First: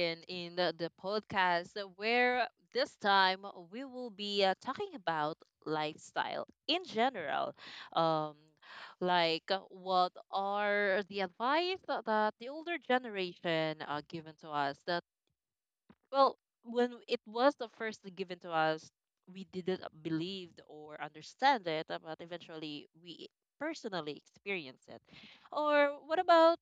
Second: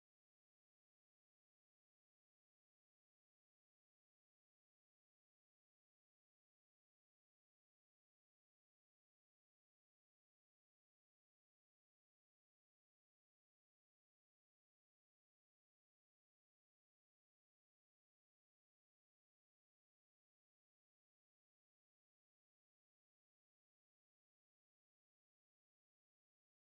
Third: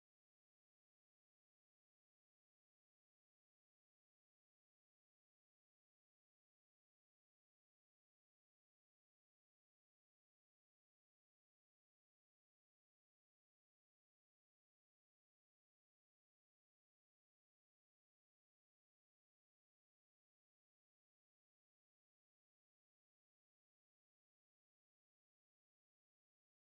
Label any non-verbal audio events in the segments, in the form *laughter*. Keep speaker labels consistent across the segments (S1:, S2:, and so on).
S1: again in the podcast where this time we will be talking about lifestyle in general. Um, like, what are the advice that the older generation given to us? That, well, when it was the first given to us, we didn't believe or understand it, but eventually we personally experience it. Or what about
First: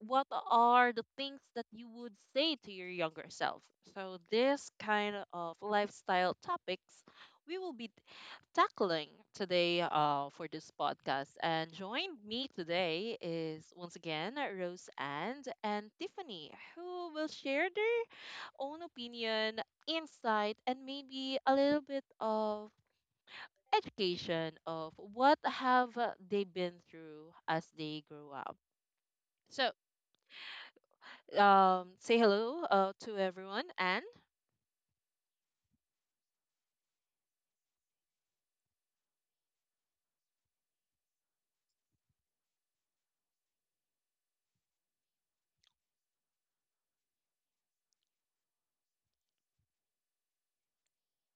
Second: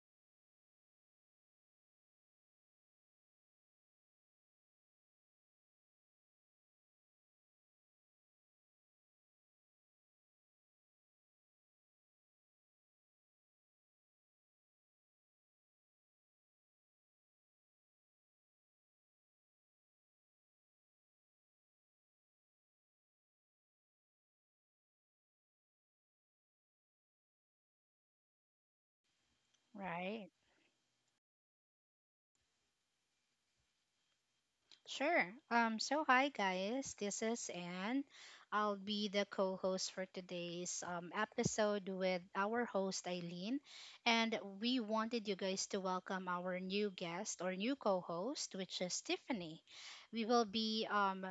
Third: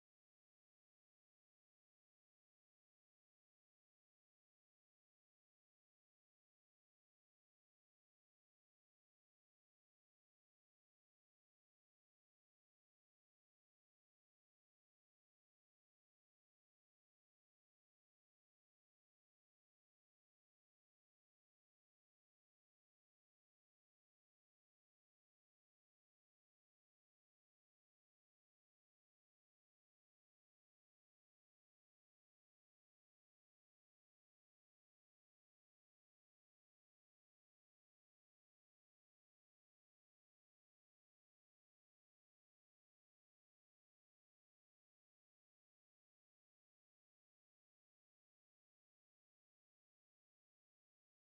S1: what are the things that you would say to your younger self? So, this kind of lifestyle topics we will be tackling today for this podcast. And joined me today is once again Rose and Tiffany, who will share their own opinion, insight, and maybe a little bit of education of what have they been through as they grow up. So
S2: Right.
S1: say hello to everyone and
S2: Sure. So hi guys, this is Anne. I'll be the co-host for today's episode with our host Eileen and we wanted you guys to welcome our new guest or new co-host which is Tiffany. We will be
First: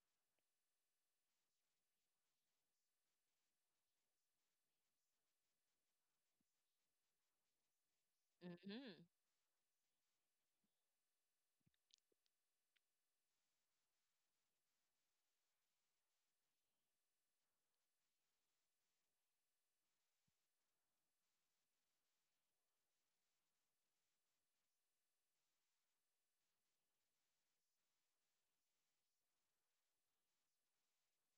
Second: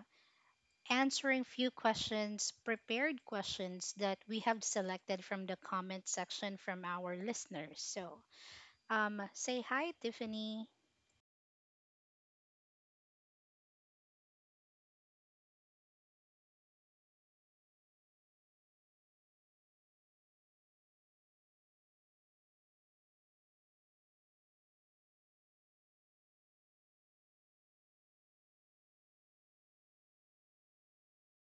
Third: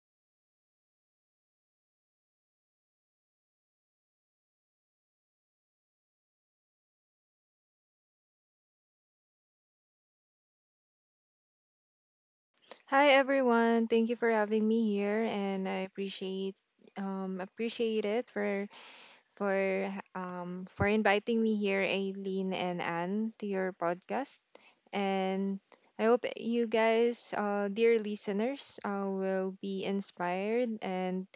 S2: answering few questions, prepared questions that we have selected from the comment section from our listeners. So,
S1: mhm.
S2: say hi Tiffany.
S3: Hi everyone. Thank you for having me here and I appreciate appreciate it for inviting me here Aileen and Anne to your podcast. And I hope you guys dear listeners will be inspired and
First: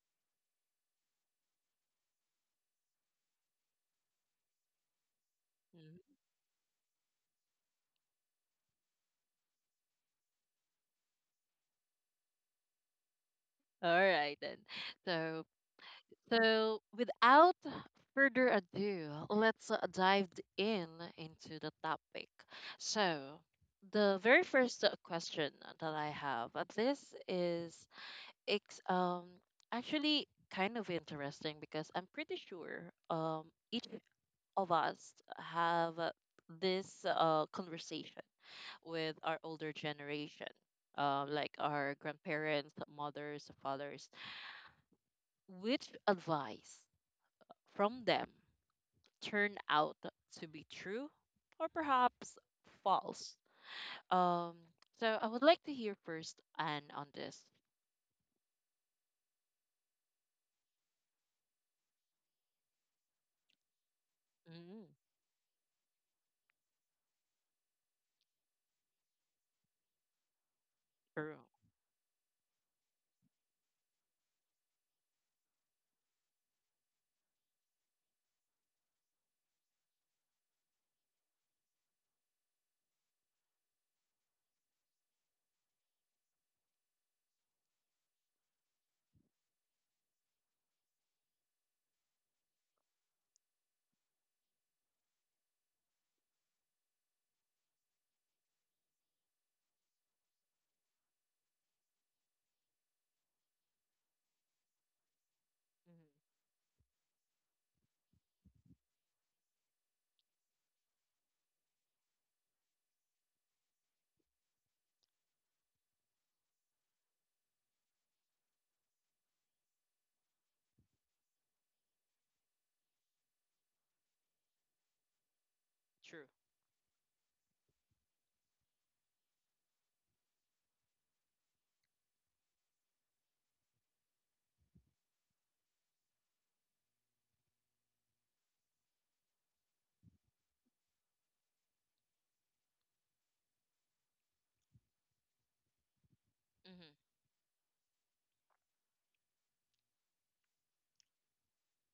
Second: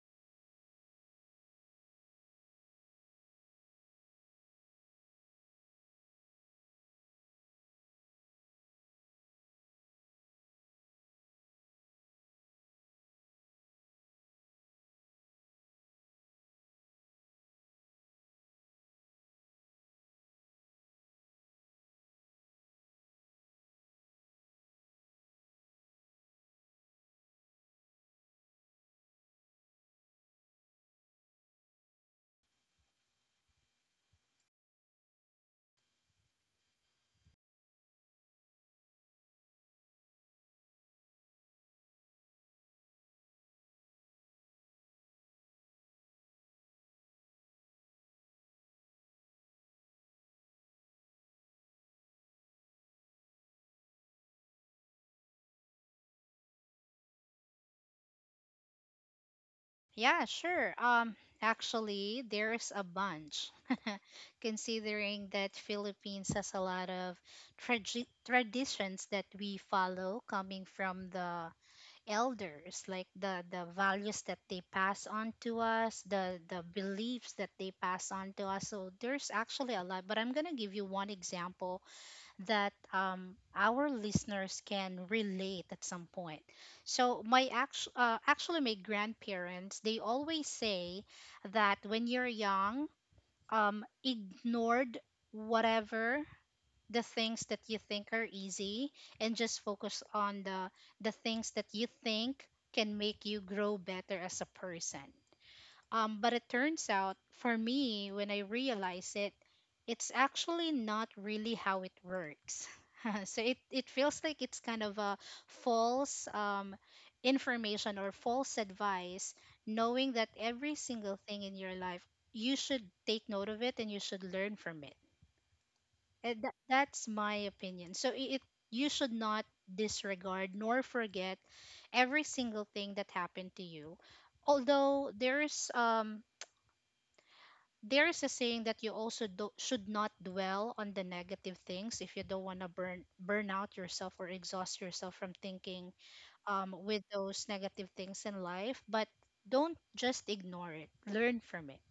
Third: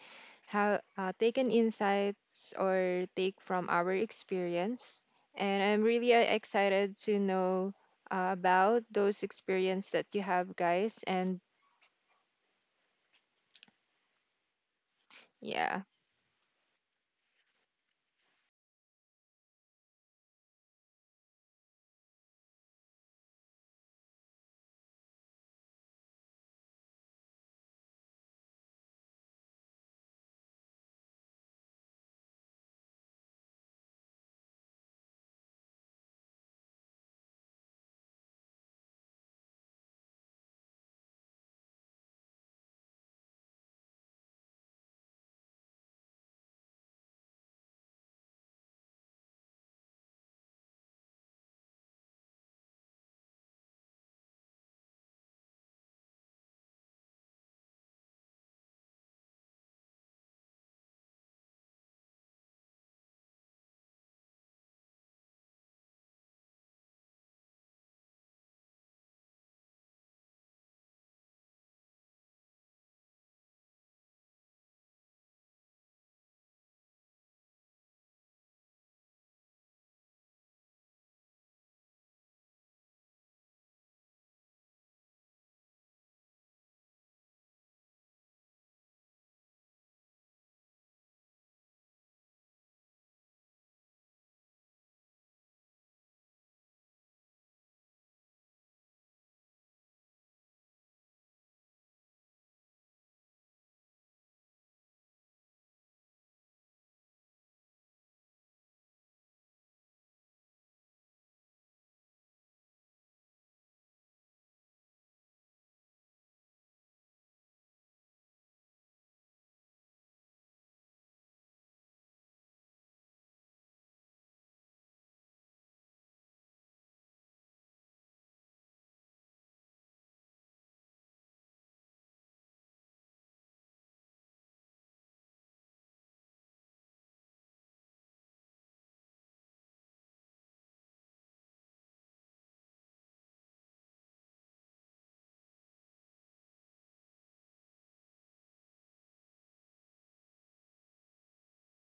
S3: have taken insights or take from our experience. And I'm really excited to know about those experience that you have guys and
S1: All right then. So,
S3: yeah.
S1: so without further ado, let's dive in into the topic. So, the very first question that I have, this is it's actually kind of interesting because I'm pretty sure each of us have this conversation with our older generation, like our grandparents, mothers, fathers, which advice from them turned out to be true or perhaps false? Um, so I would like to hear first Anne on this.
S2: Yeah, sure. Actually, there's a bunch, *laughs*
S1: Mm,
S2: considering that Philippines has a lot of traditions that we follow coming from
S1: true.
S2: the elders, like the values that they pass on to us, the beliefs that they pass on to us. So there's actually a lot, but I'm gonna give you one example that our listeners can relate at some point. So actually my grandparents they always say that when you're young, ignored whatever the things that you think are easy and just focus on the things that you think can make you grow better as a person.
S1: Hmm.
S2: But it turns out, for me, when I realize it, it's actually not really how it works. *laughs* So it feels like it's kind of a false information or false advice, knowing that every single thing in your life, you should take note of it and you should learn from it.
S1: True.
S2: That's my opinion. So it you should not disregard nor forget every single thing that happened to you although there is a saying that you also should not dwell on the negative things if you don't want to burn out yourself or exhaust yourself from thinking with
S1: Hmm.
S2: those negative things in life but don't just ignore it, learn from it.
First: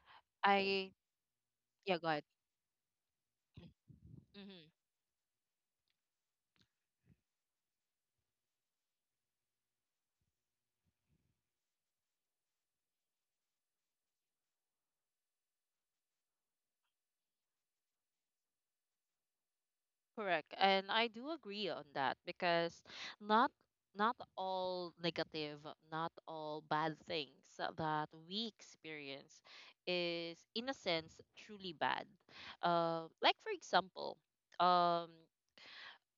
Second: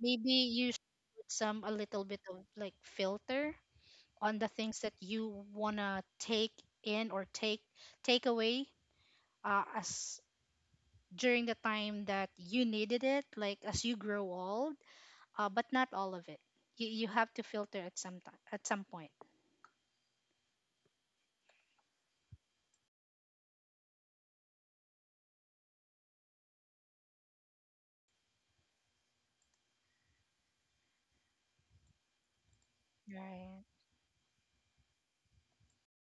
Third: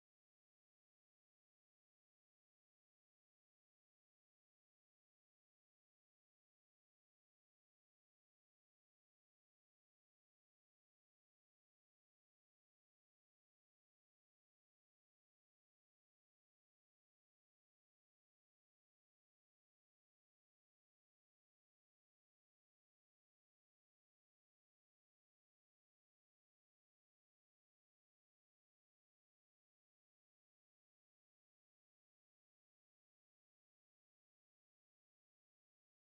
S2: Maybe you should
S1: I
S2: put some a
S1: Yeah,
S2: little
S1: go
S2: bit
S1: ahead.
S2: of like filter on the things that you want to take in or take away as during the time that you needed it, like as you grow old, but not all of it. You have to filter at some time, at some point.
S1: Correct. And I do agree on that because not not all negative, not all bad things that we experience is in a sense truly bad. Like for
S2: Right.
S1: example, um,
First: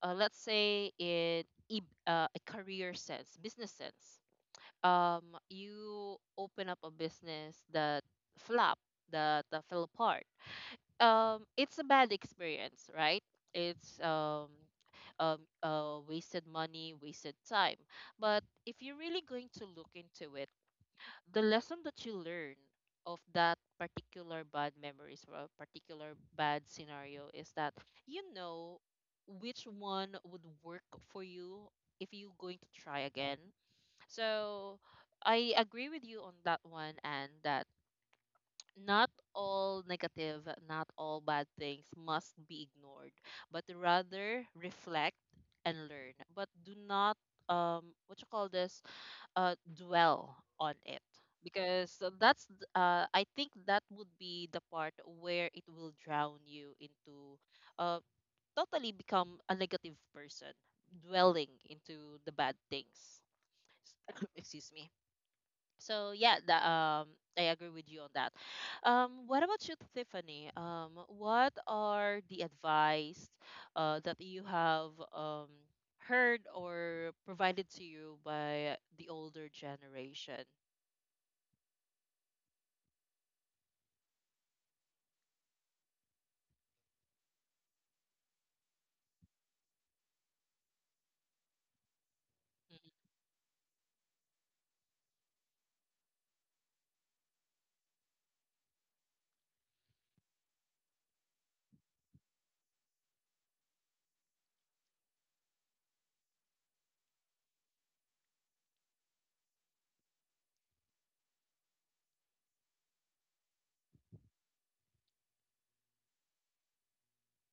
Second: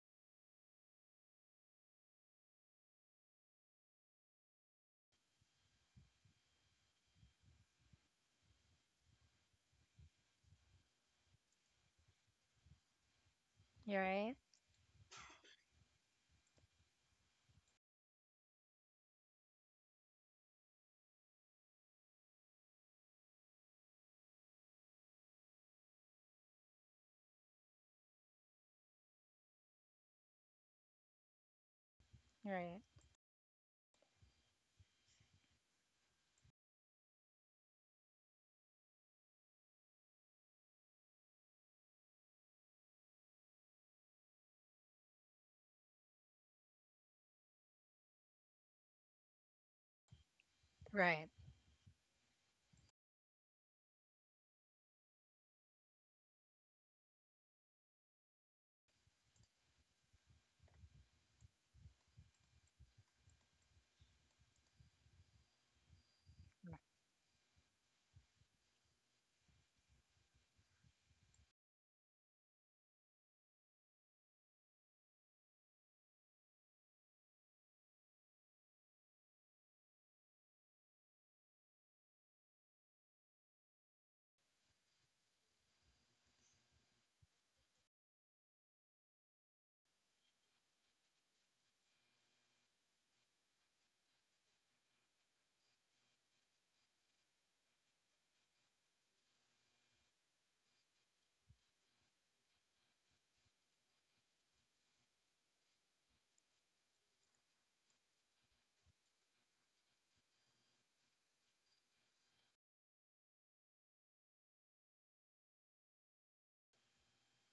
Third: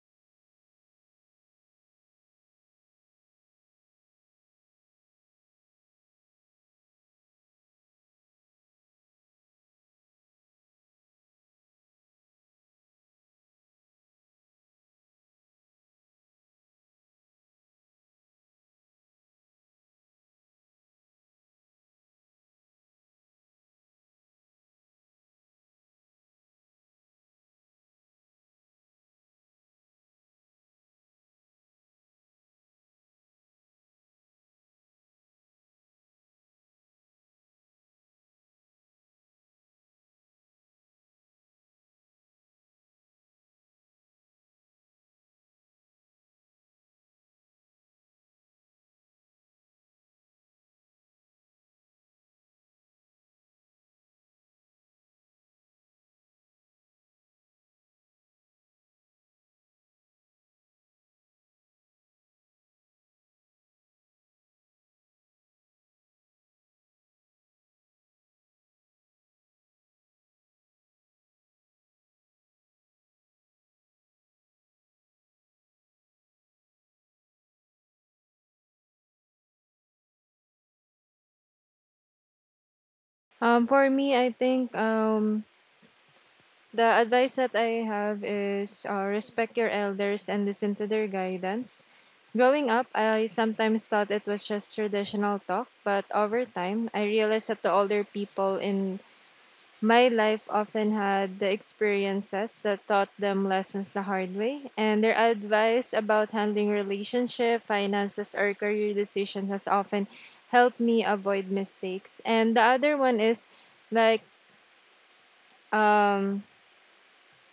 S1: let's say in a career sense, business sense. Um, you open up a business that flop, that fell apart, it's a bad experience, right? it's
S2: You're right.
S1: um Wasted money, wasted time. But if you're really going to look into it, the lesson that you learn of that particular bad memories or a particular bad scenario is that you know which one would work for you if you're going to
S2: Right.
S1: try again. So I agree with you on that one, and that not all negative, not all bad things must be ignored, but rather reflect and learn. But do not what you call this dwell on it,
S2: Right.
S1: because I think that would be the part where it will drown you into uh totally become a negative person dwelling into the bad things. *coughs* Excuse me. So yeah, that I agree with you on that. What about you, Tiffany? What are the advice that you have heard or provided to you by the older generation?
S3: For me, I think the advice that I have is respect your elders and listen to their guidance. Growing up, I sometimes thought it was just traditional talk, but over time, I realized that the older people in my life often had the experiences that taught them lessons the hard way, and their advice about handling relationship, finances, or career decisions has often helped me avoid mistakes. And the other one is like um,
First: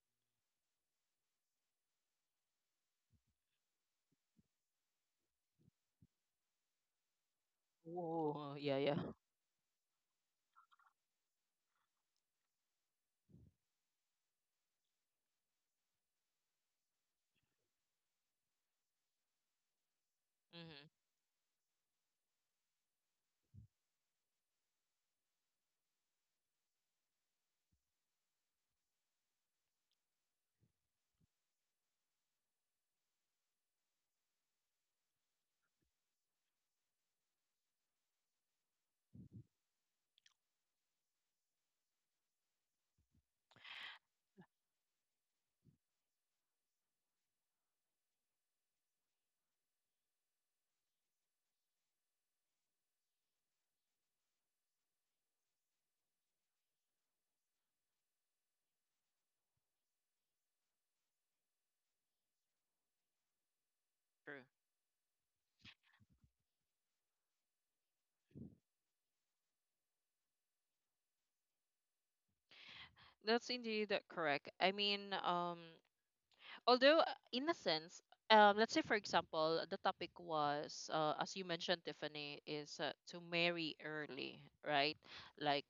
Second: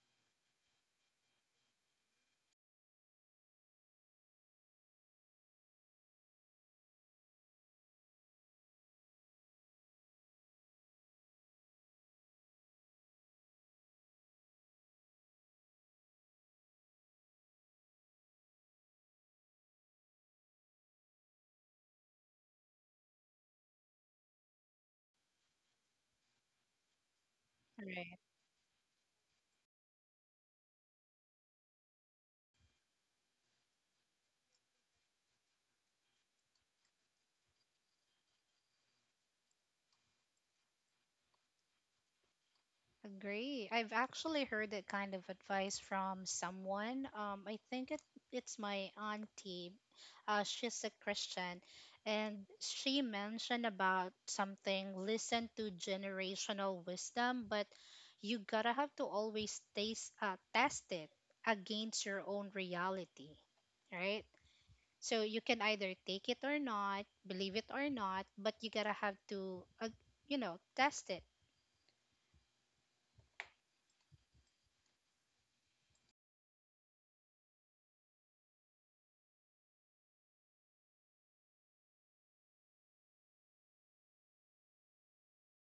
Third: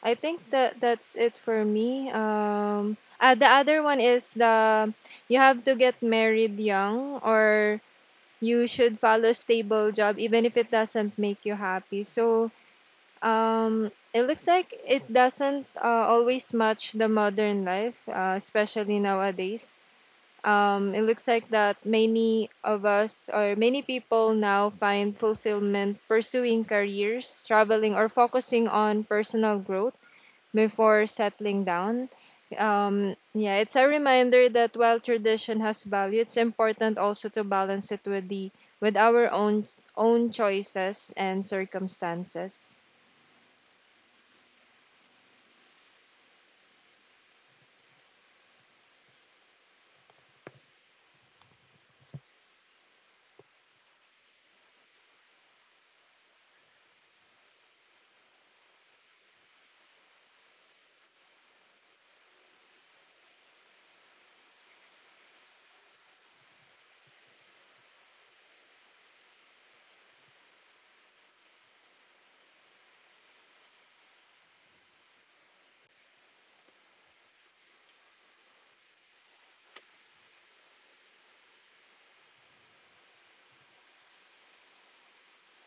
S3: I think that that's it for me. The other one is the you have to get married young or
S1: Hmm. Oh,
S3: you
S1: yeah, yeah.
S3: should follow stable job even if it doesn't make you happy. So, it looks like it doesn't always match the modern life, especially nowadays.
S1: Mm-hmm.
S3: It looks like that many of us or many people now find fulfillment pursuing careers, traveling, or
S2: Right.
S3: focusing on personal growth before settling down. Yeah, it's a reminder that while tradition has value, it's important also to balance it with the with our own choices and circumstances.
S2: Agree. I've actually heard that kind of advice from someone. I think it's my auntie. She's a Christian, and she mentioned about something. Listen to generational wisdom, but you gotta have to always taste test it against your own reality, right?
S1: True.
S2: So you can either take it or not, believe it or not, but you gotta have to, you know, test it.
S1: That's indeed correct. I mean, although in a sense, let's say for example the topic was as you mentioned Tiffany is to marry early, right? Like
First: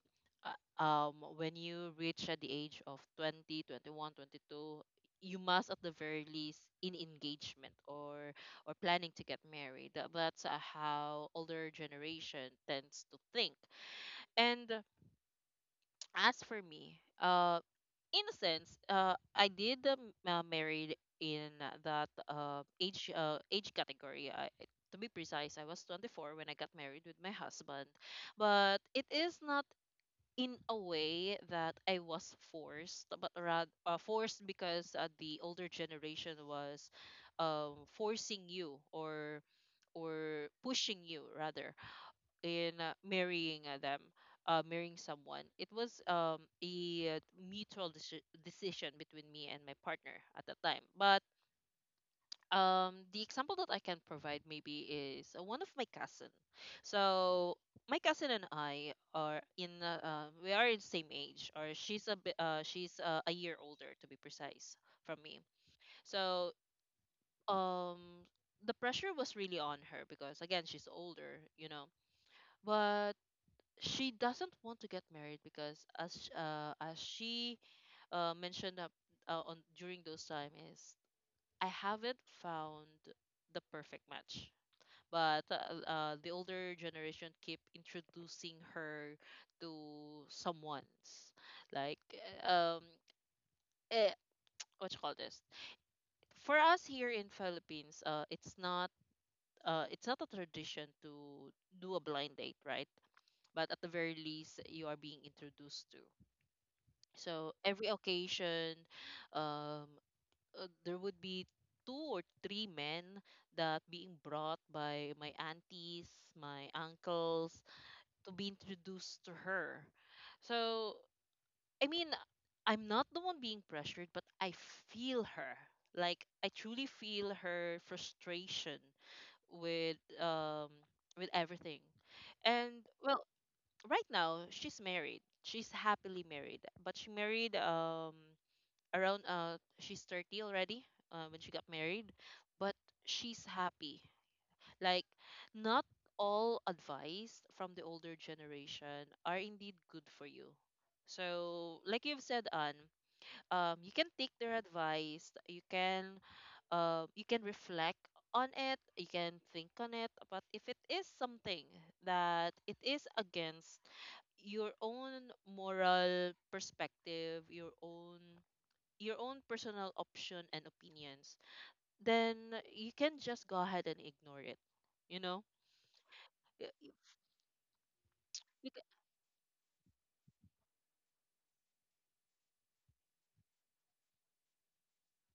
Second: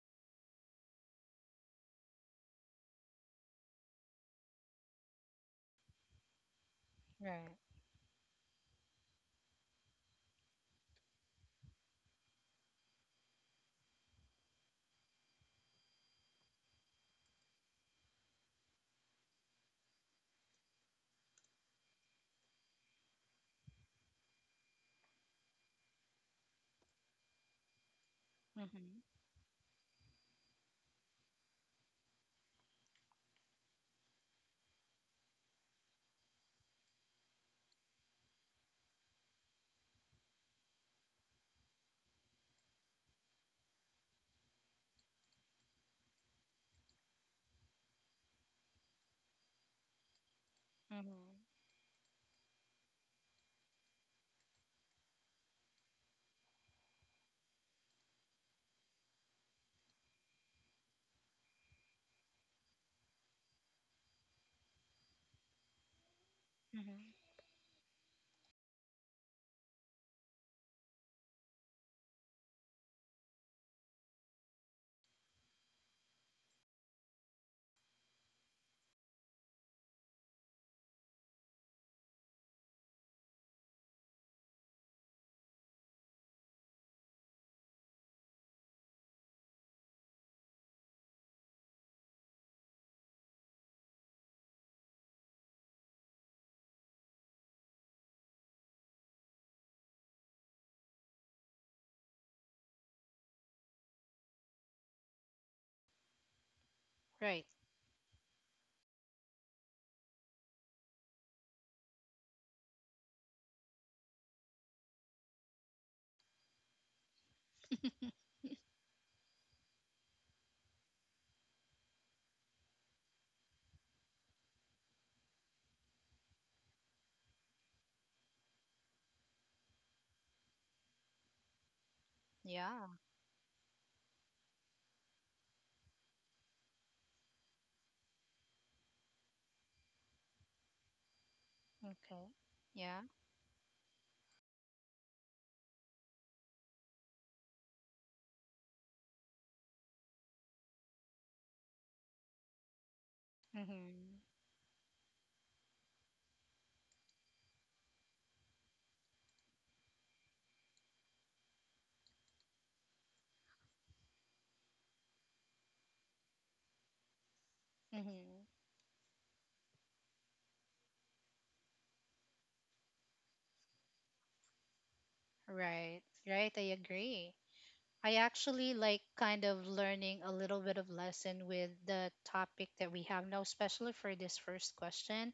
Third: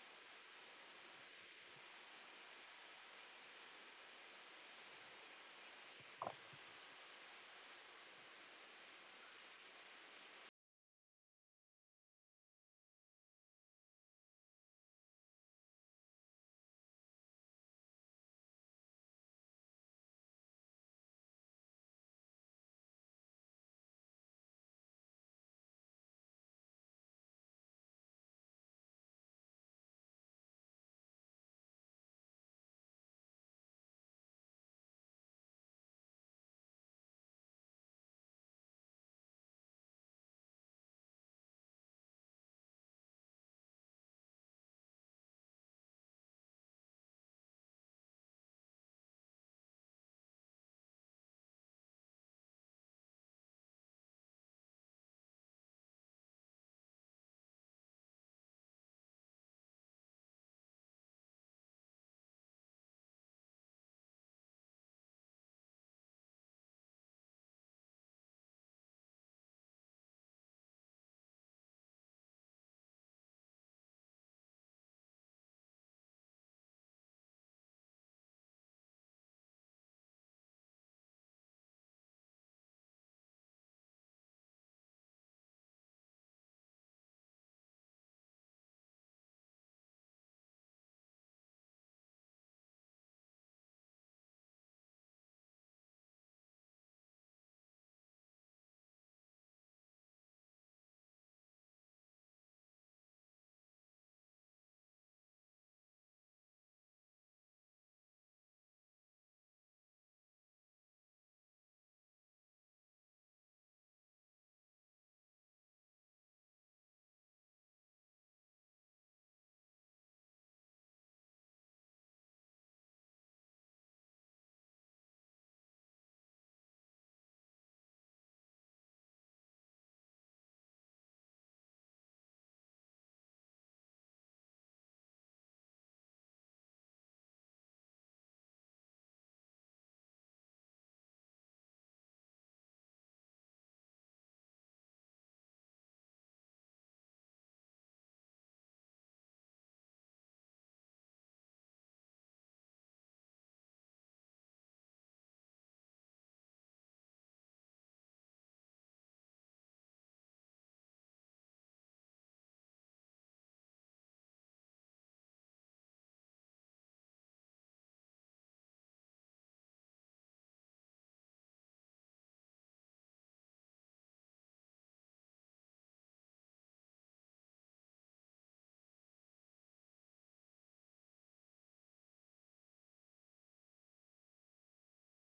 S1: when you reach at the age of 20, 21, 22, you must at the very least in
S2: Right.
S1: engagement or planning to get married. That's how older generation tends to think. And as for me, in a sense, I did married in that age category. I, to be precise, I was 24 when I got married with my husband, but
S2: Mm-hmm.
S1: it is not in a way that I was forced, but rather forced because the older generation was forcing you or pushing you rather in marrying marrying someone. It was a mutual decision between me and my partner at the time. But
S2: Mm-hmm.
S1: the example that I can provide maybe is one of my cousin. So my cousin and I are in we are in same age, or she's a bit, she's a year older to be precise from me. So
S2: Mm-hmm.
S1: um, the pressure was really on her because again she's older, you know, but she doesn't want to get married because as she mentioned up, on during those time is I haven't found the perfect match. But the older generation keep introducing her to someone's, like eh, eh, what you call this? For us here in Philippines, it's not a tradition to do a blind date, right? But at the very least, you are being introduced to.
S2: Right.
S1: So every occasion, um, there would be two or three men that being brought by my aunties, my uncles, to be introduced to her. So I mean, I'm not the one being pressured, but I feel her. Like I truly feel her frustration with um with everything. And
S2: Yeah.
S1: well, right now she's married. She's happily married, but she married around she's 30 already when she got married,
S2: Okay.
S1: but
S2: Yeah.
S1: she's happy. Like, not all advice from the older generation are indeed good for you. So like you've said, Anne, um, you can
S2: Mm-hmm.
S1: take their advice, you can reflect on it, you can think on it, but if it is something that it is against your own moral perspective,
S2: Mm-hmm.
S1: your own personal option and opinions, then you can just go ahead and ignore it. You know,
S2: Right. Right.
S1: Y-
S2: I
S1: y-
S2: agree. I
S1: you
S2: actually
S1: ca-
S2: like kind of learning a little bit of lesson with the topic that we have now, especially for this first question.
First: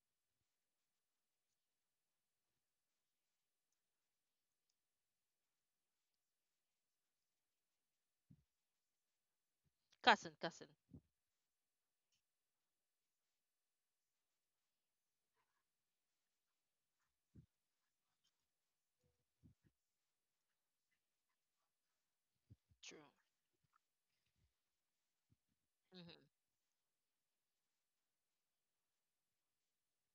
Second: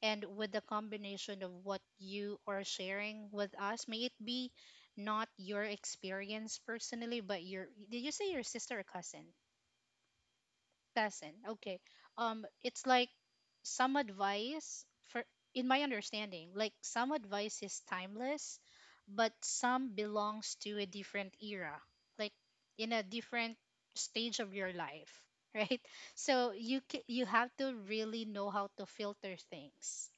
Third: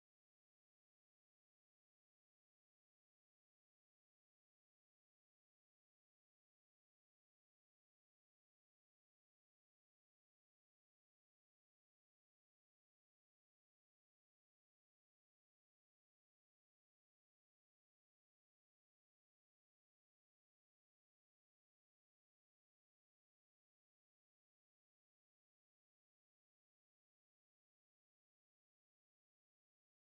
S2: And with the combination of what you are sharing with us, may it be not your experience personally but your, did you say your sister or cousin,
S1: cousin, cousin.
S2: cousin okay. It's like some advice for, in my understanding, like some advice is timeless but some belongs to a different era, like in a
S1: True.
S2: different stage of your life. *laughs* Right.
S1: Hmm.
S2: So you have to really know how to filter things.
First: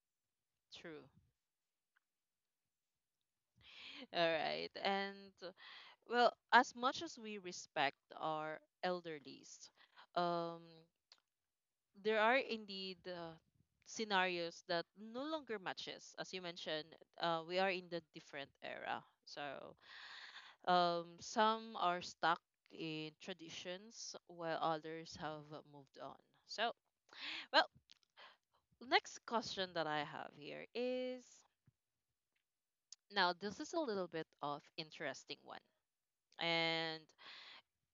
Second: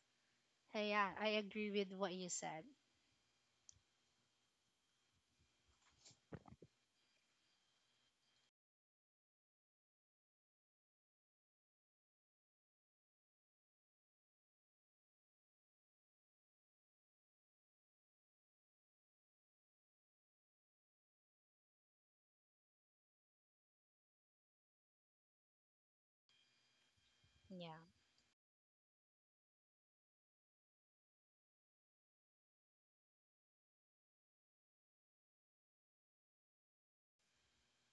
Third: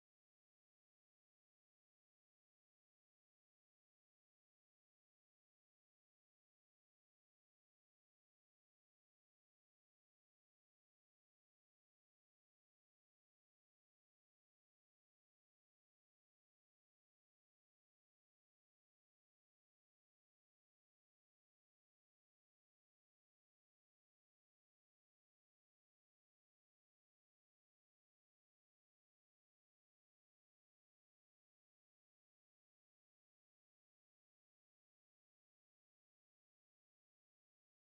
S1: True.
S2: Yeah, I agree with what you said.
S1: All right. And well, as much as we respect our elderlies, um, there are indeed scenarios that no longer matches. As you mentioned, we are in the different era. So um, some are stuck in traditions while others have moved on. So, well,
S2: Yeah.
S1: next question that I have here is now this is a little bit of interesting one, and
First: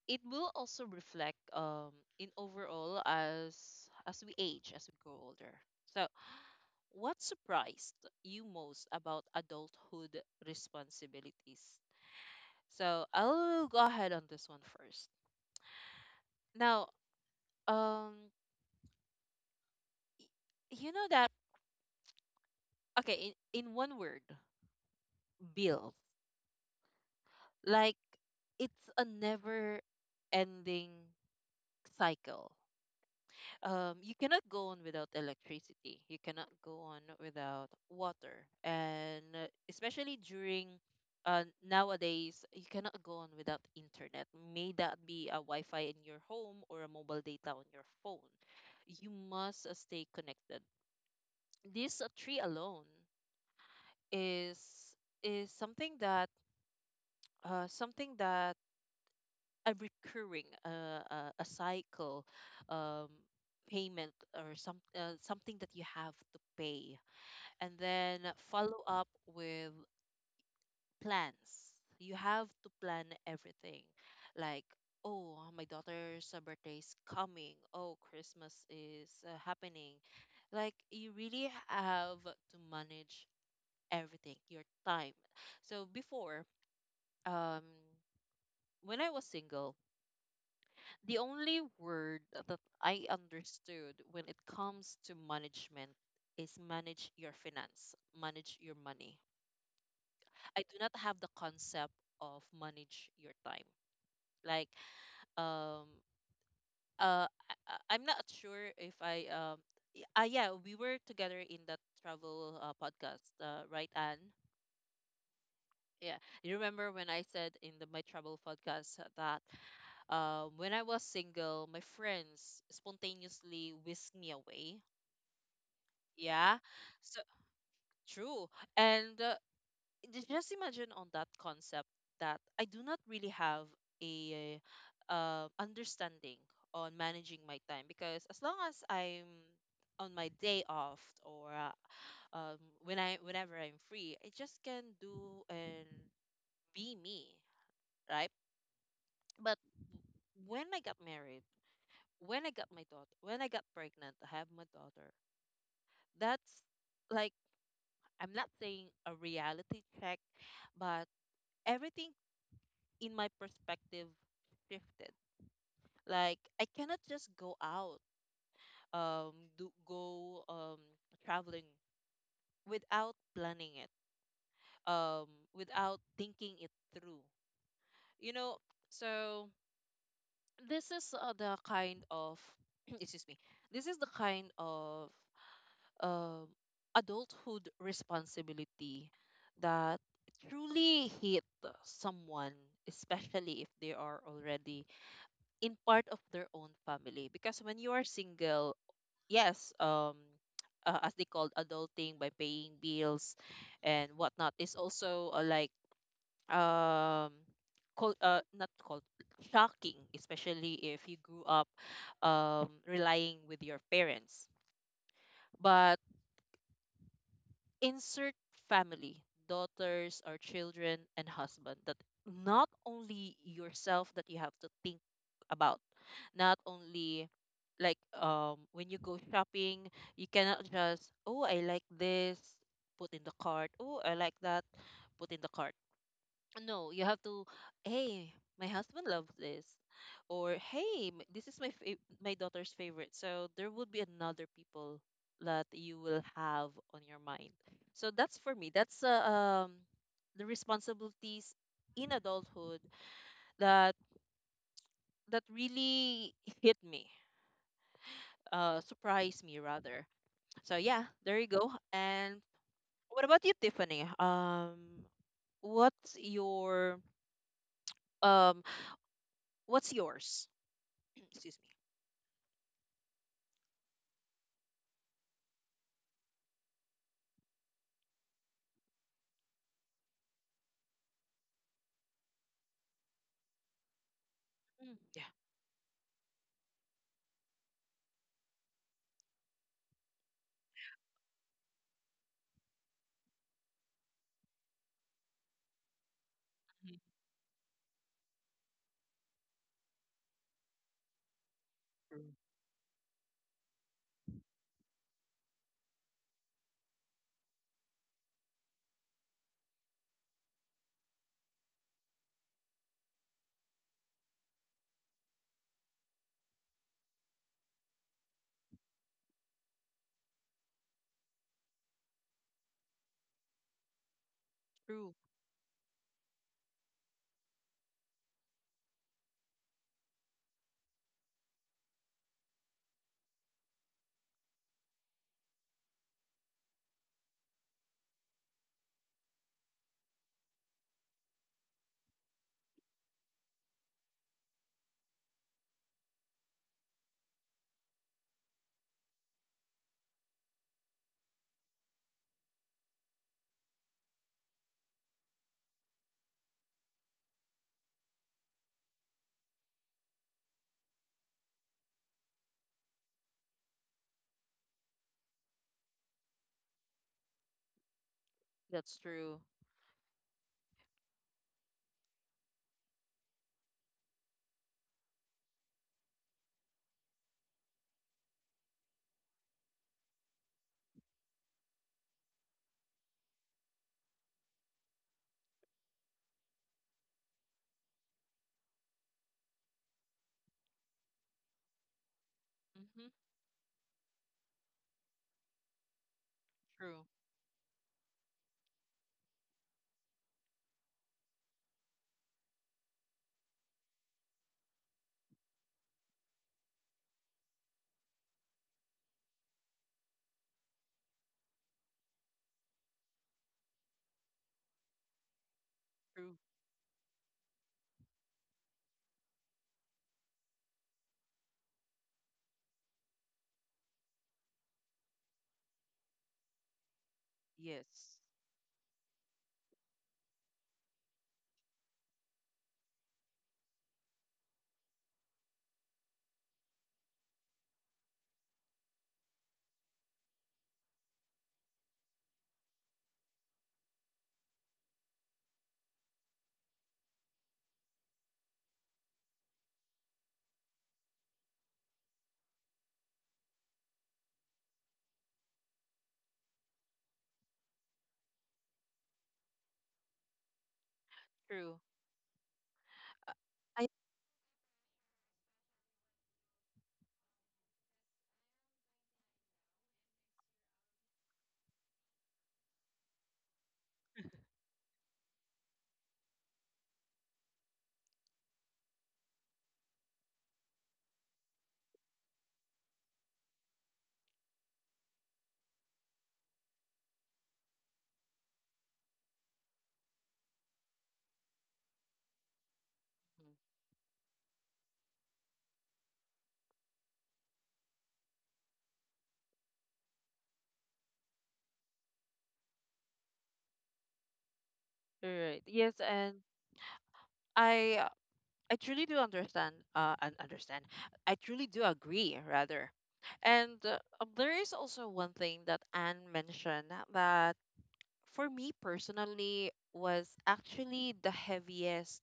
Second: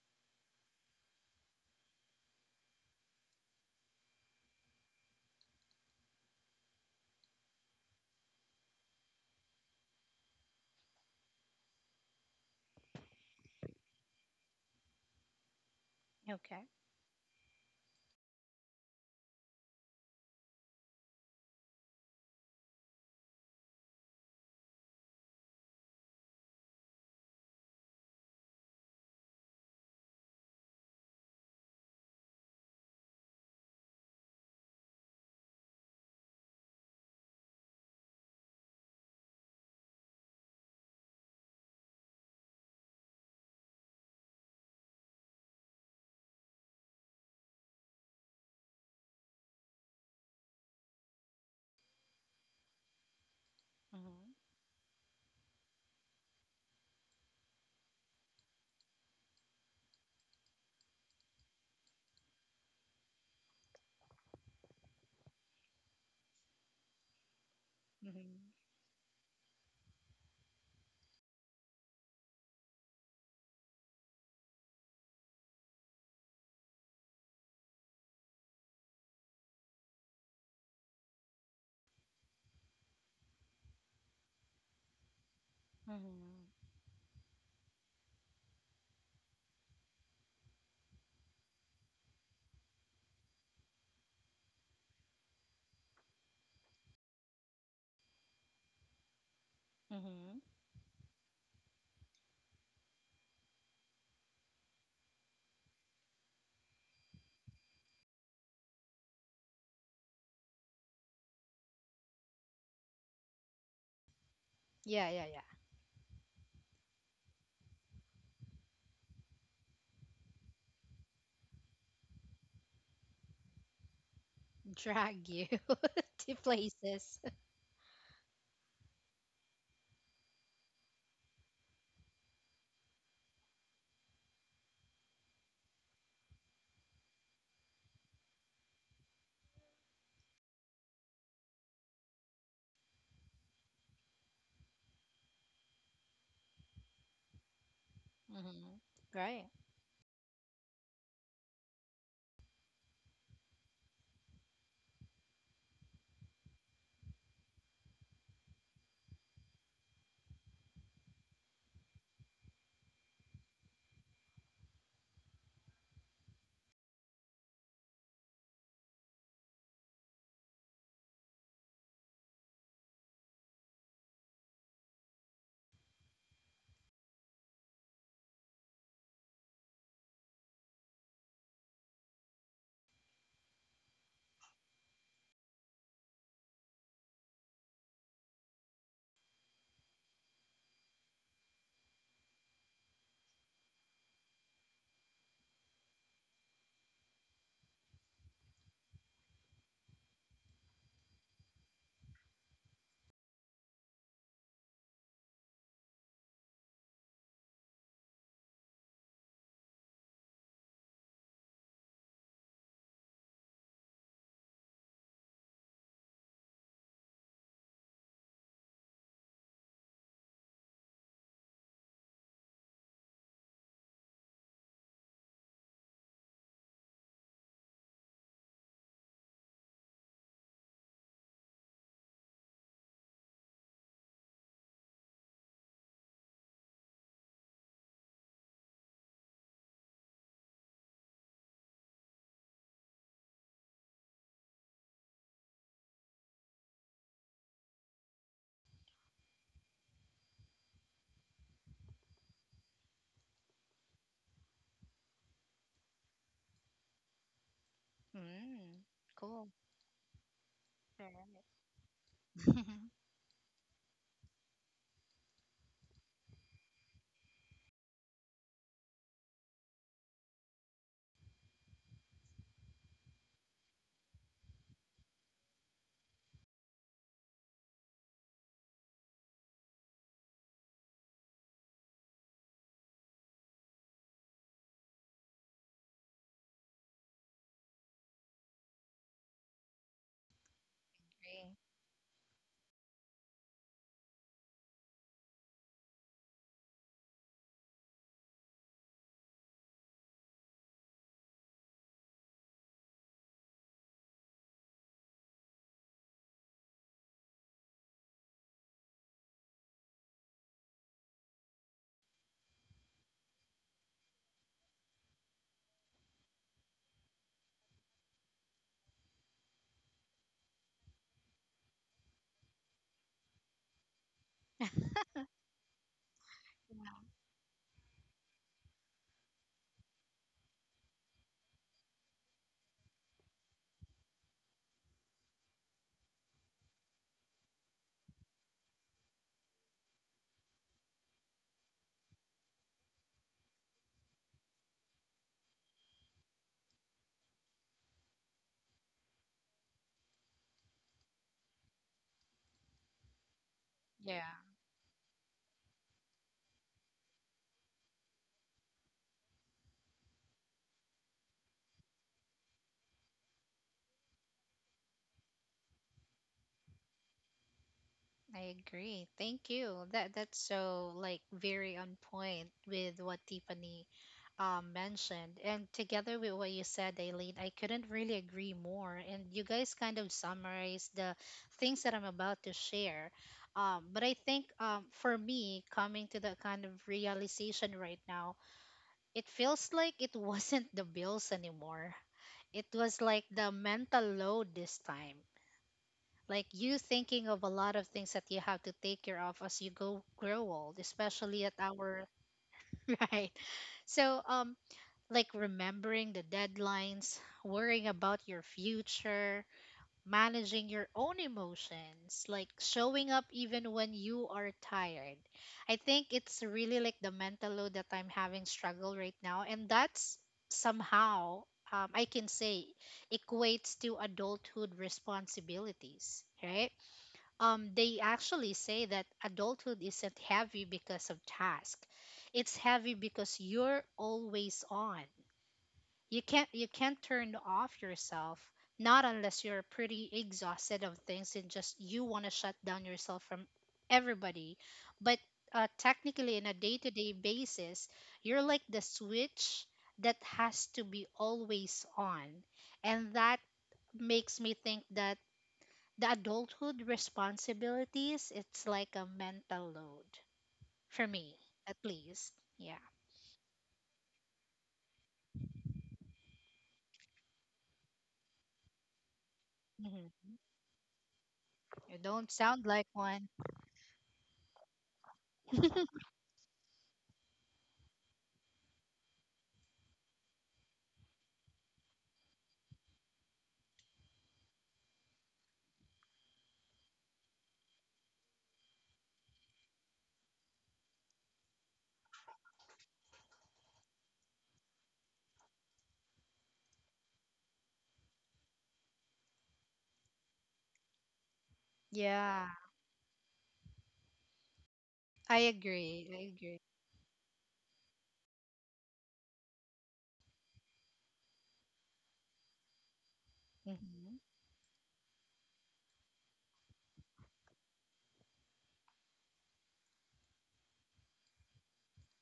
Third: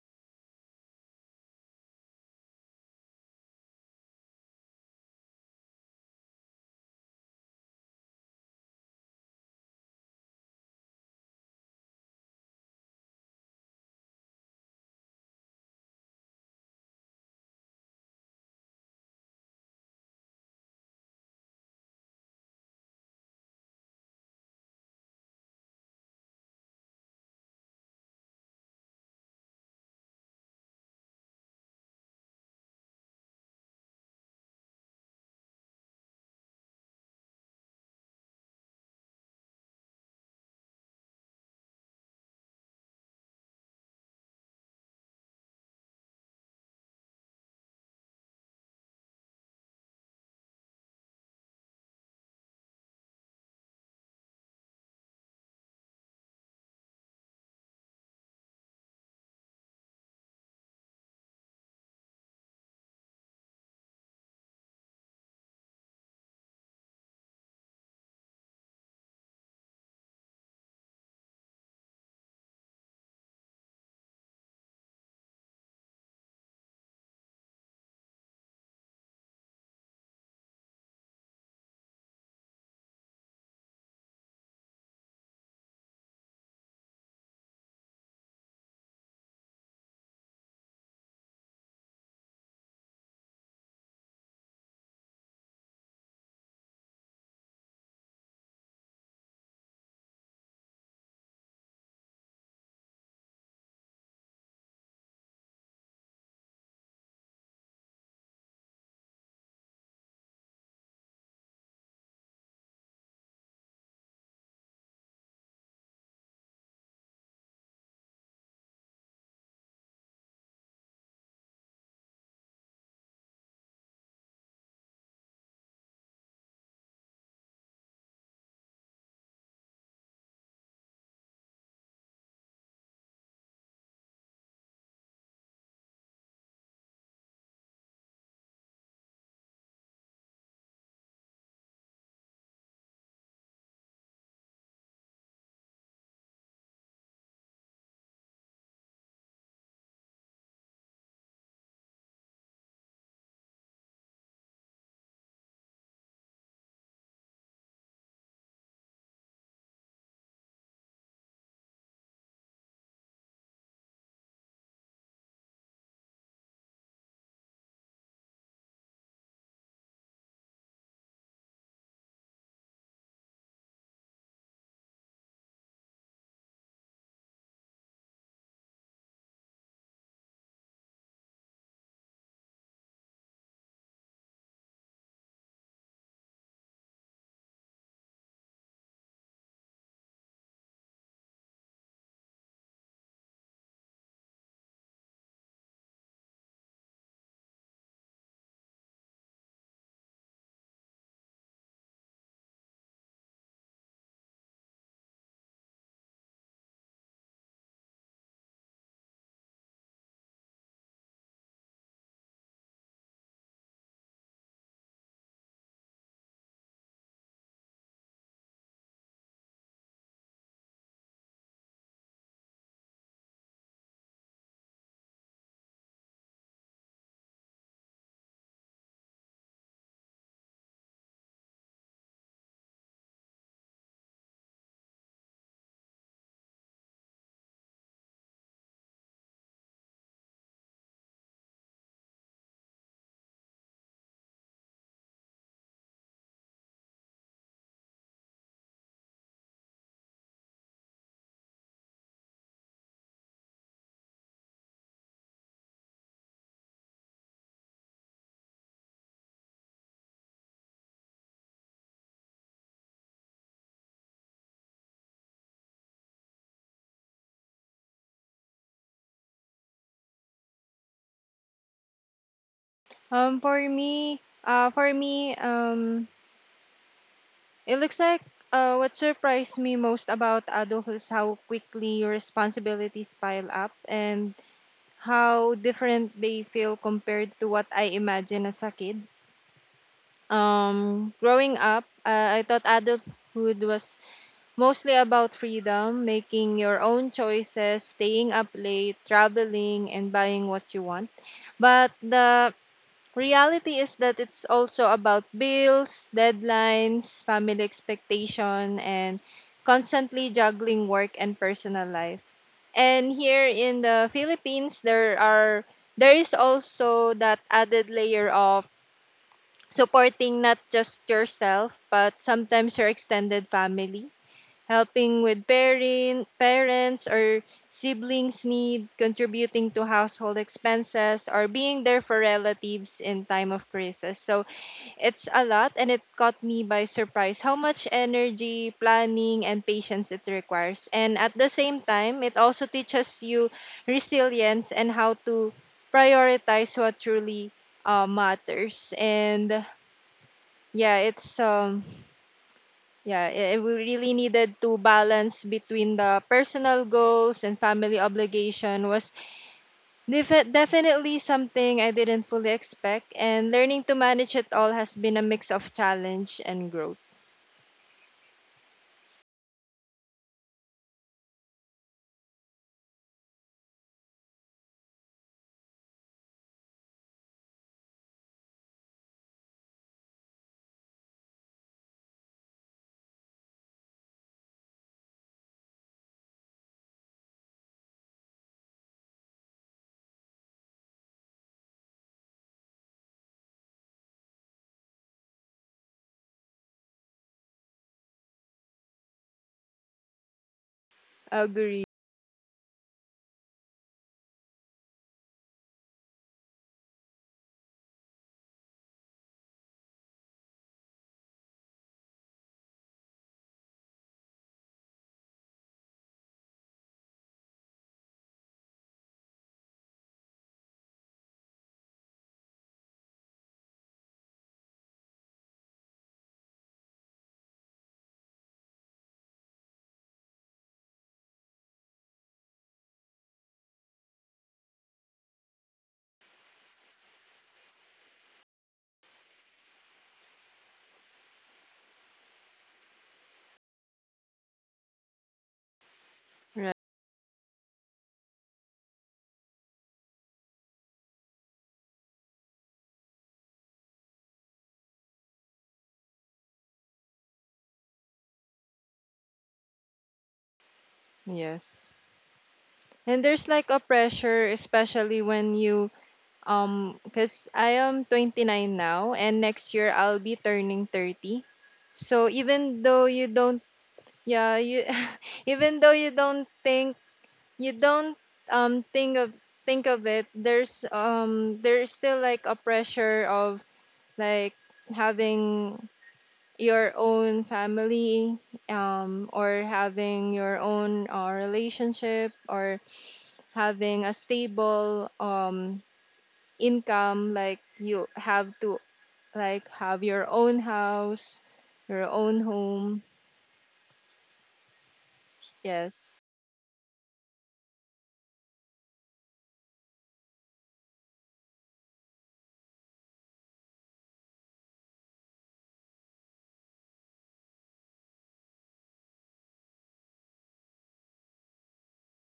S1: it will also reflect in overall as we age as we grow older. So, what surprised you most about adulthood responsibilities? So, I'll go ahead on this one first.
S2: Okay.
S1: Now, um you know that, okay, in one word, bills. Like, it's a never ending cycle. Um, you cannot go on without electricity, you cannot go on without water, and especially during nowadays you cannot go on without internet, may that be a wi-fi in your home or a mobile data on your phone. You must stay connected. This tree alone
S2: Mm-hmm.
S1: is is something that something that a recurring a cycle, um, payment, or some something that you have to pay. And then
S2: Mm-hmm.
S1: follow up with plans. You have to plan everything. Like, oh, my daughter's birthday is coming, oh, Christmas is happening. Like, you really have to manage everything, your time. So
S2: Mm-hmm.
S1: before, um when I was single, the only word that I understood when it comes to management is manage your finance, manage your money.
S2: Mm-hmm.
S1: I do not have the concept of manage your time. Like, um, I'm not sure if I, yeah, we were together in that travel podcast, right, Anne?
S2: Yeah, yeah, yeah.
S1: Yeah, you remember when I said in the my travel podcast that when I was single, my friends spontaneously whisked me away.
S2: Drag you *laughs* to
S1: Yeah. So
S2: places.
S1: true. And just imagine on that concept that I do not really have a understanding on managing my time because as long as I'm on my day off or um, when I whenever I'm free, I just can do and be me, right?
S2: Mm-hmm. Right.
S1: When I got married, when I got my daughter, when I got pregnant, I have my daughter. That's like, I'm not saying a reality check, but everything in my perspective shifted. Like I cannot just go out, um, do go traveling without planning it, um, without thinking it through. You know, so this is the kind of *clears throat* excuse me. This is the kind of um adulthood responsibility that truly hit someone, especially if they are already in part of their own family. Because when you are single, yes, as they called adulting by paying bills and whatnot is also like um called not called shocking, especially if you grew up relying with your parents. But insert family, daughters or children and husband, that not only yourself that you have to think about, not only like when you go shopping, you cannot just, oh, I like this, put in the cart. Oh, I like that, put in the cart. No, you have to, hey, my husband loves this, or hey, this is my daughter's favorite. So there would be another people that you will have on your mind. So that's for me. That's the responsibilities in adulthood that really hit me,
S2: Mm.
S1: surprised
S2: Cool.
S1: me rather. So yeah, there you
S2: Fair.
S1: go. And what about you, Tiffany? What's your um, what's yours? *clears throat* Excuse me.
S3: For me, it looks like what surprised me most about adults is how quickly responsibilities pile up and
S1: Mm, yeah.
S3: how different they feel compared to what I imagined as a kid. Growing up, I thought adulthood was mostly about freedom, making your
S1: Mhm.
S3: own choices, staying up late, traveling, and buying what you want. But
S1: True.
S3: the reality is that it's also about bills, deadlines, family expectation, and constantly juggling work and personal life. And here in the Philippines, there is also that added layer of supporting not just yourself but sometimes your extended family
S1: True.
S3: helping with parents or siblings need, contributing to household expenses or being there for relatives in time of crisis. So it's a lot and it caught me by surprise how much energy, planning and patience it requires, and at the same time it also teaches you resilience and how to prioritize what truly matters. And yeah, it's um yeah, we
S2: *laughs*
S3: really
S2: Yeah.
S3: needed to balance between the personal goals and family obligation was definitely something I didn't fully expect, and learning to manage it all has been a mix of challenge and growth.
S2: I
S1: That's
S2: agree.
S1: true.
S2: Thank you. That, that's so like very on point with what Tiffany mentioned, and together with what you said, Aileen, I couldn't really agree more. And you guys kind of summarized the things that I'm about to share. But I think for me, coming to that kind of realization right now, it feels like it *laughs* wasn't the bills anymore. It was
S1: Mm-hmm.
S2: like the mental load this time, like you
S1: True.
S2: thinking of a lot of things that you have to take care of as you go grow old, especially at
S3: Agree.
S2: our *laughs* right? So like remembering the deadlines, worrying about your future, managing your own emotions, like showing up even when you are tired. I think
S1: True.
S2: it's really like the mental load that I'm having struggle right now, and that's somehow, I can say, equates to adulthood responsibilities, right? They
S1: Yes.
S2: actually say that adulthood isn't heavy because of task. It's heavy because you're always on. You can't turn off yourself, not unless you're pretty exhausted of things and just you want to shut down yourself from everybody. But technically, in a
S3: Right.
S2: day-to-day basis, you're like the switch that has to be always on, and that makes me think that the adulthood responsibilities, it's like a mental load for me,
S1: True.
S2: at
S3: Yes.
S2: least. Yeah.
S3: And
S1: Uh,
S3: there's like a
S1: I
S3: pressure especially when you cuz I am 29 now and next year I'll be
S2: Hmm.
S3: turning 30.
S2: You
S3: So
S2: don't sound
S3: even
S2: like
S3: though you
S2: one.
S3: don't. Yeah, you *laughs* even though
S2: *laughs*
S3: you don't think, you don't think of it, there's still like a pressure of like having your own family or having your own relationship or having a stable income, like you have to like have your own house, your own
S2: Yeah,
S3: home.
S2: I
S1: Mhm. Right. Yes,
S2: agree.
S3: Yes.
S1: and
S2: I agree.
S1: I uh, I truly do understand and understand. I truly do agree rather. And
S2: Hmm.
S1: There is also one thing that Anne mentioned that for me personally was actually the heaviest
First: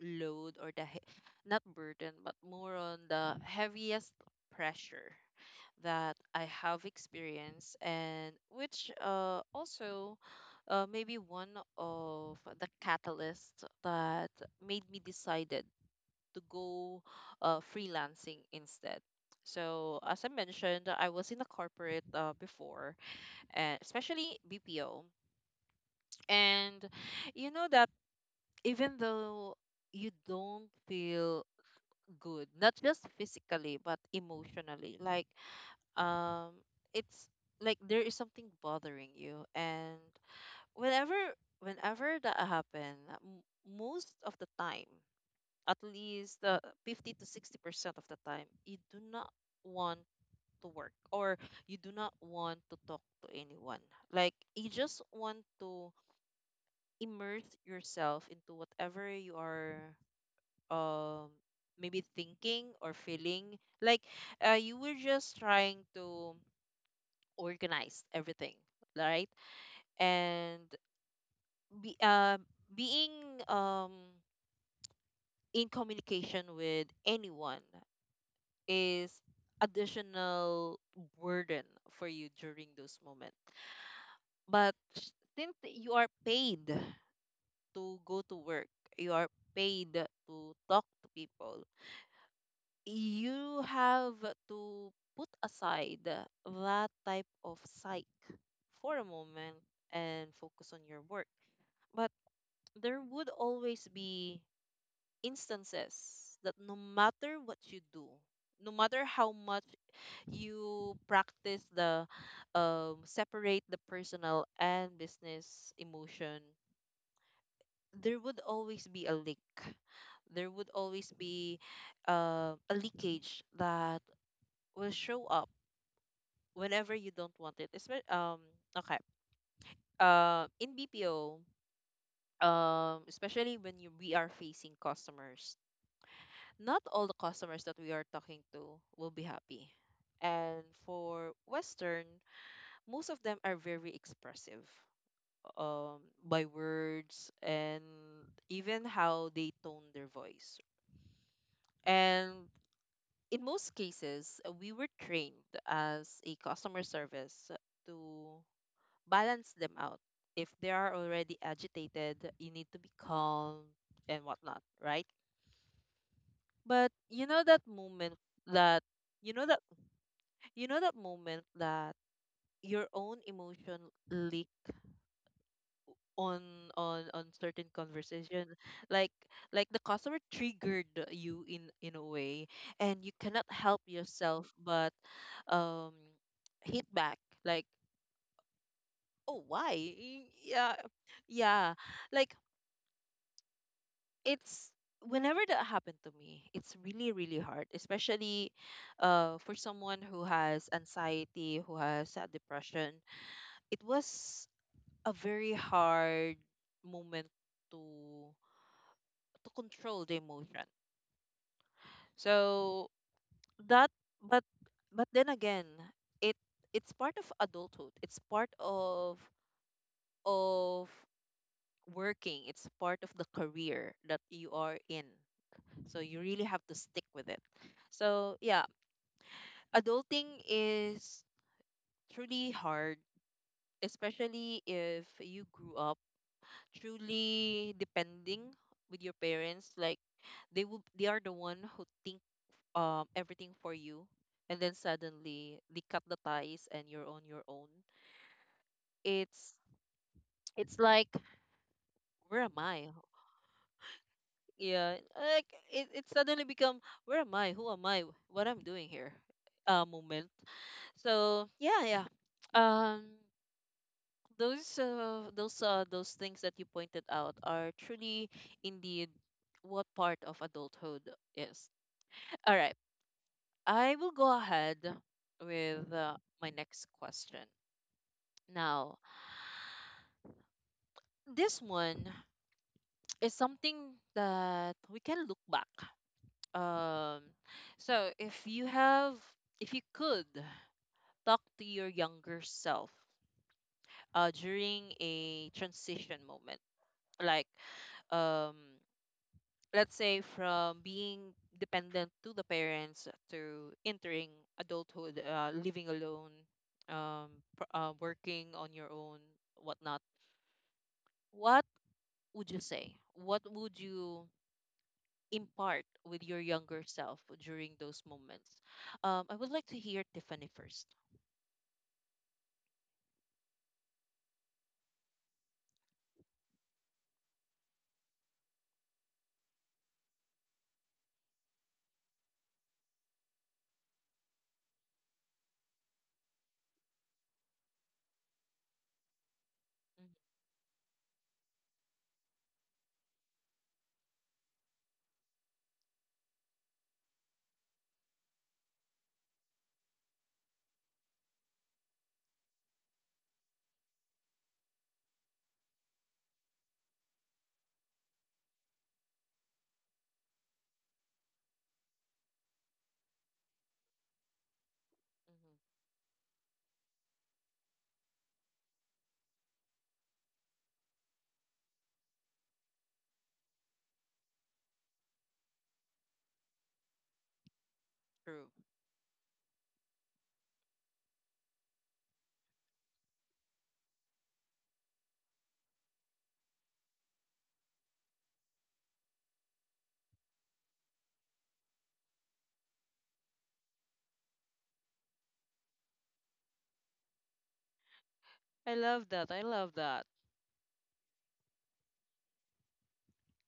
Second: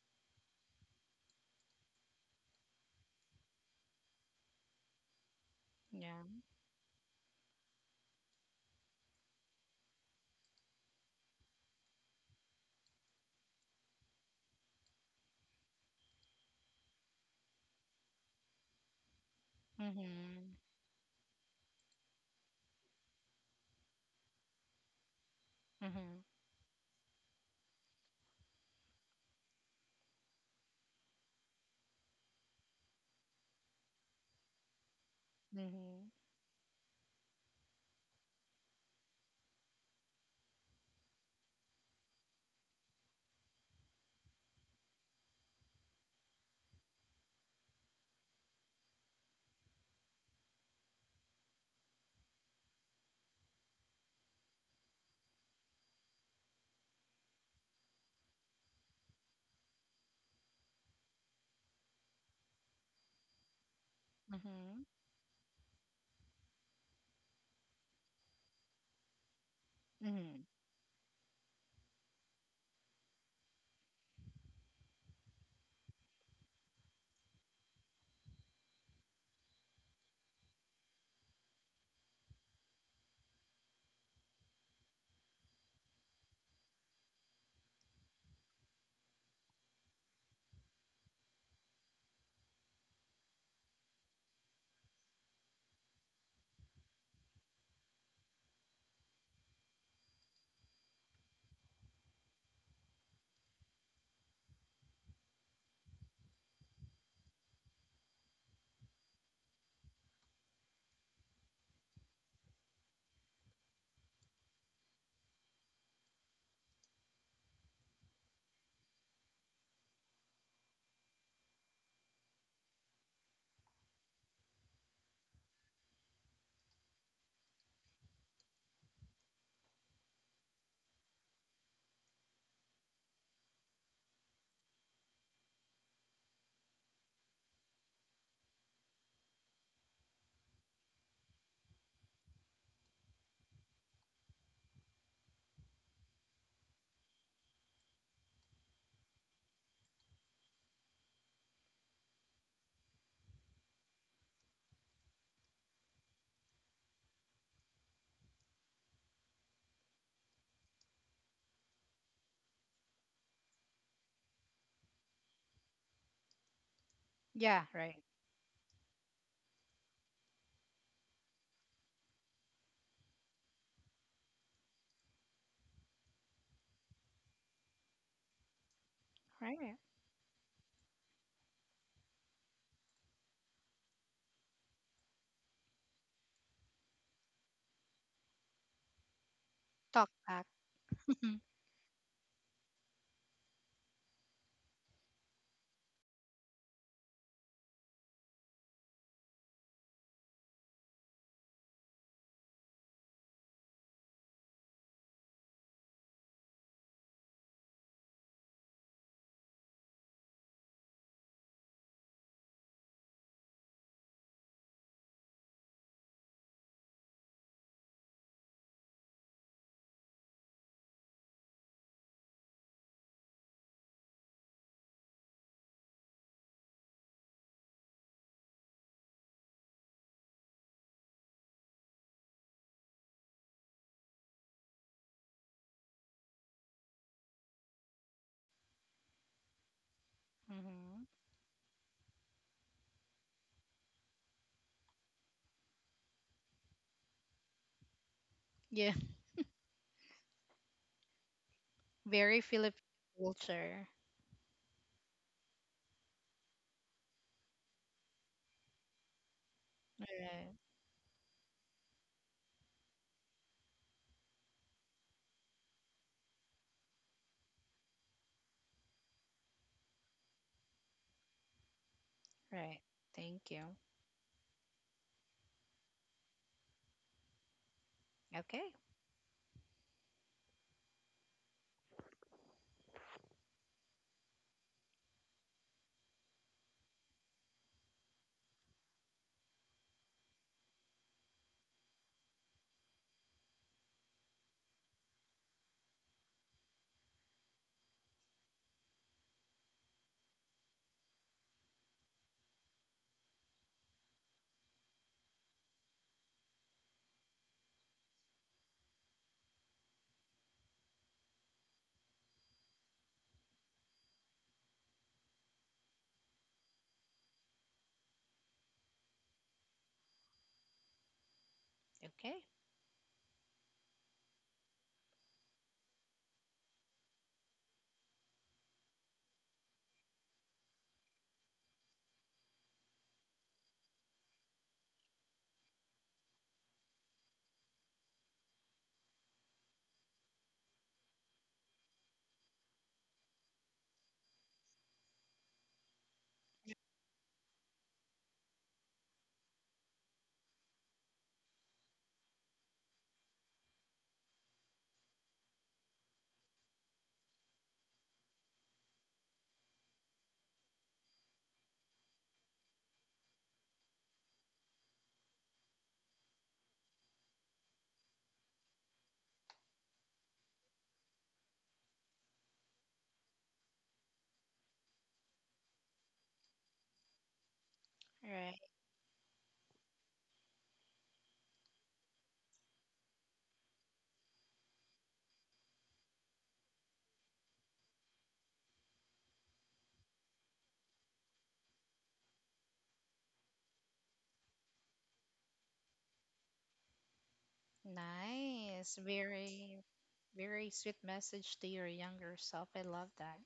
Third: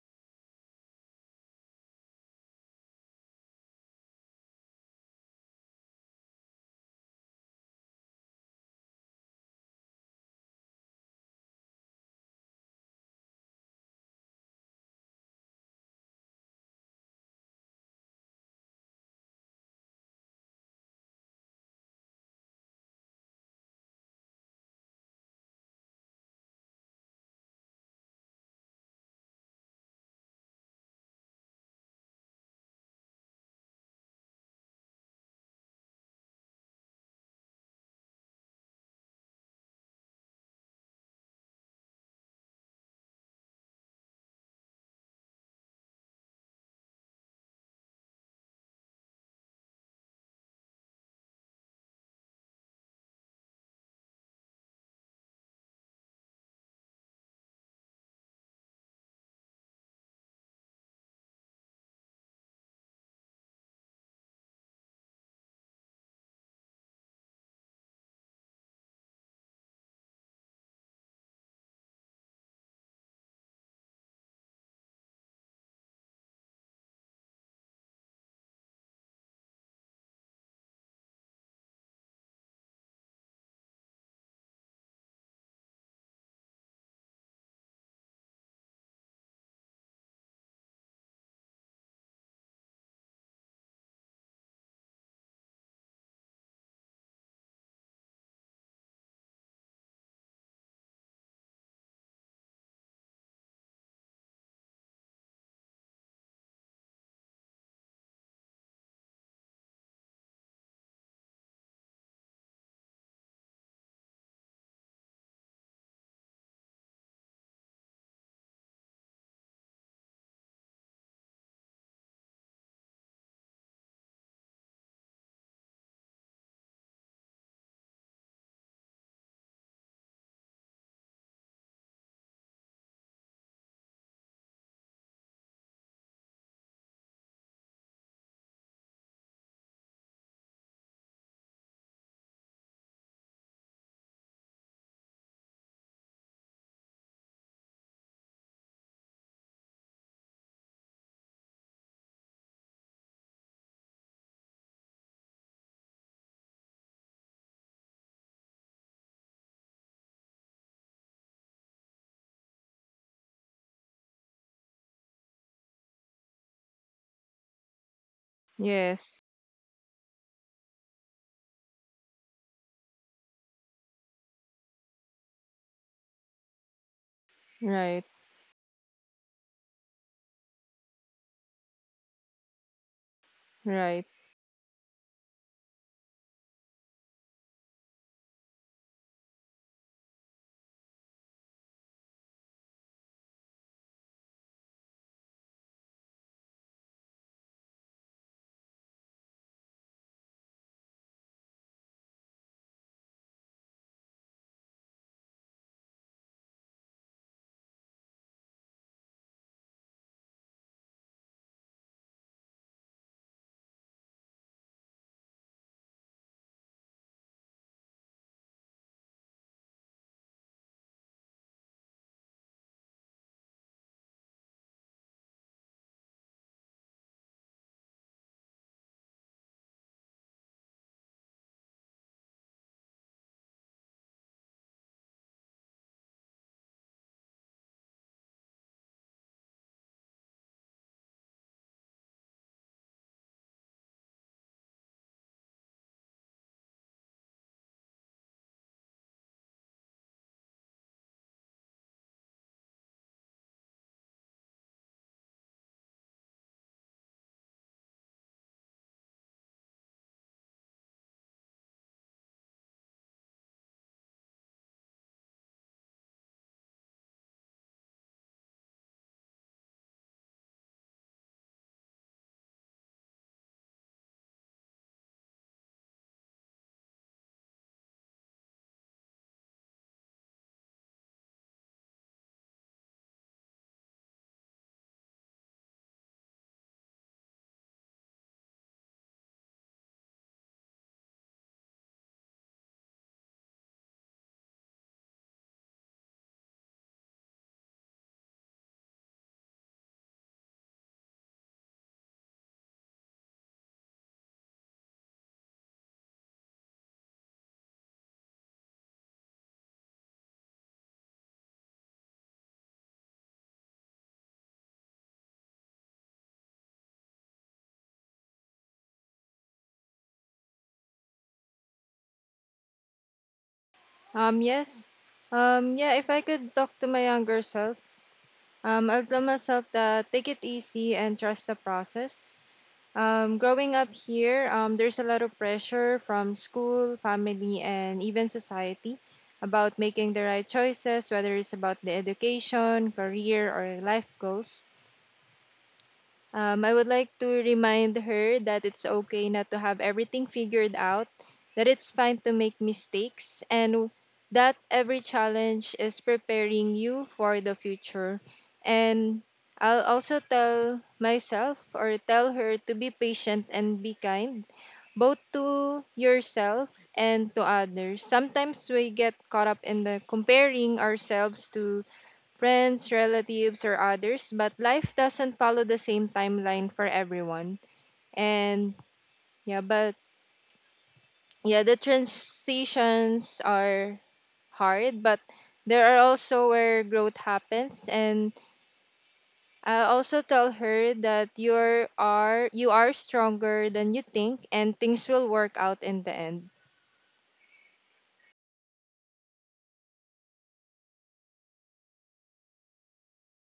S1: load or not burden but more on the heaviest pressure that
S2: Yeah.
S1: I have experienced, and which also maybe one of the catalysts that made me decided to go freelancing instead. So, as I
S2: Hmm.
S1: mentioned, I was in a corporate before, especially BPO.
S2: Hmm.
S1: And you know that even though you don't feel good, not just physically, but emotionally, like
S2: Hmm.
S1: um it's like there is something bothering you, and whenever whenever that happen, m- most of the time, at least the 50 to 60% of the time, you do not want to work, or you do not want to talk to anyone, like you just want to immerse yourself into whatever you are um maybe thinking or feeling, like you
S2: Hmm.
S1: were just trying to organized everything, right?
S2: Hmm.
S1: And be, uh being um, in communication with anyone is additional burden for you during those moments. But since you are paid to go to work, you are paid to talk to people, you have to put aside that type of psyche for a moment and focus on your work. But there would always be instances that no matter what you do, no matter how much you practice the separate the personal and business emotion, there would always be a leak. There would always be a leakage that will show up whenever you don't want it. Okay. In BPO, especially when we are facing customers, not all the customers that we are talking to will be happy. And for Western, most of them are very expressive, by words and even how they tone their voice. And in most cases, we were trained as a customer service to balance them out. If they are already agitated, you need to be calm and whatnot, right? But you know
S2: Yeah.
S1: that
S2: Right.
S1: moment that
S3: Yes.
S1: you know that you know that moment that your own emotion leak on on certain
S3: Right.
S1: conversation, like like
S2: Right.
S1: the customer triggered you in a way and you cannot help
S3: Right.
S1: yourself but um hit back, like oh why.
S2: Talk back.
S1: Yeah,
S2: Hmm.
S1: yeah, like it's, whenever that happened to me it's really hard, especially for someone who has anxiety, who has depression, it was a very hard moment to to control the emotion. So that but but then again, it it's part of adulthood. It's part of working. It's part of the career that you are in. So you really have to stick with it. So yeah, adulting is truly hard, especially if you grew up truly depending with your parents, like they are the one who think everything for you, and then suddenly they cut the ties and you're on your own.
S2: Yeah. *laughs*
S1: it's it's like
S2: Very
S1: where am
S2: Filipino
S1: I.
S2: culture.
S1: Yeah, like it suddenly become where am I, who am I, what I'm doing here, moment.
S2: Right.
S1: So yeah, yeah, um those those things that you pointed out are truly indeed what part of adulthood is, all right.
S2: Right. Thank you.
S1: I will go ahead with my next question.
S2: Okay.
S1: Now, this one is something that we can look back. Um, so if you could talk to your younger self during a transition moment, like um, let's say from being dependent to the parents to entering adulthood, living alone, um, working on your own, whatnot. What would you say? What would you impart with your younger self during those moments? I would like to hear Tiffany first.
S2: Okay.
S3: Yes. Yeah, if I could talk to my younger self, I would tell myself that take it easy and trust the process. Growing up here, there's a lot of pressure from school, family, and even society about
S1: Mhm,
S3: making the right choices, whether it's about the education, career, or life goals. I would like to remind her that it's okay not to have everything figured out, that it's fine to make mistakes, and that every challenge is preparing you for the future. And I'll also tell myself or tell her to be patient and be kind, both
S1: mhm.
S3: to yourself and to others. Sometimes we get caught up in the comparing ourselves to friends, relatives, or others, but life doesn't follow the same timeline for everyone.
S1: True.
S2: Right.
S3: And yeah, but yeah, the transitions are hard, but there are also where growth happens. And I also tell her that you are stronger than you think, and things will work out in the end.
S1: I
S2: Nice.
S1: love that. I love
S2: Very,
S1: that.
S2: very sweet message to your younger self. I love that.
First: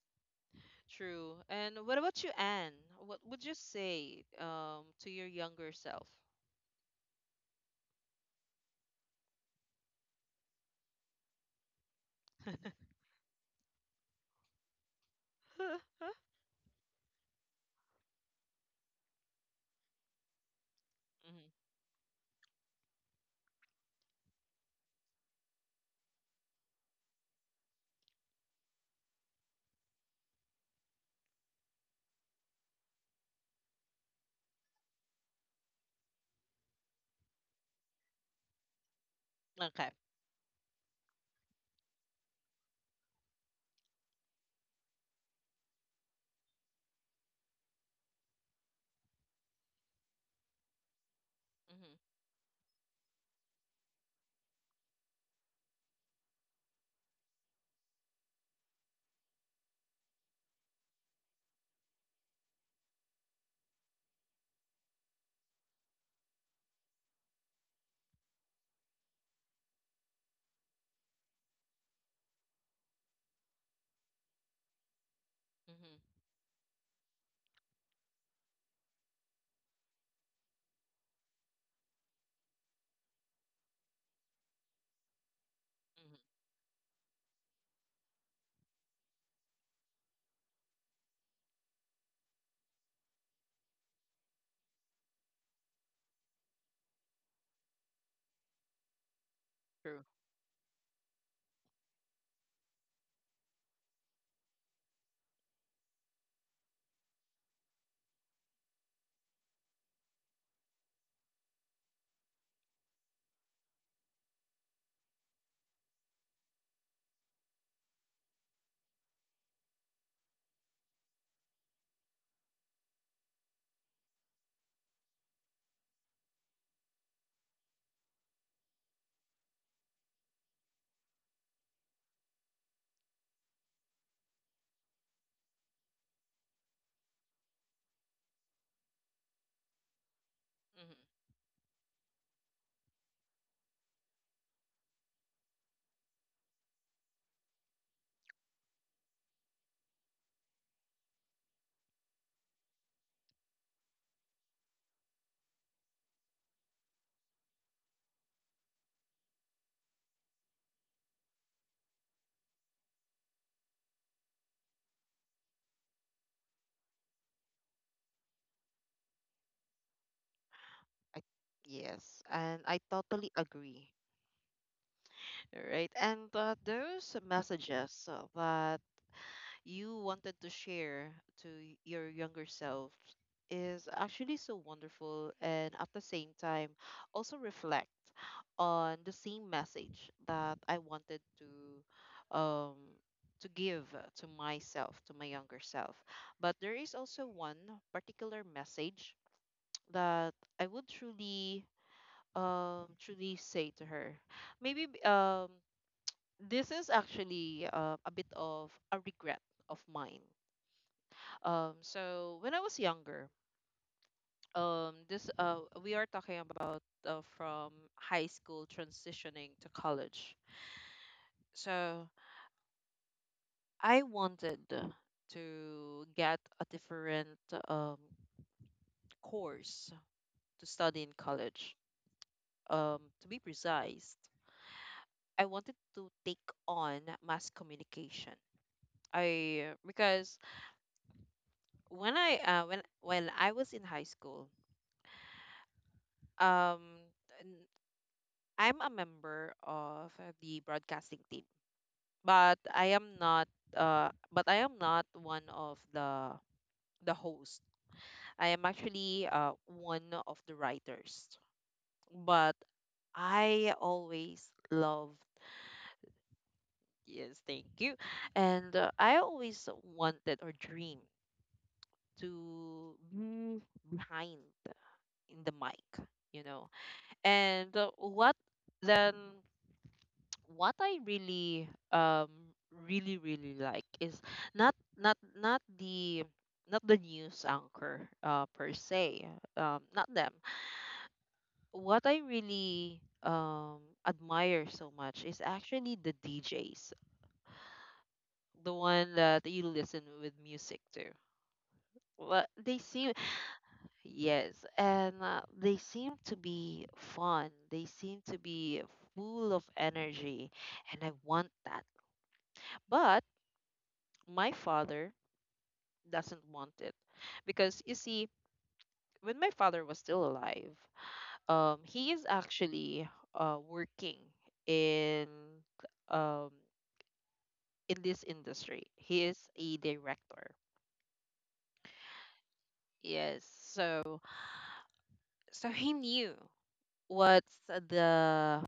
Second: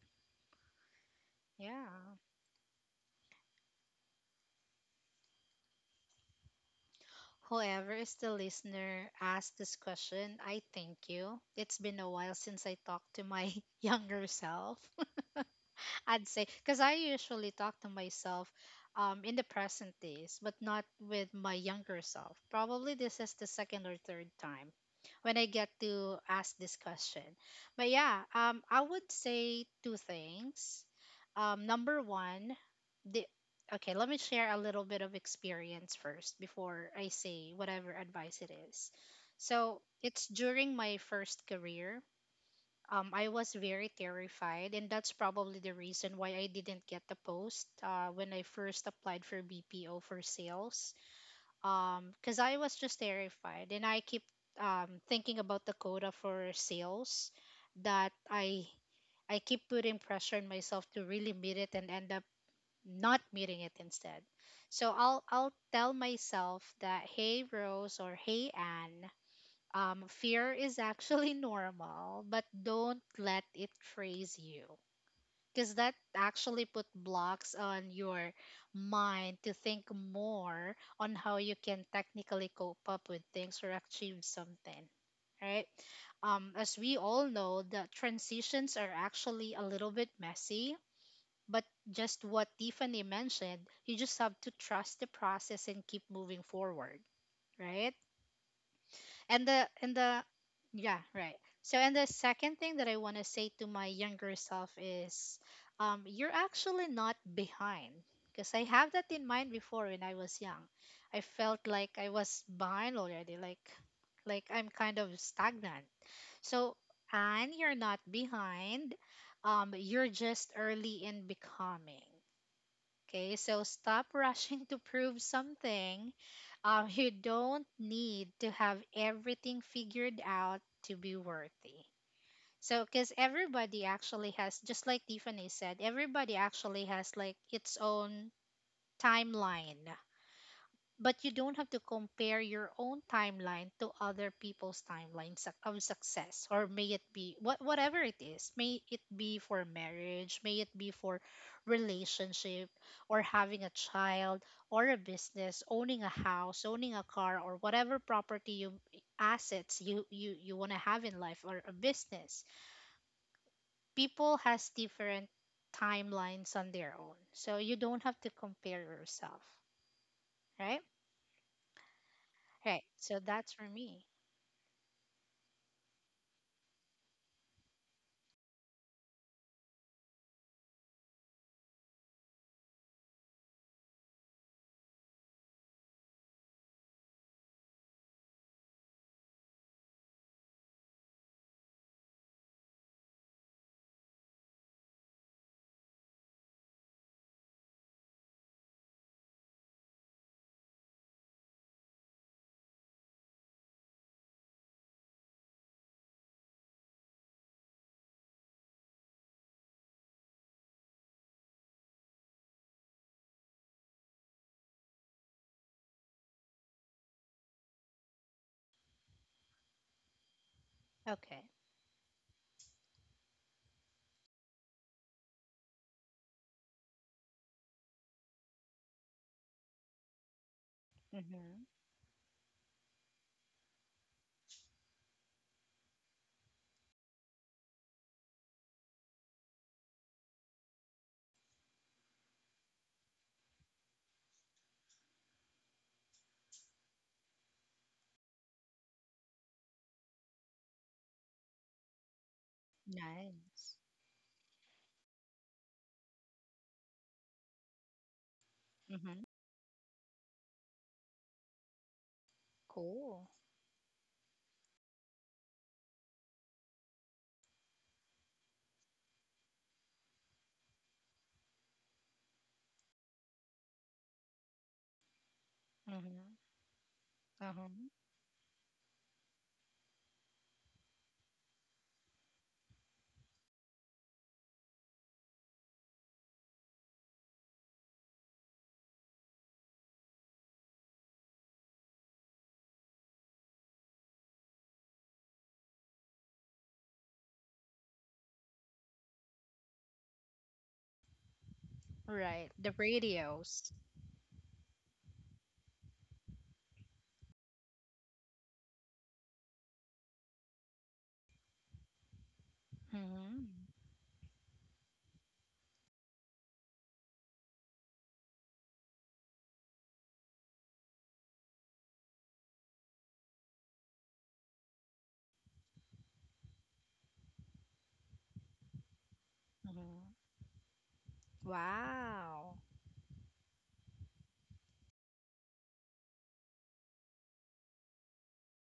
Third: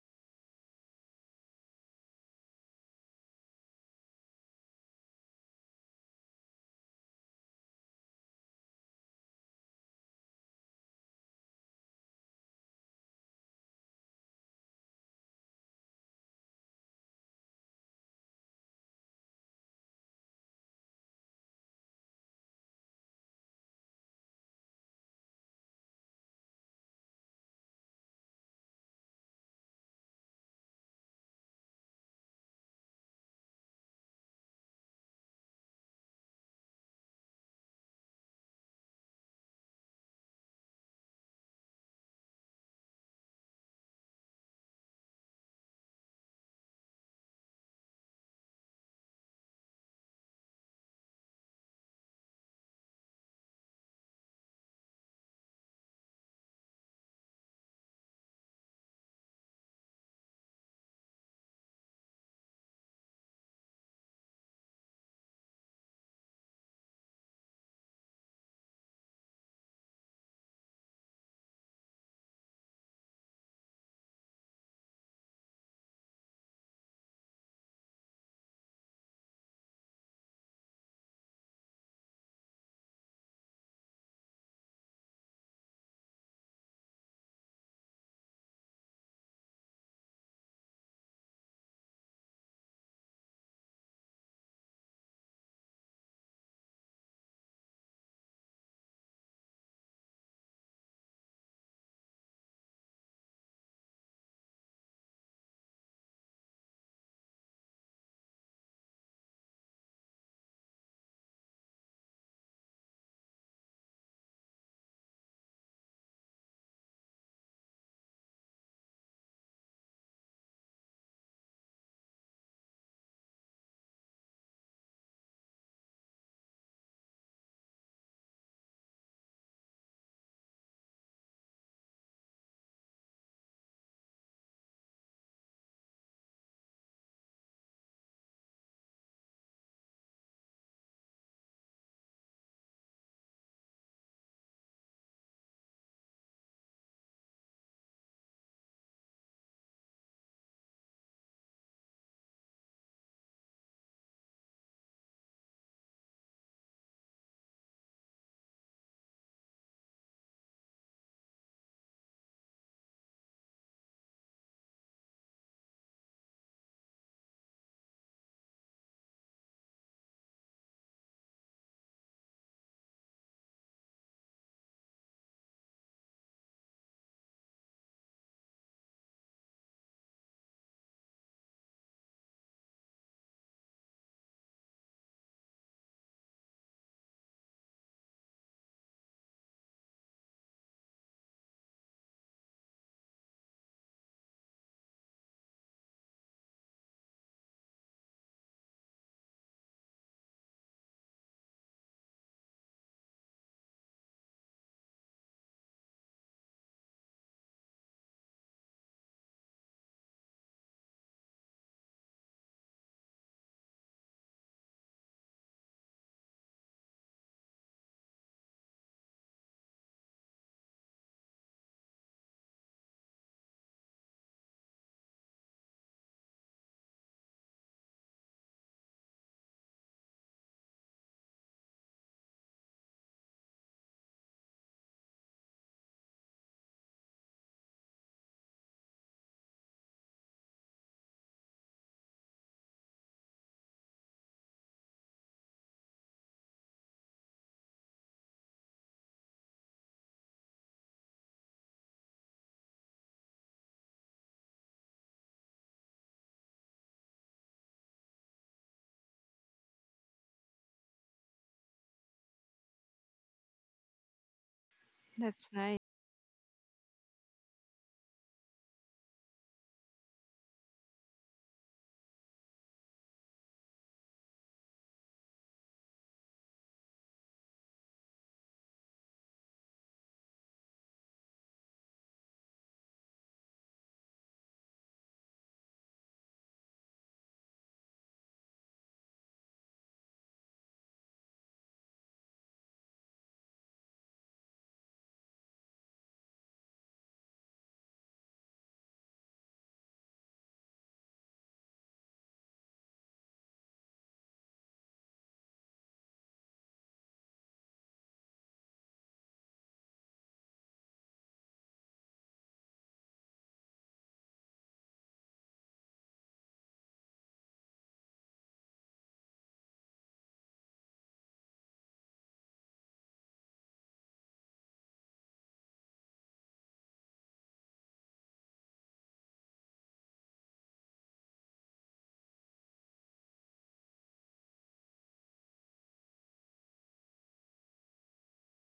S1: True. And what
S2: Yeah.
S1: about you, Anne? What would you say to your younger self?
S2: Whoever is the listener asked this question, I thank you. It's been a while since I
S1: *laughs*
S2: talked to my *laughs* younger self.
S1: Hmm.
S2: I'd say because I usually talk to myself in the present days, but not with my younger self. Probably this is the second or third time when I get to ask this question. But yeah, I would say two things. Number one, the okay, let me share a little bit of experience first before I say whatever advice it is. So
S1: Okay.
S2: it's during my first career, I was very terrified, and that's probably the reason why I didn't get the post when I first applied for BPO for sales.
S1: Hmm.
S2: Because I was just terrified, and I keep thinking about the quota for sales that I keep putting pressure on myself to really meet it and end up not meeting it instead. So I'll tell myself that hey Rose or hey Anne, fear is actually *laughs* normal, but don't let it freeze you. Because that
S1: Hmm.
S2: actually put blocks on your mind to think more on how you can technically cope up with things or achieve something, right?
S1: Hmm.
S2: As we all know, the transitions are actually a little bit messy, but just what Tiffany mentioned, you just have to trust the process and keep moving forward, right? And
S1: True.
S2: the yeah, right. So and the second thing that I want to say to my younger self is, you're actually not behind, because I have that in mind before. When I was young, I felt like I was behind already, like I'm kind of stagnant. So, and you're not behind, you're just early in becoming. Okay, so stop *laughs* rushing to prove something. You don't need to have everything figured out to be worthy. So, because everybody actually has, just like Tiffany said, everybody actually has like its own timeline,
S1: Hmm.
S2: but you don't have to compare your own timeline to other people's timelines of success, or may it be what, whatever it is, may it be for marriage, may it be for relationship, or having a child, or a business, owning a house, owning a car, or whatever property you assets you want to have in life, or a business. People has different timelines on their own, so you don't have to compare yourself, right?
S1: I, yes, and I
S2: Right, so
S1: totally
S2: that's for
S1: agree.
S2: me.
S1: All right, and those messages that you wanted to share to your younger self is actually so wonderful, and at the same time also reflect on the same message that I wanted to give to myself, to my younger self. But there is also one particular message that I would truly truly say to her. Maybe this is actually a bit of a regret of mine. Um, so when I was younger, this we are talking about from high school transitioning to college.
S2: Okay.
S1: So I wanted to get a different um, course to study in
S2: Mm-hmm.
S1: college. To be precise, I wanted to take on mass communication. I Because when I was in high school, um, I'm a member of the broadcasting team, but
S2: Nice.
S1: I am not one of the host. I am
S2: Mm-hmm.
S1: actually one of the writers. But
S2: Cool.
S1: I always loved,
S3: That's nice.
S1: yes, thank you. And I always wanted or dreamed to be behind in the mic,
S2: Mm-hmm.
S1: you know.
S2: Uh-huh.
S1: And then what I really really like is, not the, not the news anchor per se, not them. What I really admire so much is actually the DJs, the one that you listen with music to. Well,
S2: Right. The
S1: they seem,
S2: radios.
S1: yes, and they seem to be fun, they seem to be full of energy, and I want that. But
S2: Mm-hmm.
S1: my father doesn't want it, because you see, when my father was still alive, he is actually working in um this industry. He is a
S2: Mm-hmm.
S1: director.
S2: Wow.
S1: Yes, so so he knew what's the,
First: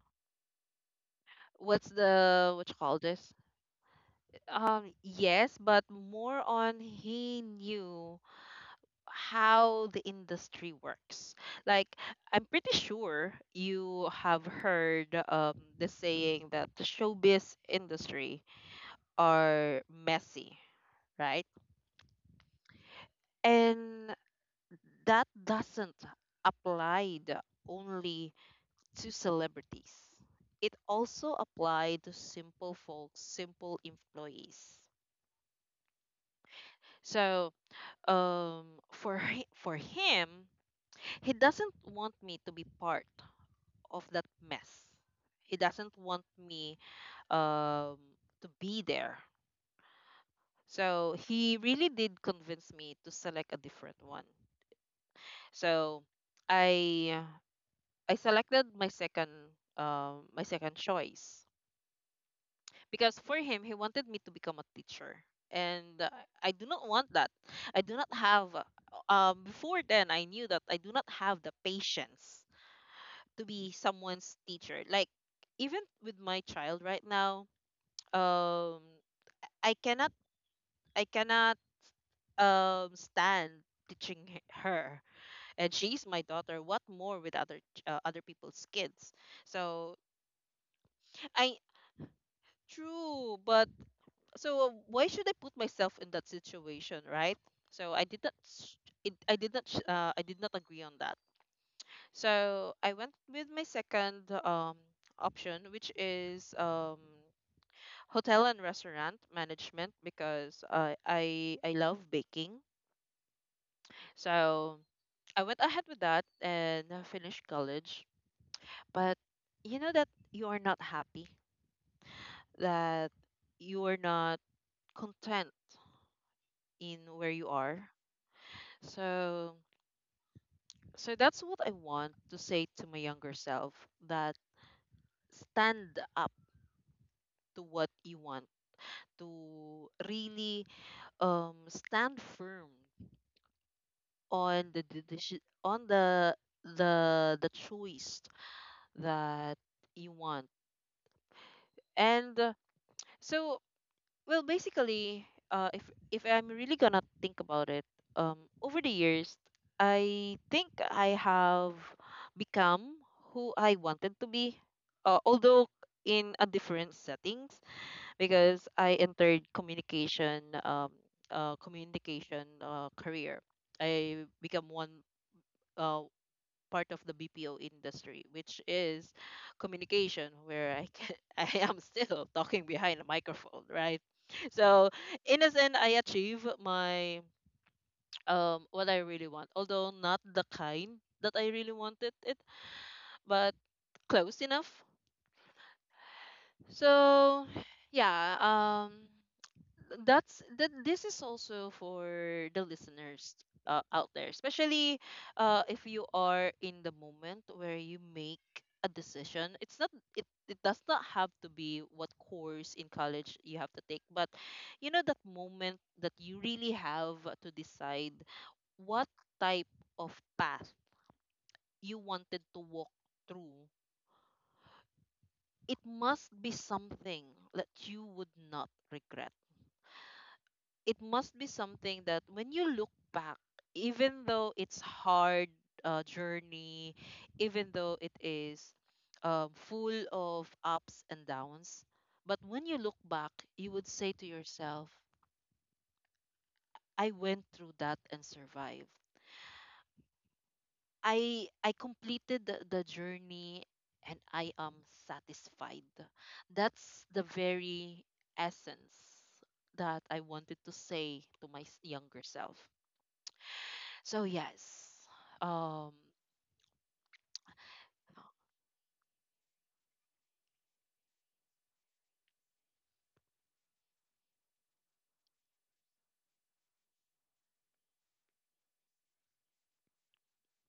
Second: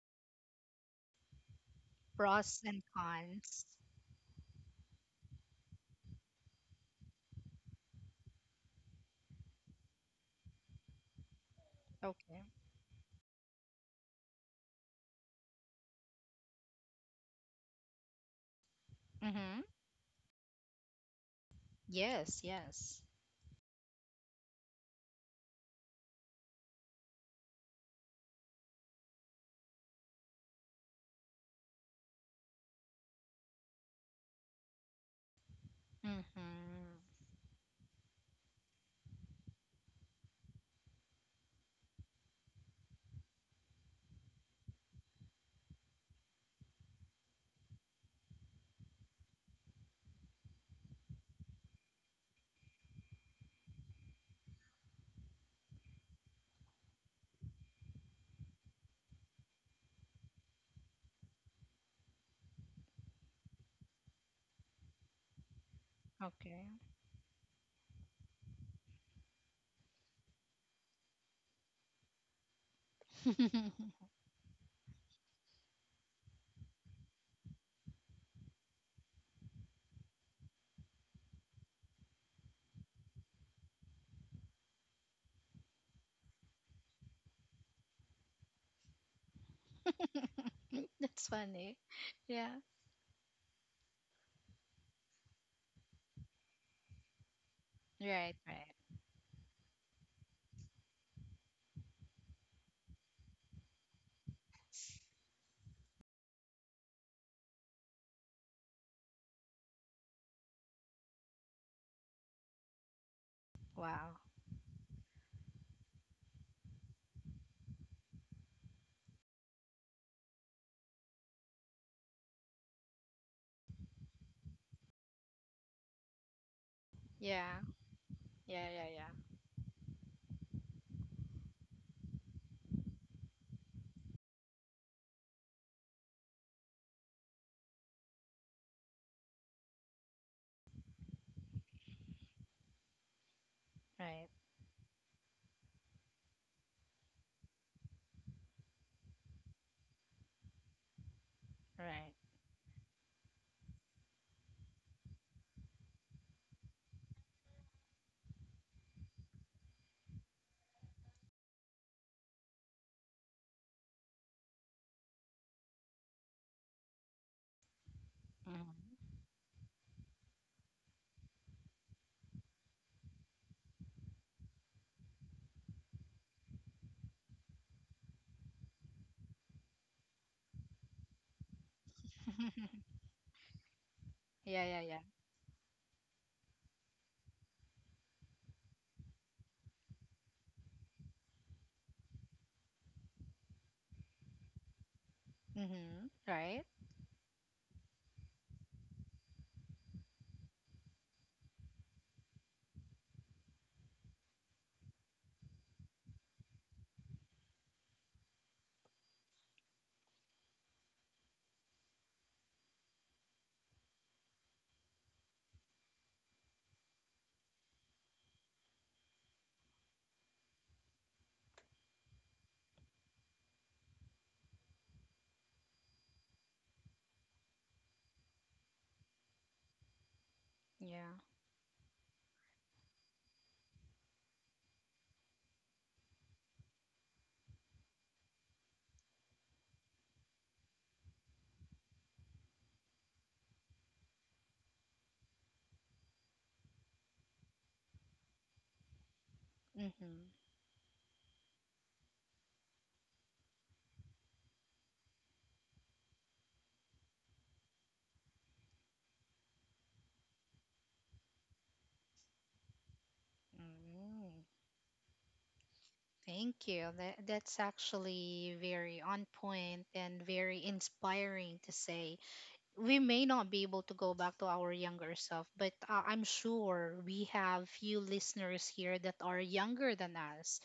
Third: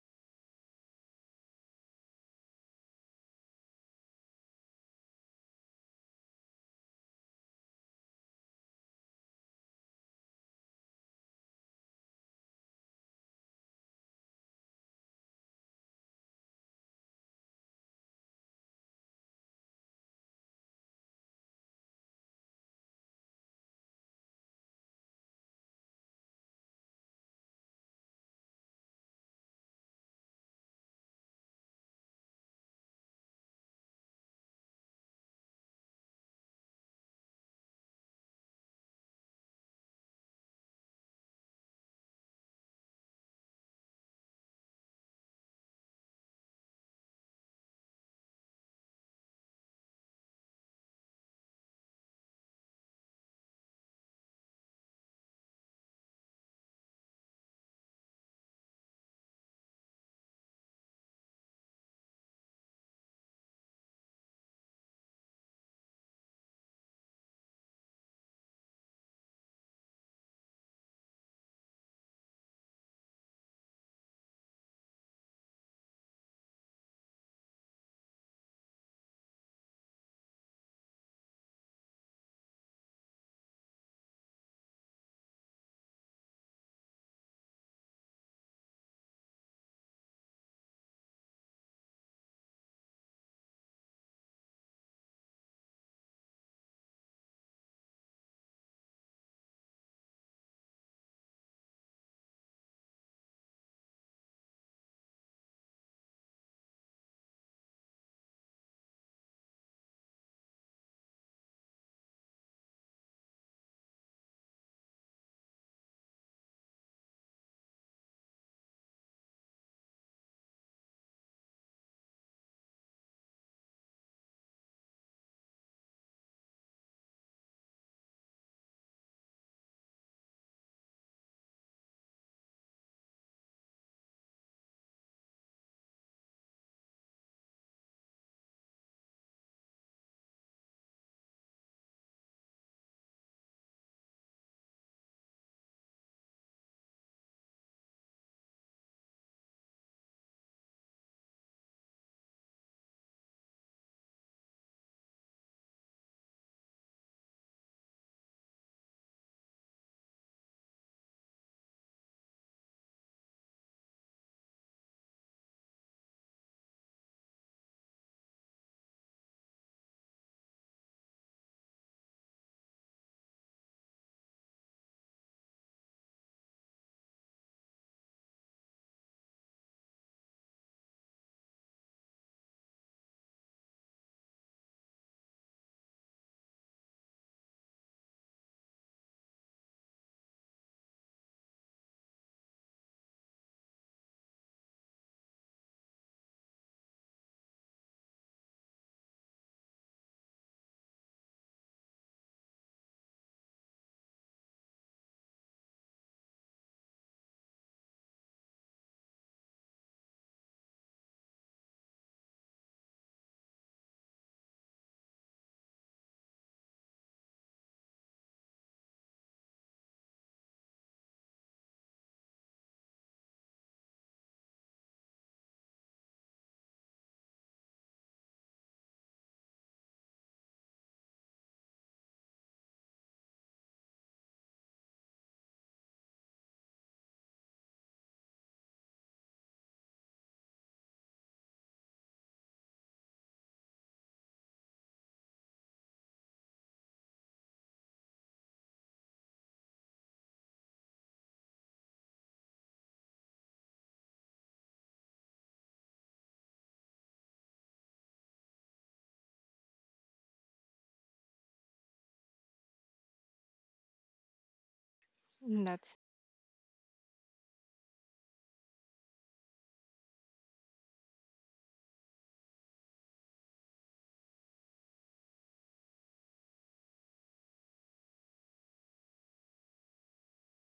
S1: what's the,
S2: Pros
S1: what you
S2: and
S1: call this,
S2: cons.
S1: yes, but more on he knew how the industry works. Like,
S2: Okay.
S1: I'm pretty sure you have heard the saying that the showbiz industry
S2: Mm-hmm.
S1: are messy, right?
S2: Yes, yes.
S1: And that doesn't applied only to celebrities. It also applied to simple folks, simple employees.
S2: Mm-hmm.
S1: So, um, for him, he doesn't want me to be part of that mess. He doesn't want me um, to be there. So he really did convince me to select a different one. So I I selected my second choice, because for him he wanted me to become a teacher, and I do
S2: Okay.
S1: not want that. I do not have before then, I knew that I do not have the patience to be
S2: *laughs*
S1: someone's teacher. Like, even with my child right now, um I cannot I cannot stand teaching her, and she's my daughter, what more with other other people's kids. So
S2: That's
S1: I
S2: funny. Yeah.
S1: true, but so why should I put myself in that situation, right? So I did not
S2: Right, right.
S1: s- it, I did not sh- I did not agree on that. So I went with my second option, which is hotel and restaurant management, because I love baking.
S2: Wow.
S1: So I went ahead with that and I finished college. But you know that you are not happy, that you are not content in where you
S2: Yeah.
S1: are.
S2: Yeah, yeah, yeah.
S1: So so that's what I want to say to my younger self, that stand up to what you want, to really stand firm
S2: Right,
S1: on the choice that you want.
S2: right.
S1: And so. Well, basically, if I'm really gonna think about it, over the years, I think I have become who I wanted to be, although in a different settings,
S2: Mm-hmm.
S1: because I entered communication, communication career. I become one, uh, part of the BPO industry, which is communication, where I can, *laughs* I am still talking
S2: *laughs*
S1: behind a microphone, right?
S2: Yeah, yeah,
S1: So
S2: yeah.
S1: in a sense, I achieve my what I really want, although not the kind that I really wanted it, but close enough.
S2: Mm-hmm. Right?
S1: So yeah, that this is also for the listeners out there, especially if you are in the moment where you make a decision. It's not, it, it does not have to be what course in college you have to take, but you know that moment that you really have to decide what type of path you wanted to walk through. It must be something that you would not regret. It
S2: Yeah.
S1: must be something that when you look back, even though it's hard journey, even though it is full of ups and downs, but when you look back, you would say to yourself, "I went through that and survived.
S2: Mm-hmm.
S1: I completed the journey." And I am satisfied. That's the very essence that I wanted to say to my younger self. So
S2: Mm.
S1: yes.
S3: Mm,
S1: Um.
S3: that's
S2: Thank you. That, that's actually very on point and very inspiring to say. We may not be able to go back to our younger self, but I'm sure we have few listeners here that are younger than us.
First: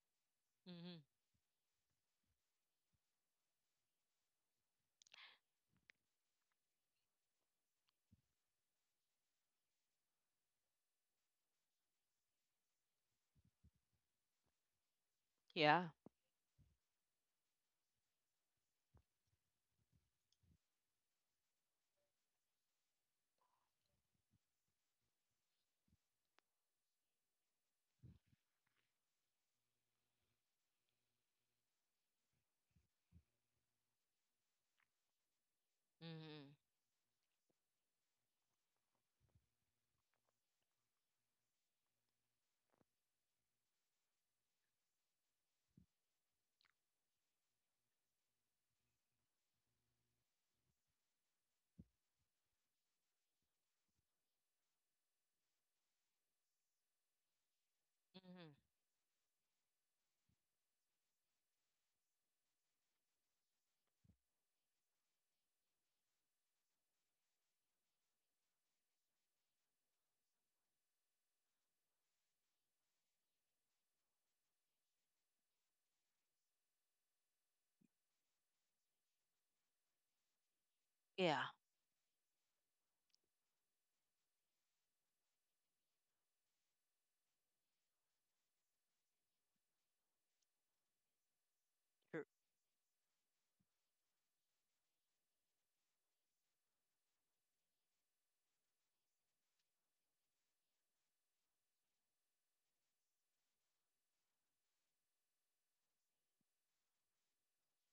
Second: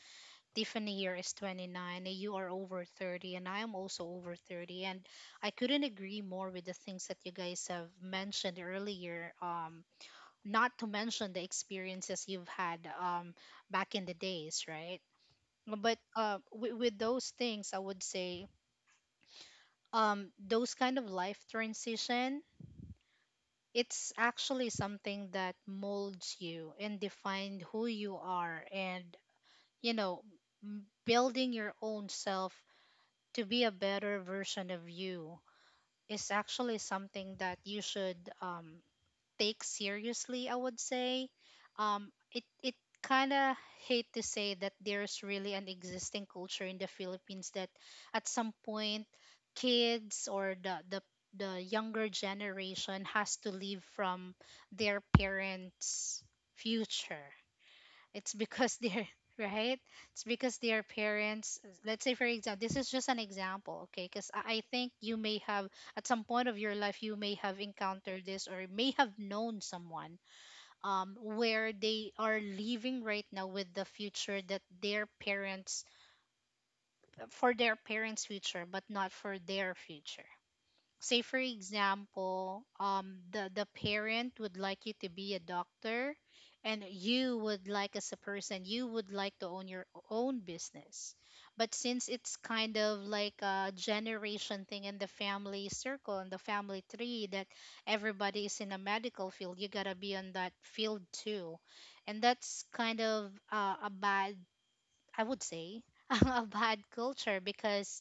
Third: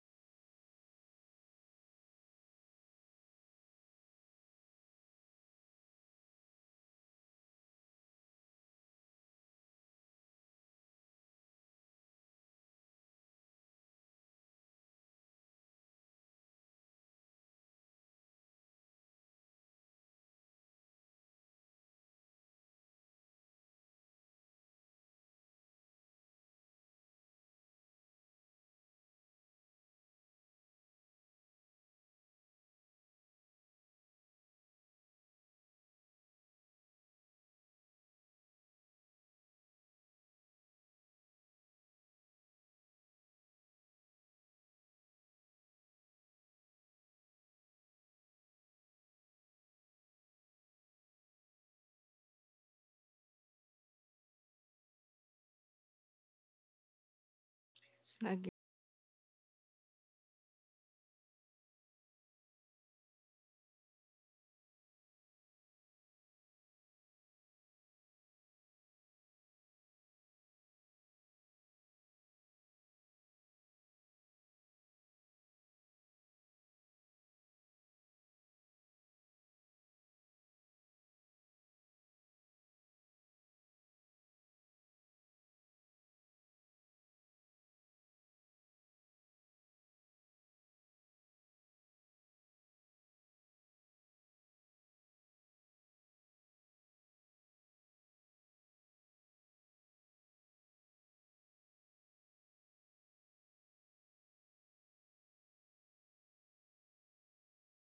S1: Mhm,
S2: Tiffany here is 29, and you are over 30, and I am also over 30. And I couldn't agree more with the things that you guys have mentioned earlier. Not to mention the experiences you've had back in the days, right?
S1: yeah.
S2: But with those things I would say, those kind of life transition, it's actually something that molds you and define who you are, and you know, building your own self to be a better version of you is
S1: Mm-hmm.
S2: actually something that you should, take seriously, I would say. It kind of hate to say that there's really an existing culture in the Philippines that at some point kids or the younger generation has to live from their parents' future. It's
S3: agree.
S2: because
S1: Hmm.
S2: they're *laughs* right. It's because their parents, let's say for example, this is just an example, okay, because I think you may have, at some point of your life, you may have encountered this or may have known someone, where they are living right now with the future that their parents, for their parents future, but not for their future. Say for
S1: Yeah.
S2: example, the parent would like you to be a doctor, and you would like, as a person, you would like to own your own business. But since
S1: True.
S2: it's kind of like a generation thing in the family circle and the family tree, that everybody is in a medical field, you gotta be on that field too. And that's kind of a bad, I would say, *laughs* a bad culture because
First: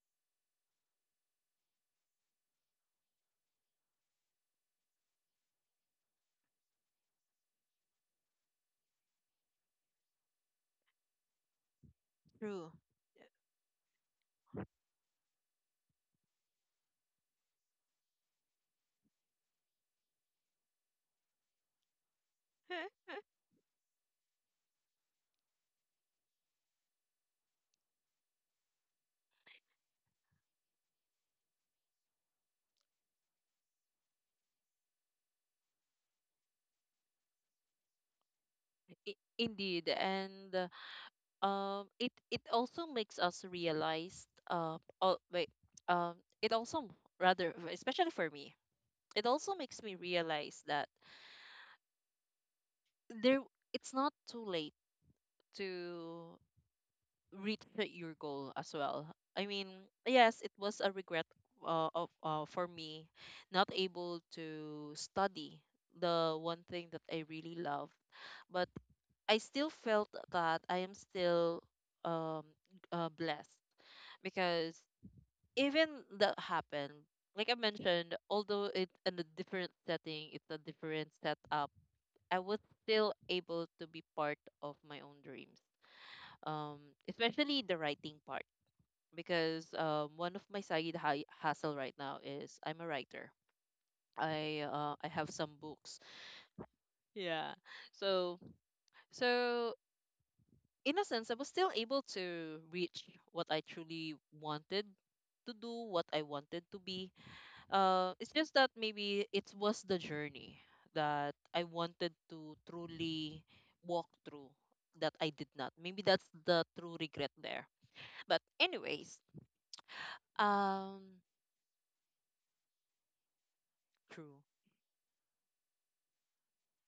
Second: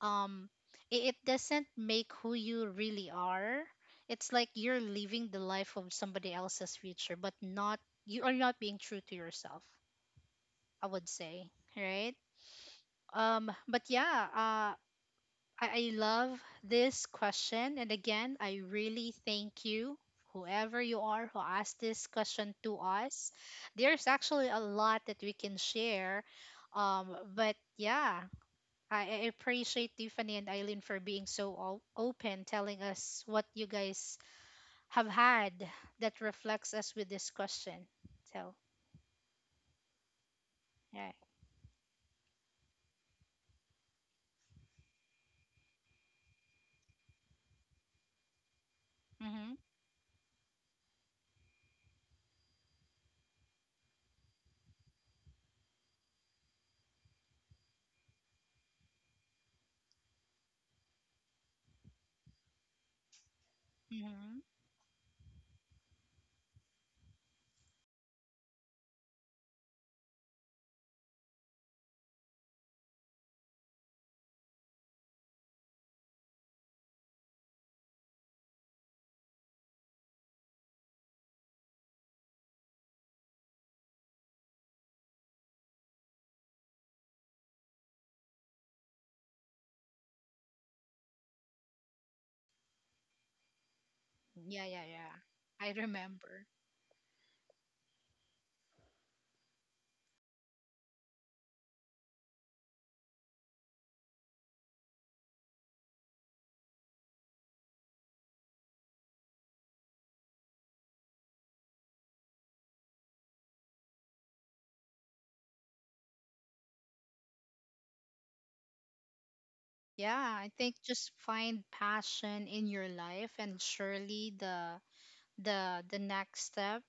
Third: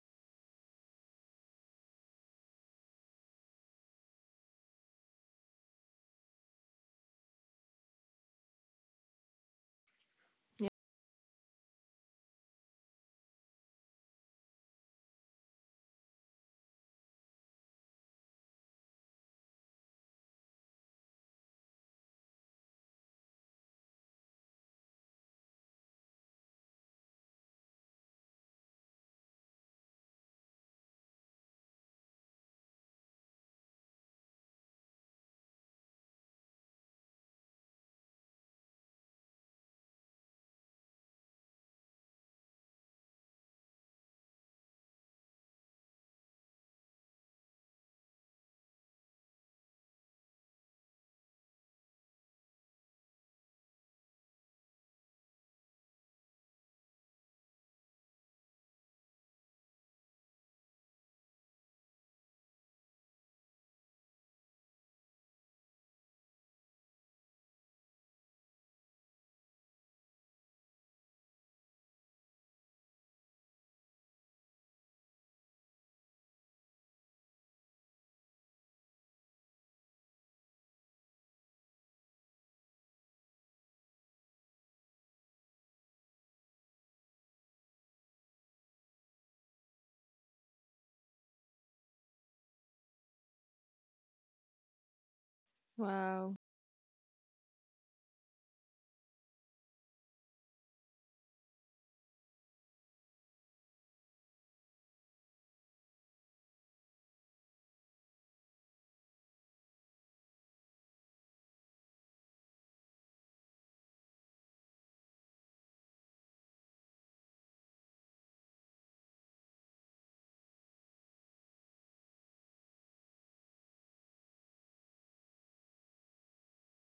S2: um, it doesn't make who you really are. It's like you're living the life of somebody else's future, but not, you are not being true to yourself.
S3: Yeah.
S2: I would say, right?
S1: True.
S2: But yeah, I love this question, and again, I really thank you, whoever you are, who asked this question to
S1: *laughs*
S2: us. There's actually a lot that we can share, but yeah, I appreciate Tiffany and Eileen for being so open, telling us what you guys have had that reflects us with this question. So,
S1: I- indeed, and
S2: yeah.
S1: it it also makes us realize. Oh wait. Um, it also rather, especially for me, it
S2: Mm-hmm.
S1: also makes me realize that there, it's not too late to reach your goal as well. I mean, yes, it was a regret of for me not able
S2: Mm-hmm.
S1: to study the one thing that I really loved, but I still felt that I am still um blessed because even that happened, like I mentioned, although it's in a different setting, it's a different setup. I was still able to be part of my own dreams, um, especially the writing part because one of my side hustle right now is I'm a writer.
S2: Yeah, yeah,
S1: I
S2: yeah.
S1: have some
S2: I
S1: books.
S3: Wow.
S2: remember.
S1: Yeah. So so in a sense, I was still able to reach what I truly wanted to do, what I wanted to be. It's just that maybe it was the journey that I wanted to truly walk through that I did not. Maybe that's the true regret there. But anyways,
S2: Yeah, I think
S1: um,
S2: just find passion in your life, and surely
S1: true,
S2: the the next step,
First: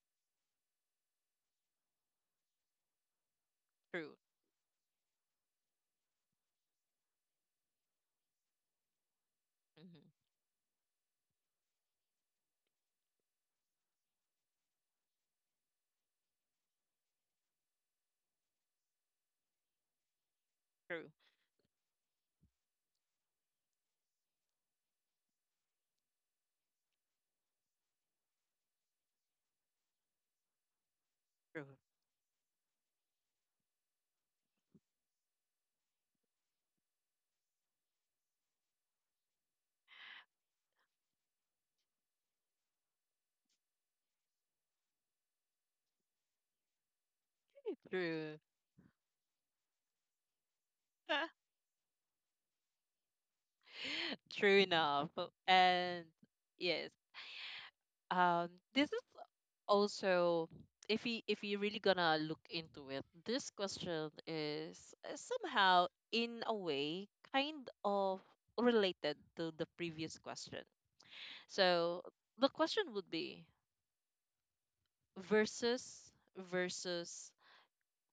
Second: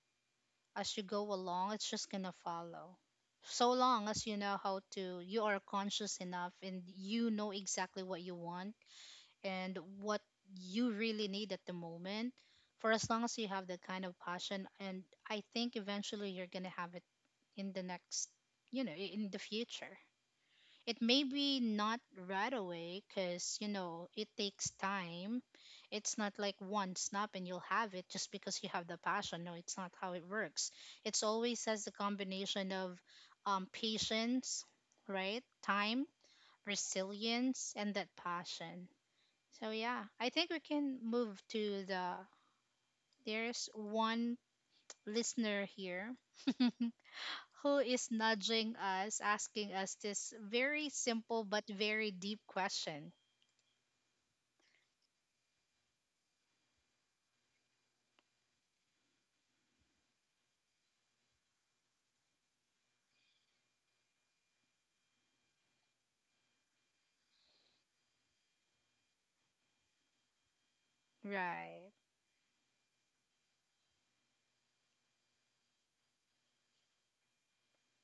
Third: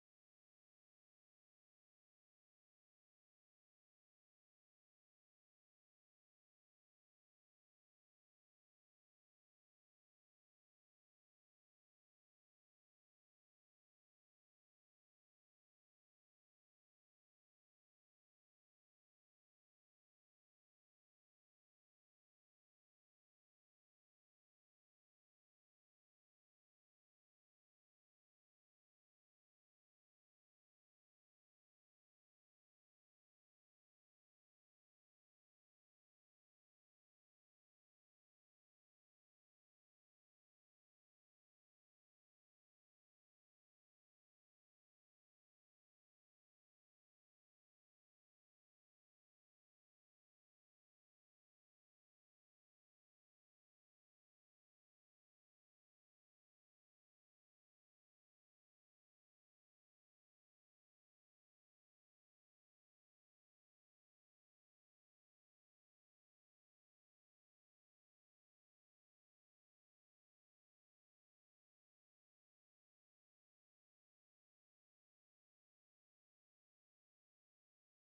S2: as you go along, it's just gonna follow. So long
S1: true.
S2: as you know how to, you are conscious enough, and you know exactly what you want and what
S1: Mm-hmm.
S2: you really need at the moment, for as long as you have that kind of passion. And I think eventually you're going to have it, in the next, in the future. It
S1: True,
S2: may be not right away, because you know it takes time. It's not like one snap and you'll have it just because you have the passion. No, it's not how it works. It's
S1: true,
S2: always as a combination of patience, right time, resilience, and that passion. So yeah, I think we can move to the, there's one listener here *laughs* who is
S1: true.
S2: nudging us, asking us this very
S1: *laughs*
S2: simple but very deep question.
S1: True enough. And yes, um, this is also if you really gonna look into it, this question is somehow in a way kind of related to the previous question.
S2: Right.
S1: So the question would be versus versus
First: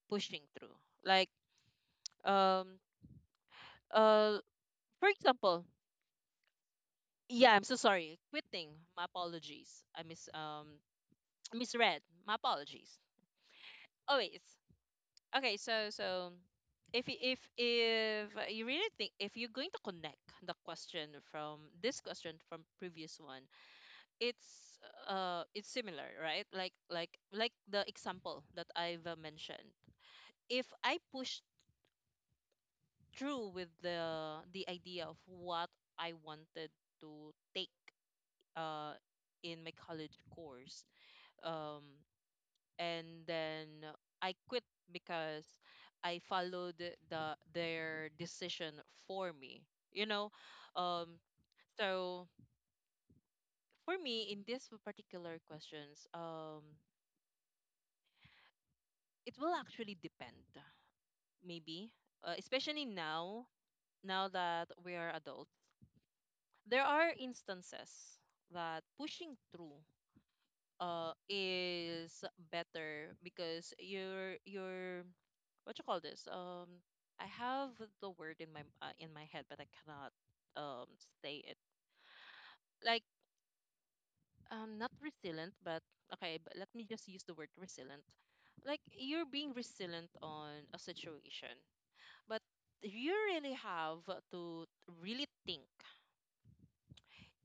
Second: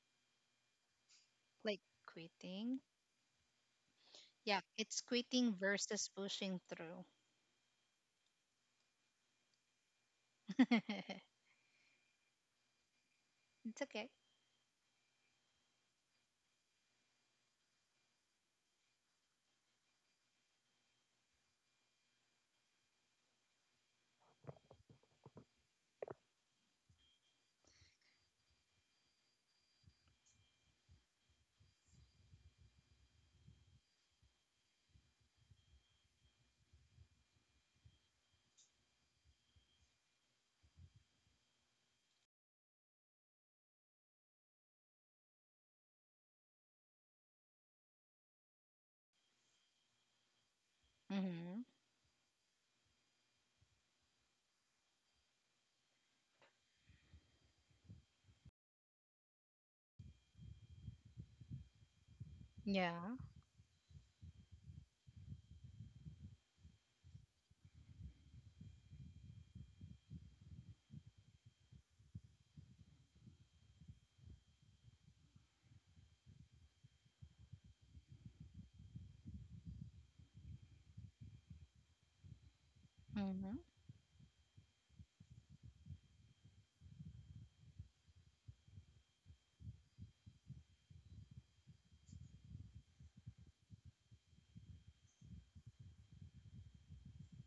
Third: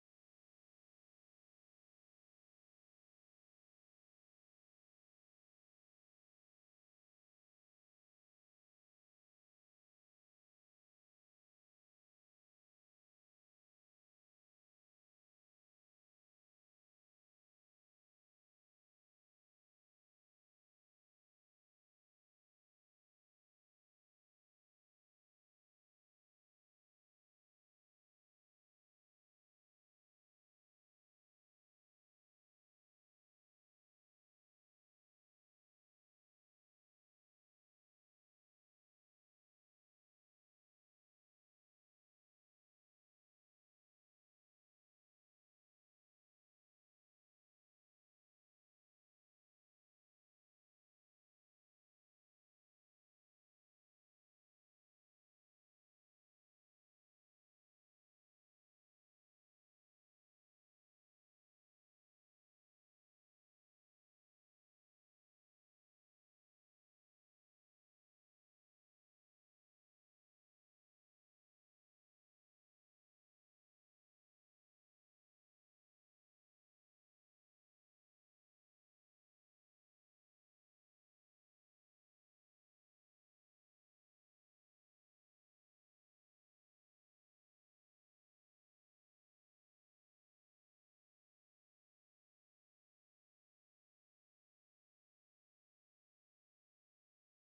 S1: pushing through. Like
S2: Like quitting.
S1: um uh
S2: Yeah, it's
S1: for
S2: quitting
S1: example,
S2: versus pushing through.
S1: yeah, I'm so sorry. Quitting. My apologies. I mis
S2: *laughs* It's
S1: *tsk* misread. My apologies.
S2: okay.
S1: Oh wait. It's, okay, so if if you really think if you're going to connect the question from this question from previous one, it's it's similar, right? Like the example that I've mentioned. If I push through with the idea of what I wanted to take uh in my college course, um, and then I quit because I followed their decision for me. You know, um,
S2: Mm-hmm.
S1: so for me in this particular questions, it will actually depend. Maybe, especially
S2: Yeah.
S1: now, now that we are adults, there are instances that pushing through is better because you're what you call this? I have the word in my head, but I cannot um say it. Like
S2: Mm-hmm.
S1: not resilient, but okay. But let me just use the word resilient. Like you're being resilient on a situation, but you really have to really think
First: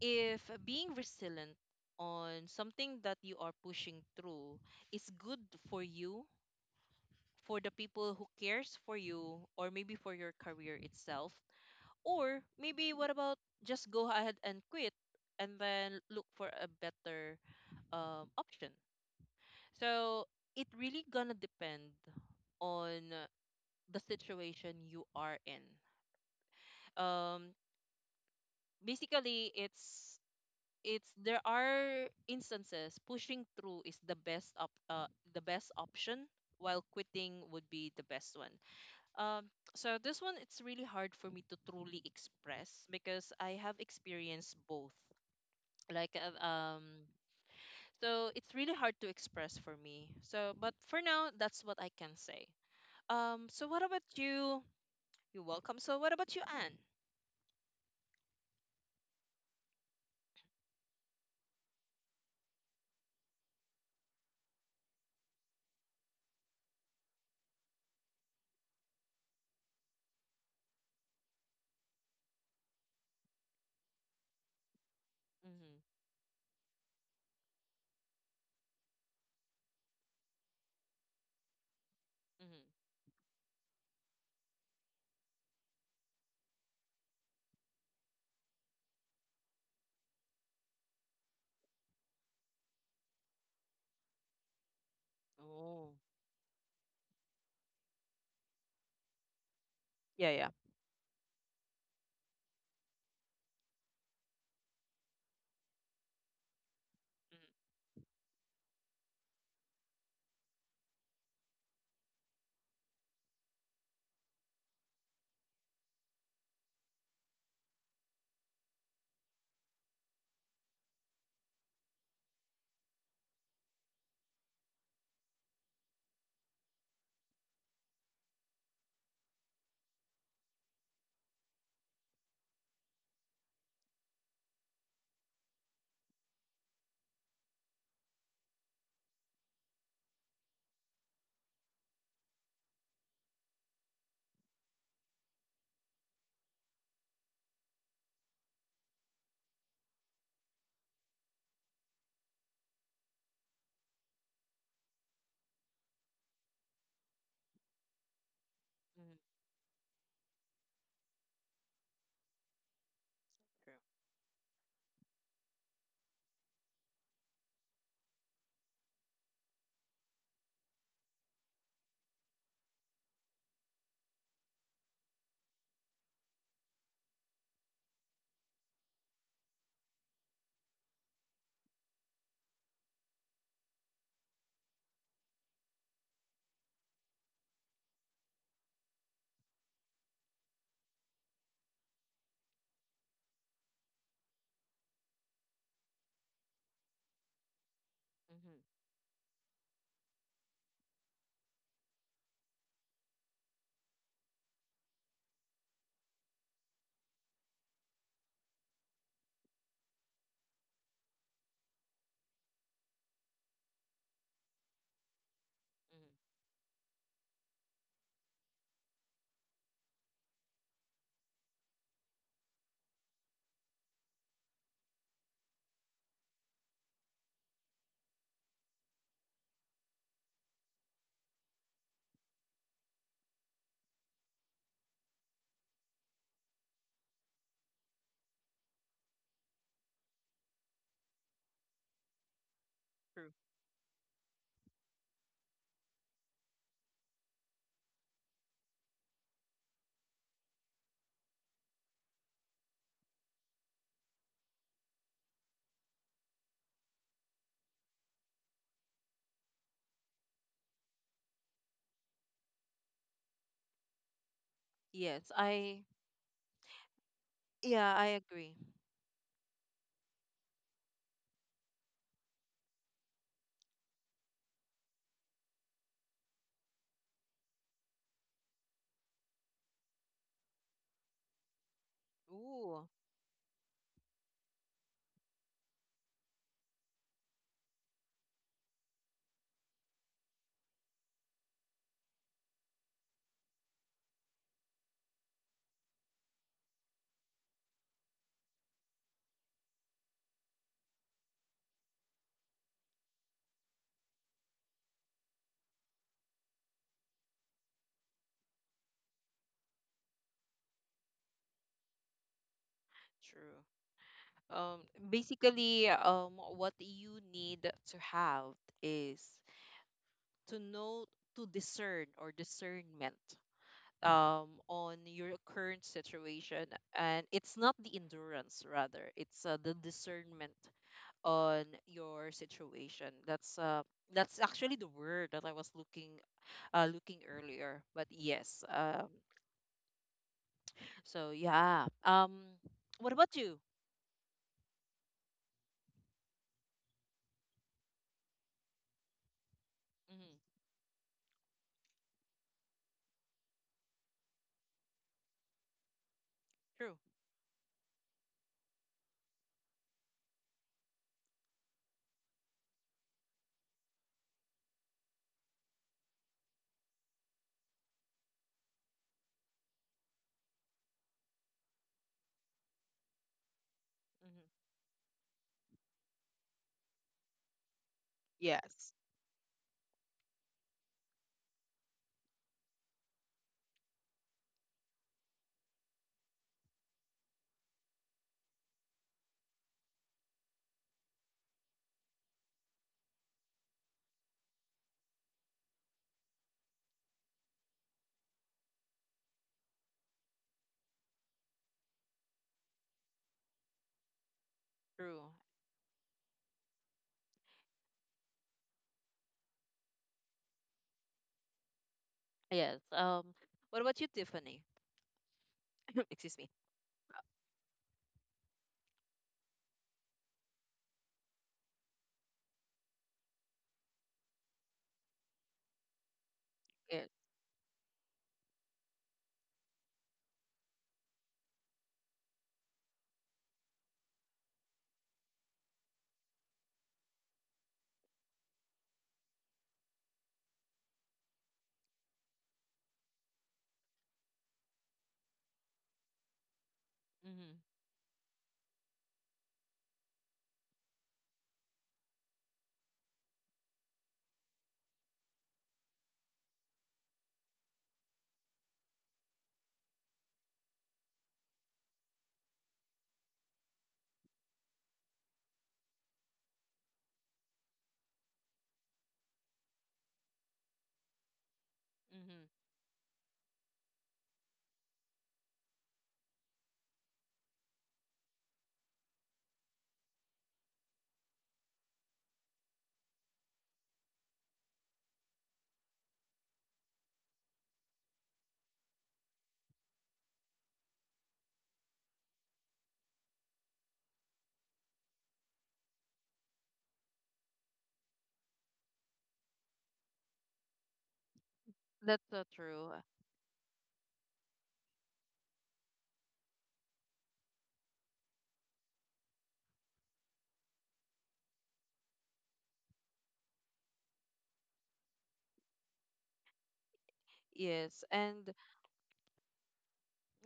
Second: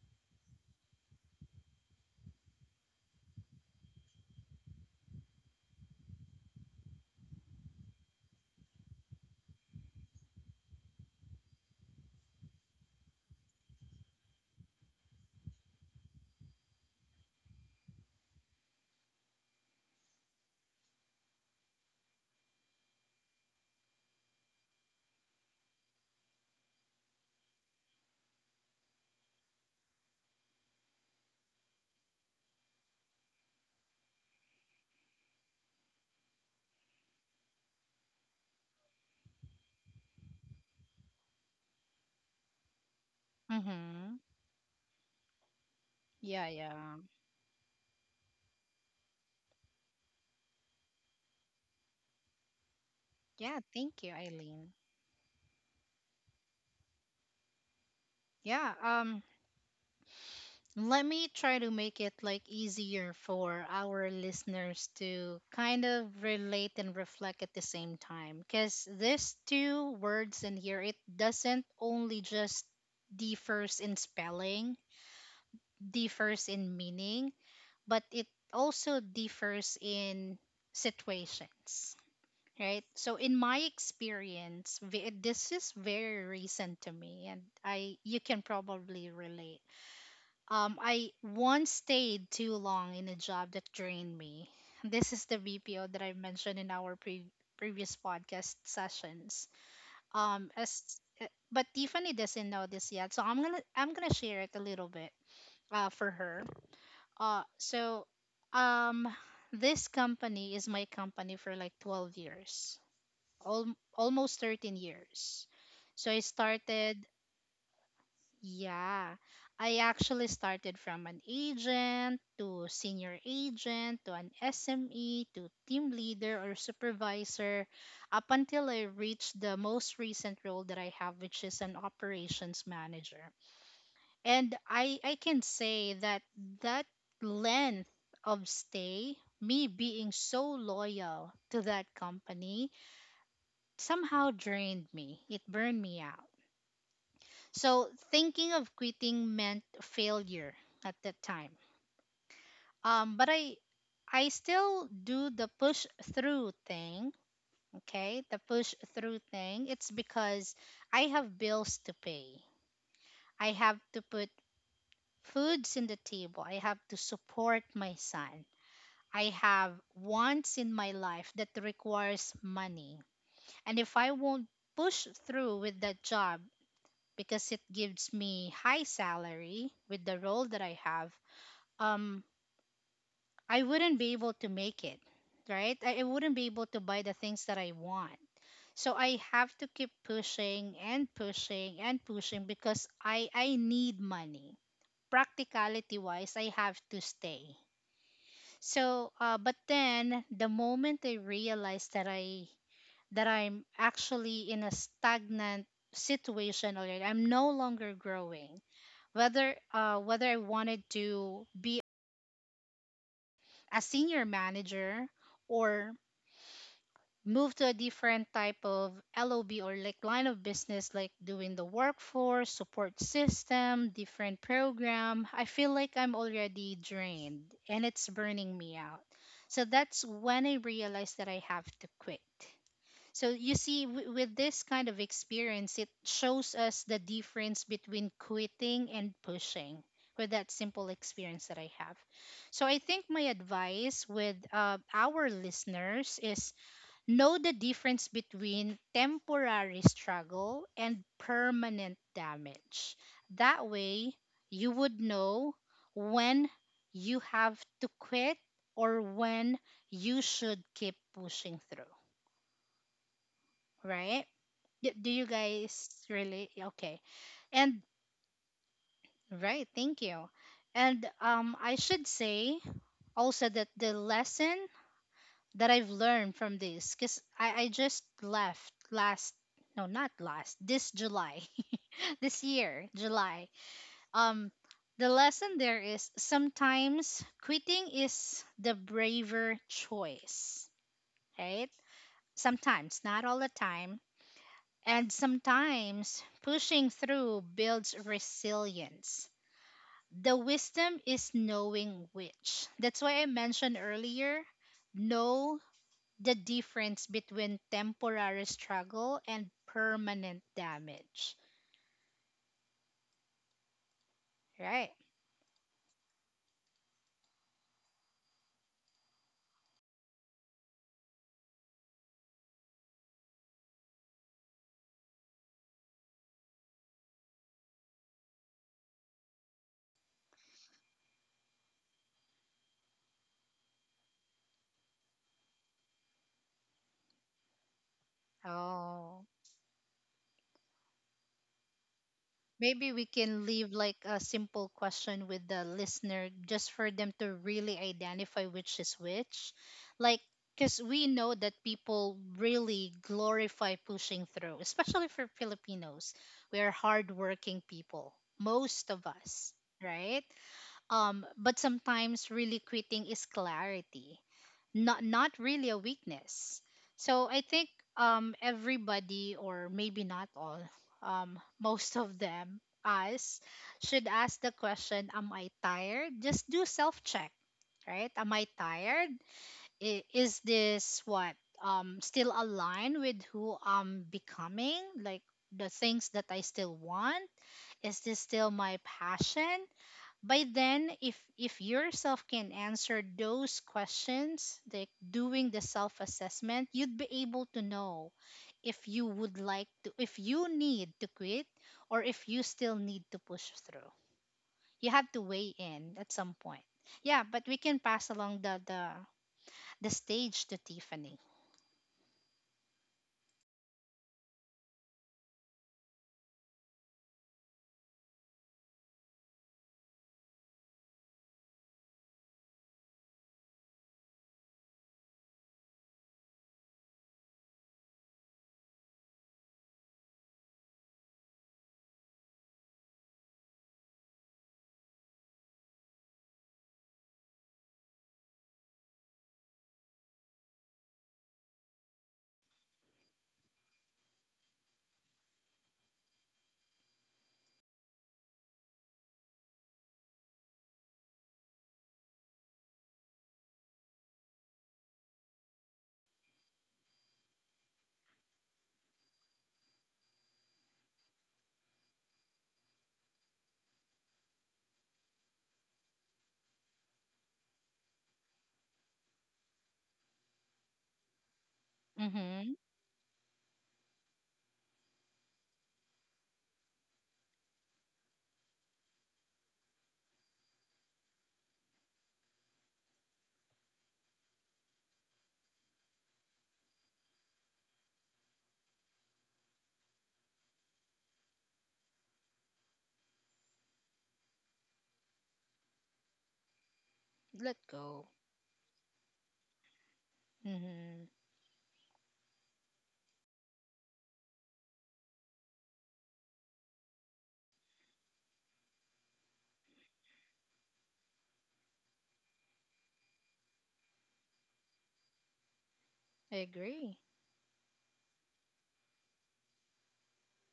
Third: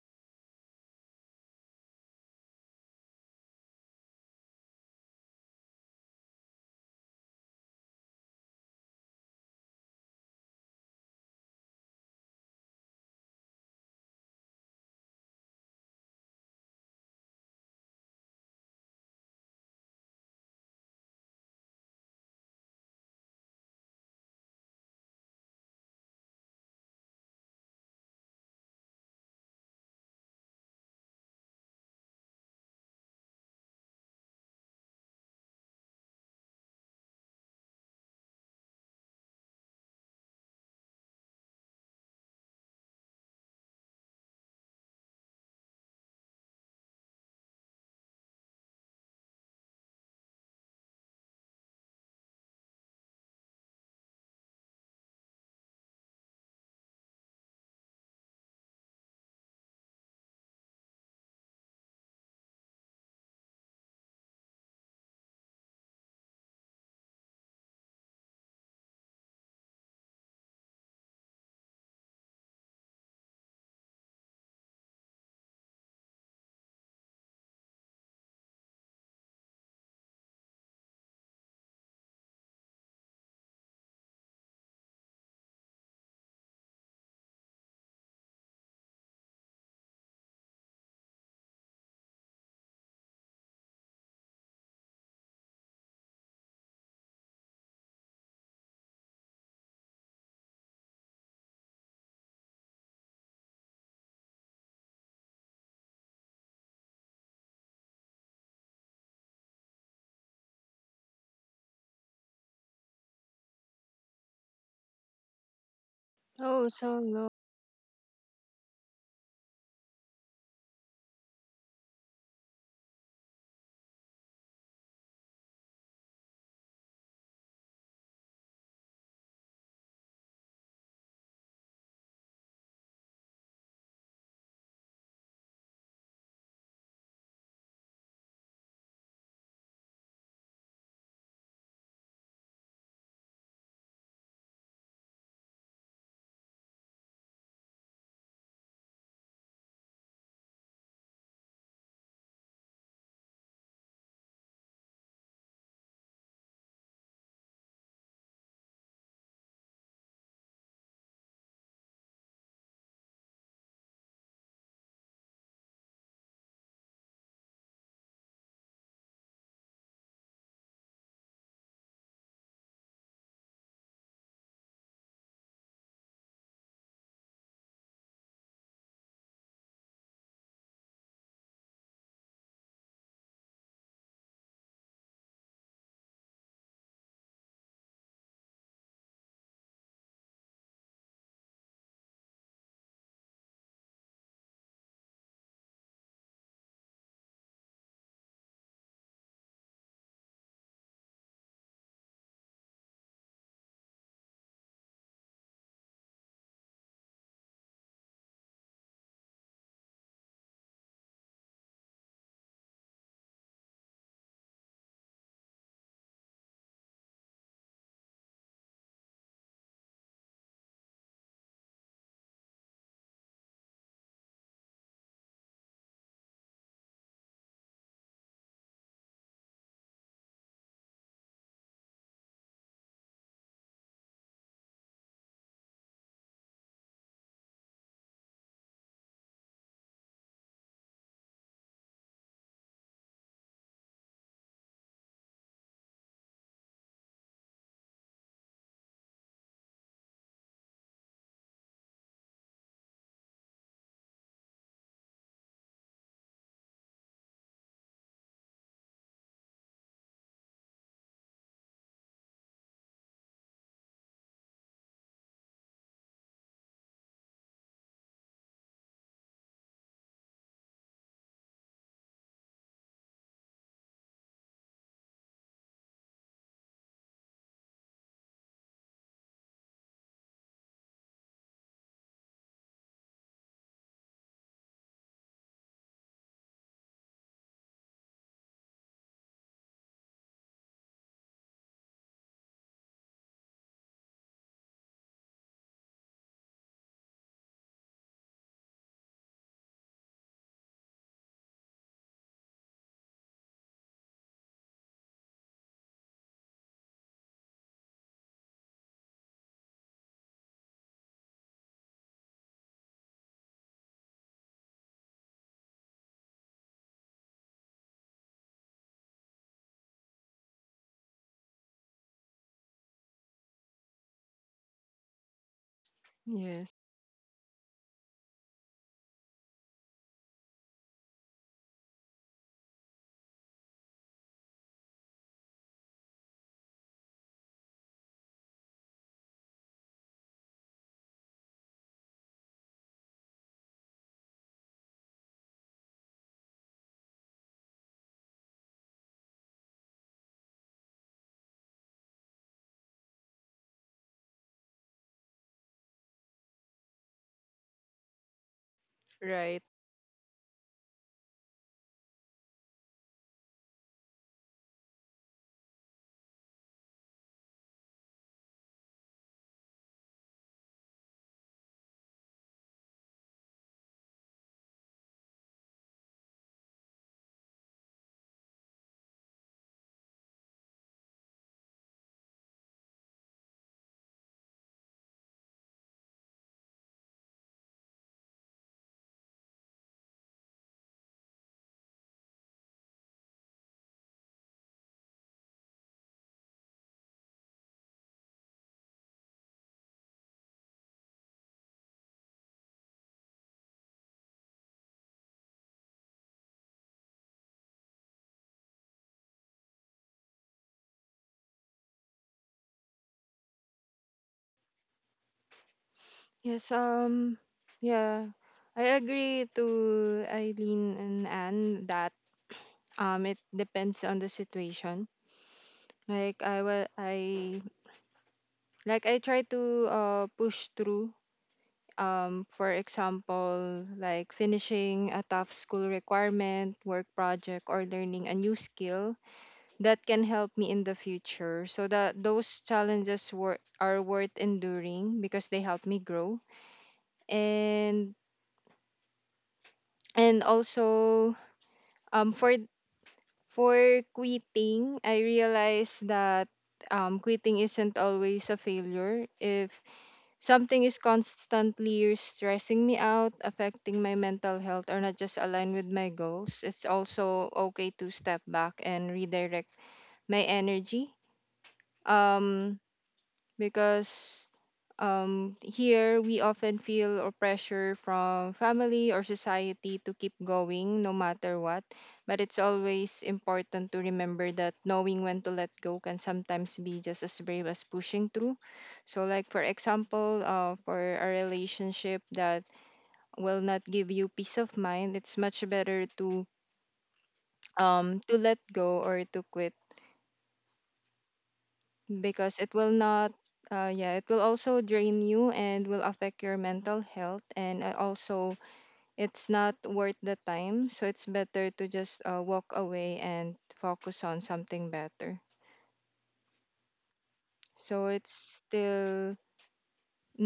S1: if being resilient on something that you are pushing through is good for you, for the people who cares for you, or maybe for your career itself. Or maybe what about just go ahead and quit and then look for a better option. So it really gonna depend on the situation you are in. Um, Basically, it's there are instances pushing through is the best op the best option while quitting would be the best one. Um, so this one it's really hard for me to truly express because I have
S2: Mm-hmm.
S1: experienced both like
S2: Yeah, yeah.
S1: so it's really hard to express for me, so but for now that's what I can say.
S2: Yeah,
S1: So what
S2: thank
S1: about
S2: you,
S1: you?
S2: Eileen.
S1: You're welcome, so what about you, Anne?
S2: Yeah, let me try to make it like easier for our listeners to kind of relate and reflect at the same time, because these two words in here, it doesn't only just differs in spelling,
S1: Mm-hmm,
S2: differs in meaning, but it also differs in situations,
S1: mm-hmm.
S2: right? So in my experience, this is very recent to me, and I, you can probably relate. I once stayed too long in a job that drained me. This is the BPO
S1: Oh,
S2: that I mentioned in our previous podcast sessions.
S1: yeah, yeah.
S2: As but Tiffany doesn't know this yet, so I'm gonna share it a little bit for her.
S1: Mm-hmm,
S2: So um, this company is my company for like 12 years, almost 13 years. So I
S3: Oh, so
S2: started,
S3: low.
S2: yeah, I actually started from an agent to senior agent to an SME to team leader or supervisor, up until I reached the most recent role that I have, which is an operations manager. And I can say that that length of stay, me being so loyal to that company, somehow drained me. It burned me out. So thinking of quitting meant failure at that time. But I still do the push through thing, okay? The push through
S1: mm-hmm.
S2: thing. It's because I have bills to pay. I have
S1: True.
S2: to put foods in the table. I have to support my son. I have wants in my life that requires money. And if I won't push through with that job, because it gives me high salary with the role that I have, um I wouldn't be able to make it, right? I wouldn't be able to buy the things that I want. So I have to keep pushing and pushing and pushing, because I need money. Practicality wise, I have to stay.
S1: Mm-hmm,
S2: So but then the moment I realized that I that I'm actually in a stagnant situation already, I'm no longer growing. Whether whether I wanted to be a senior manager or
S1: mm-hmm.
S2: move to a different type of LOB, or like line of business, like doing the workforce, support system, different program, I feel like I'm already drained and it's burning me out. So that's when I realized that I have to quit. So you see, with this kind of experience, it shows us the difference between quitting and pushing, with that simple experience that I have. So I think my
S1: True.
S2: advice with our listeners is, know the difference between temporary struggle and permanent damage. That way, you would know when you have to quit or when you should keep pushing through, right? Do you
S1: Yes,
S2: guys
S1: I.
S2: really? Okay. And,
S1: Yeah, I agree.
S2: right, thank you. And I should say also that the lesson that I've learned from this, because I just left last, no not last, this July, *laughs* this year
S1: Ooh.
S2: July, um the lesson there is, sometimes quitting is the braver choice, right? Sometimes, not all the time. And sometimes pushing through builds resilience. The wisdom is knowing which, that's why I mentioned earlier, know the difference between temporary struggle and permanent damage,
S1: True.
S2: right?
S1: um basically, what you need to have is to know, to discern, or discernment, on your current
S3: Yes.
S1: situation, and it's not the endurance, rather it's the discernment on your situation. That's that's actually the word that I was looking, looking earlier. But yes.
S2: Oh,
S1: So yeah.
S2: maybe we
S1: What about
S2: can
S1: you?
S2: leave like a simple question with the listener just for them to really identify which is which. Like,
S1: Hmm.
S2: because we know that people really glorify pushing through, especially for Filipinos. We are
S1: True.
S2: hardworking people, most of us,
S3: Right.
S2: right? But sometimes really quitting is clarity, not not really a weakness. So I think everybody, or maybe not all, most of them us, should ask the
S1: Hmm.
S2: question, am I tired? Just do self check, right? Am I
S1: Yes.
S2: tired? Is this what still aligned with who I'm becoming? Like the things that I still want? Is this still my passion? By then, if yourself can answer those questions, like doing the self assessment, you'd be able to know if you would like to, if you need to quit or if you still need to push through. You have to
S1: True.
S2: weigh in at some point. Yeah, but we can pass along the the stage to Tiffany.
S1: Yes. What about you, Tiffany? *coughs* Excuse me.
S3: Yes, yeah, I agree to Eileen and Anne that it depends on the situation. Like I will,
S1: Yes.
S3: I like I try to push through. For example, like finishing a tough school requirement, work project, or learning a new skill that can help me in the future. So that those challenges were are worth enduring because they help me grow.
S1: Mm-hmm.
S3: and and also um for for quitting, I realized that quitting isn't always a failure. If something is constantly stressing me out, affecting my mental health or not just aligned with my goals, it's also okay to step back and redirect my energy.
S2: Mm-hmm.
S1: Mm-hmm.
S3: Um because Here we often feel or pressure from family or society to keep going no matter what. But it's always important to remember that knowing when to let go can sometimes be just as brave as pushing through. So, like for example, for a relationship that will not give you peace of mind, it's much better
S2: Let go.
S3: to let go or to quit,
S2: Mm-hmm.
S1: That's so
S3: because it
S1: true.
S3: will not yeah, it will also drain you and will affect your mental health, and also it's not worth the time, so it's better to just walk away and focus on something better.
S2: I agree.
S1: Yes,
S3: So it's
S1: and
S3: still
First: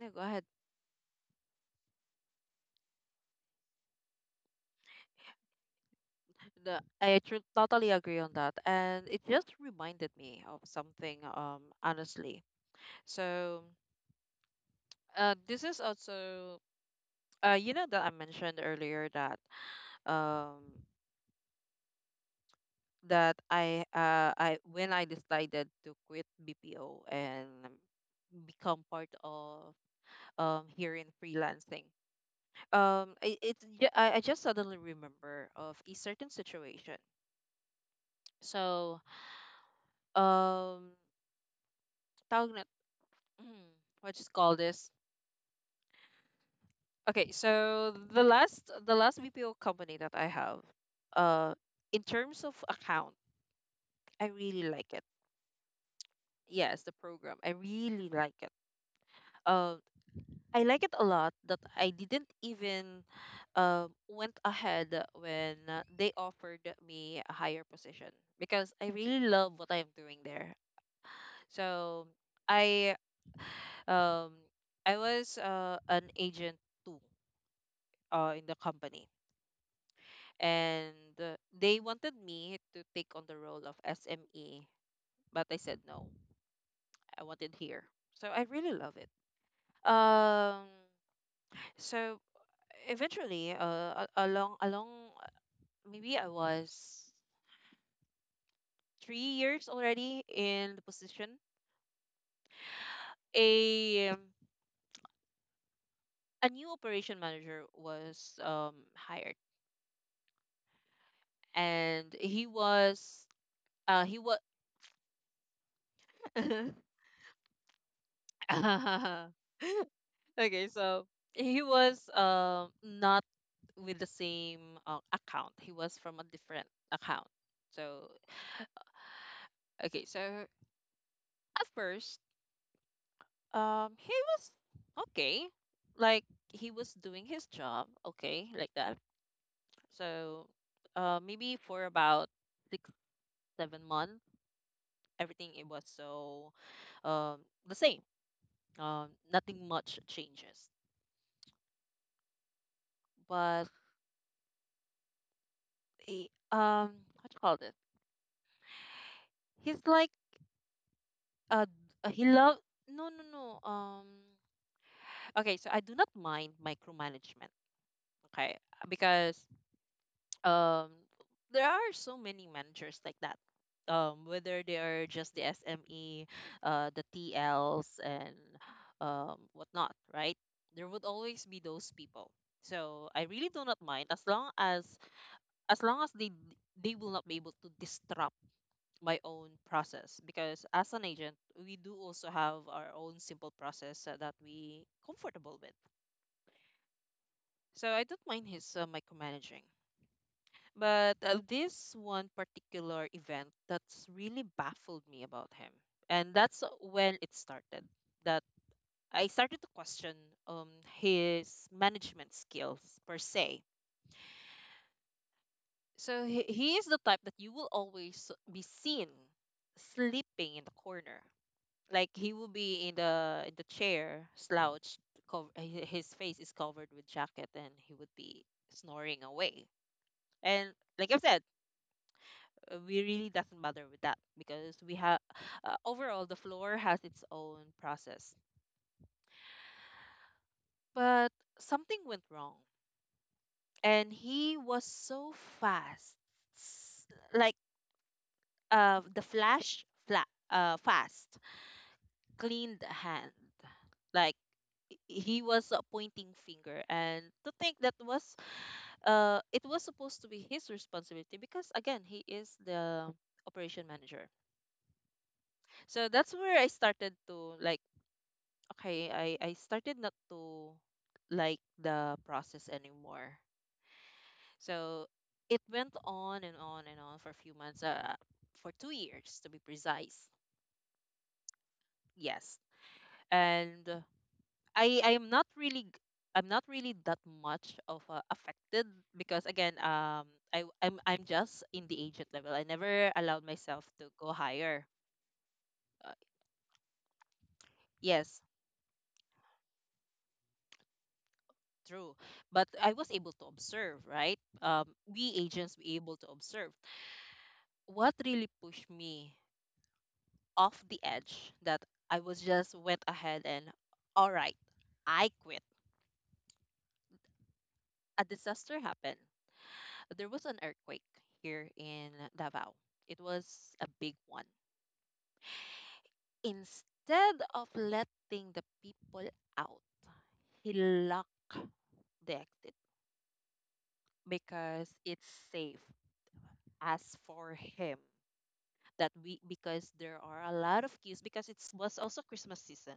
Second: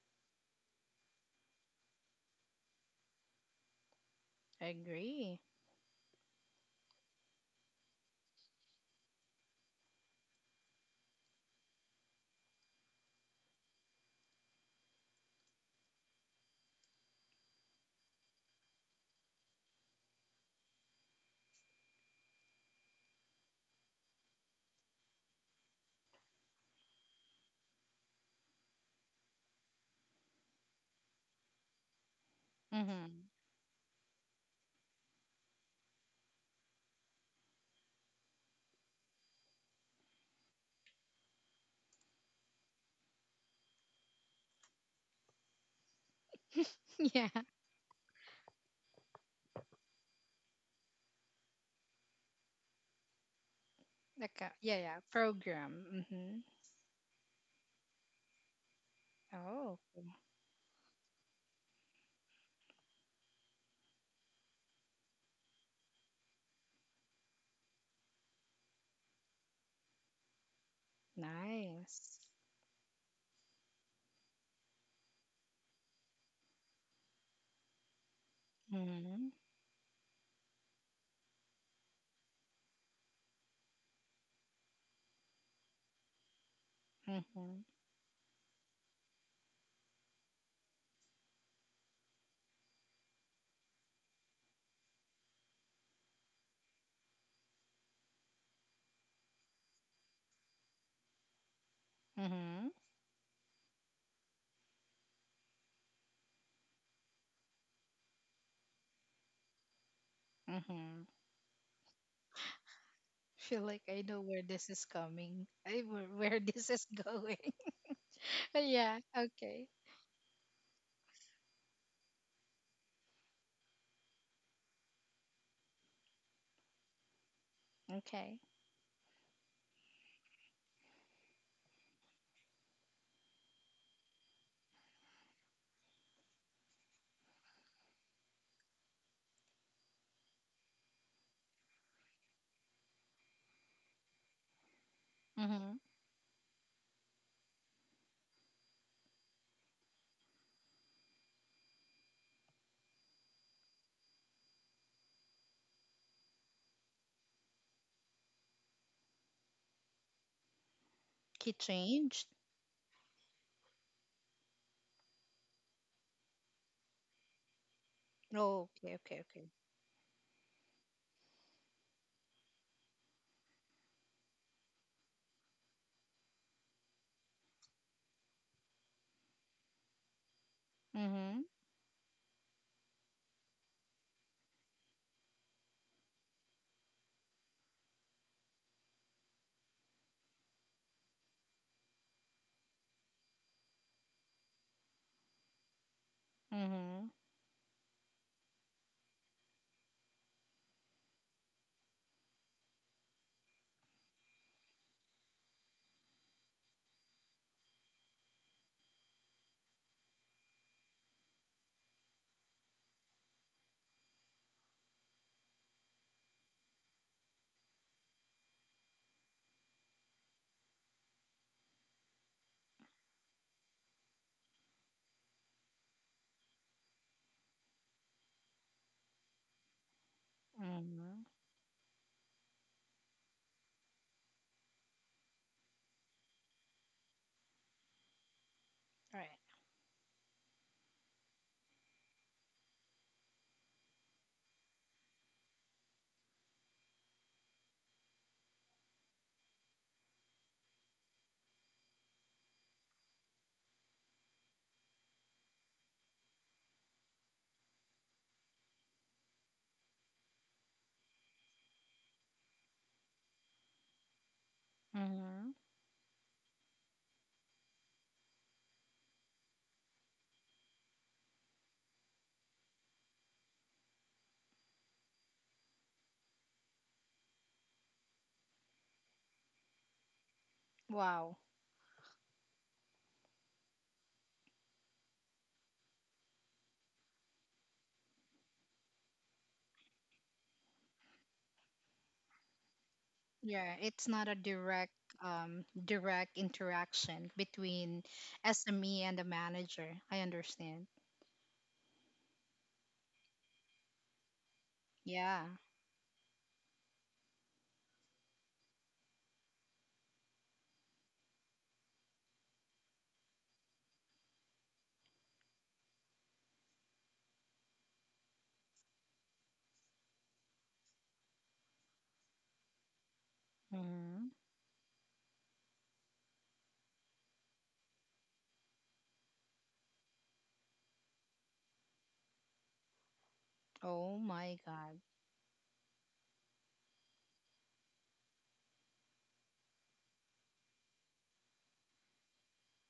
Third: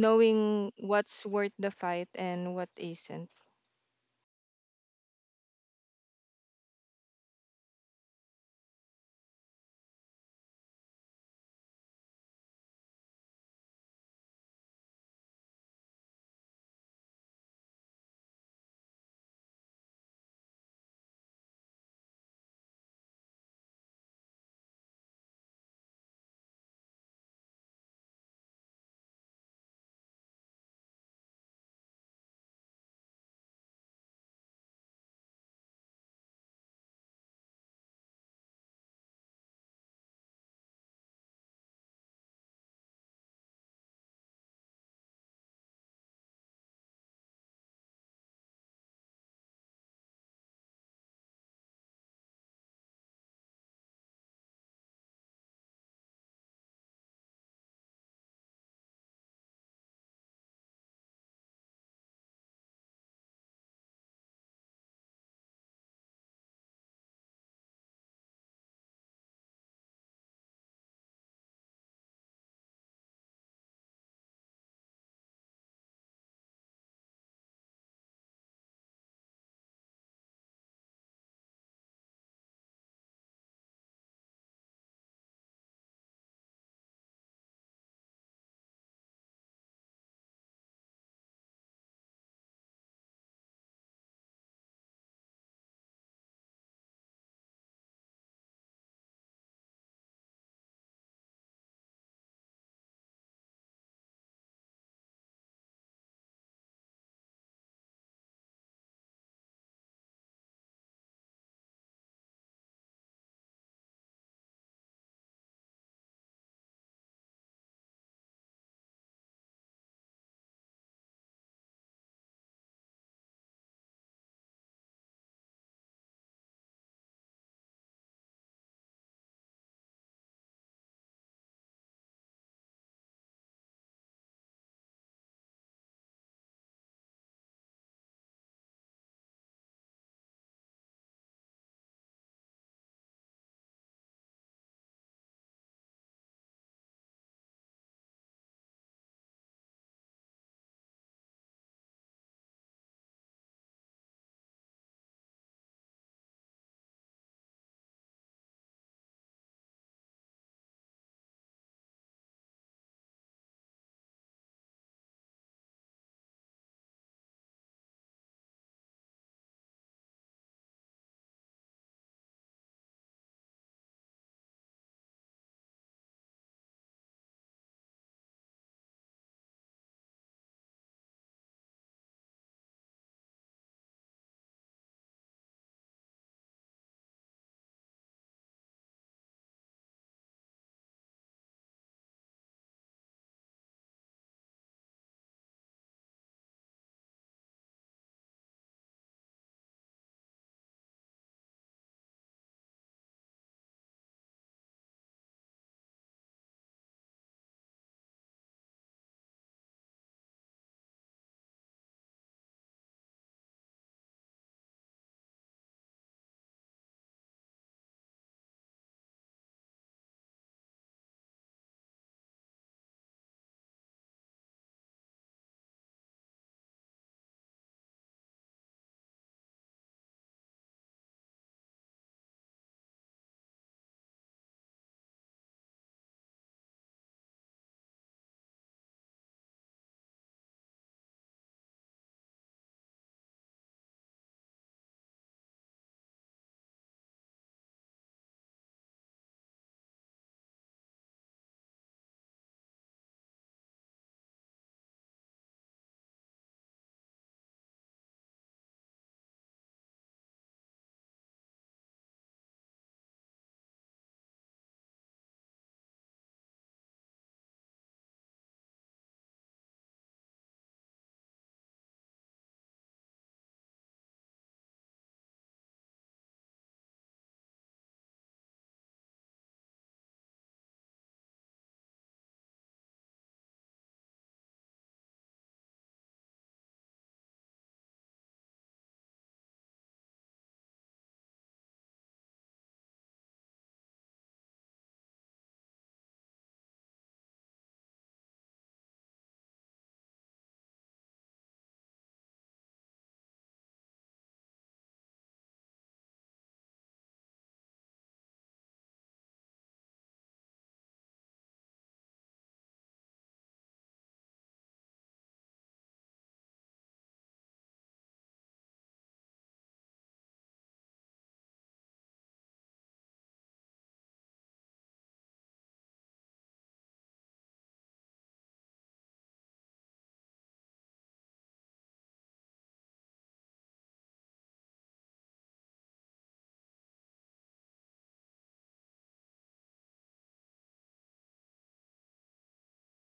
S1: yeah, go ahead.
S3: what's worth the fight and what isn't.
S2: I agree.
S1: The, I tr totally agree on that, and it just reminded me of something. Honestly, so this is also you know that I mentioned earlier that um that I when I decided to quit BPO and become part of here in freelancing.
S2: Mm-hmm.
S1: It, it's ju- I just suddenly remember of a certain situation. So. um tawag na, mm, what you call this? Okay,
S2: *laughs* Yeah,
S1: so the last BPO company that I have uh in terms of account, I
S2: like a,
S1: really
S2: yeah
S1: like
S2: yeah
S1: it.
S2: program. Mm-hmm.
S1: Yes, the program I really like it. uh
S2: Oh, okay.
S1: I like it a lot that I didn't even went ahead when they offered me a higher position because I really love what I'm doing there. So
S2: Nice.
S1: I. um I was an agent in the company.
S2: Mm-hmm.
S1: And they wanted me to take on the role of SME, but I said no. I wanted
S2: Mm-hmm.
S1: here. So I really love it. Um, so eventually, a- along along uh, maybe I was 3 years already in the position.
S2: Mm-hmm.
S1: A um, a new operation manager was hired,
S2: Mm-hmm.
S1: and
S2: Feel like I
S1: he
S2: know
S1: was
S2: where this is coming. *laughs* I where this is going. *laughs* Yeah. Okay.
S1: *laughs* okay, so he was not with the same account. He was from a different account. So
S2: Okay.
S1: okay, so at first, he was okay, like he was doing his job, okay, like that. So, maybe for about 6, 7 months, everything it
S2: Mm-hmm.
S1: was so the same. Nothing much changes. But what do you call this? He's like
S2: Key
S1: uh he
S2: changed.
S1: loved, no no no. Okay, so I do not mind micromanagement, okay,
S2: Oh, okay. Okay.
S1: because
S2: Okay.
S1: um there are so many managers like that, whether they are just the SME, the TLs, and whatnot, right? There would
S2: Mm-hmm.
S1: always be those people. So I really do not mind, as long as long as they will not be able to disrupt my own process, because as an agent we do also have our own simple process, that we comfortable with.
S2: Mm-hmm.
S1: So I don't mind his micromanaging. But this one particular event that's really baffled me about him, and that's when it started that I started to question, um, his management skills per se. So he is the type that you will always be seen sleeping in the corner, like he will be in the chair, slouched, his face is covered with jacket, and he would be snoring away. And like I've
S2: Mm-hmm.
S1: said, we really doesn't bother with that because we have, overall, the floor has its own process.
S2: Right.
S1: But something went wrong, and he was so fast. S- like the flash flat Fast, clean the hand, like he was a pointing finger, and to think that was, it was supposed to be his responsibility, because again he is the operation manager.
S2: Mm-hmm.
S1: So that's where I started to, like, okay, I started not to like the process anymore. So it went on and on and on for a few months, for 2 years to be precise.
S2: Wow.
S1: Yes. And I I'm not really g- I'm not really that much of affected because again, I'm just in the agent level. I never allowed myself
S2: Yeah.
S1: to
S2: It's
S1: go
S2: not a
S1: higher.
S2: direct
S1: Uh,
S2: direct interaction between
S1: yes,
S2: SME and the manager. I understand.
S1: true. But I was able to observe, right? Um, we
S2: Yeah.
S1: agents were able to observe. What really pushed me off the edge, that I was just went ahead and, all right, I quit. A disaster happened. There was an earthquake here in Davao. It was a big
S2: Mm-hmm.
S1: one. Instead of letting the people out, he locked the exit
S2: Oh my
S1: because
S2: God.
S1: it's safe as for him. That we, because there are a lot of queues, because it was also Christmas season,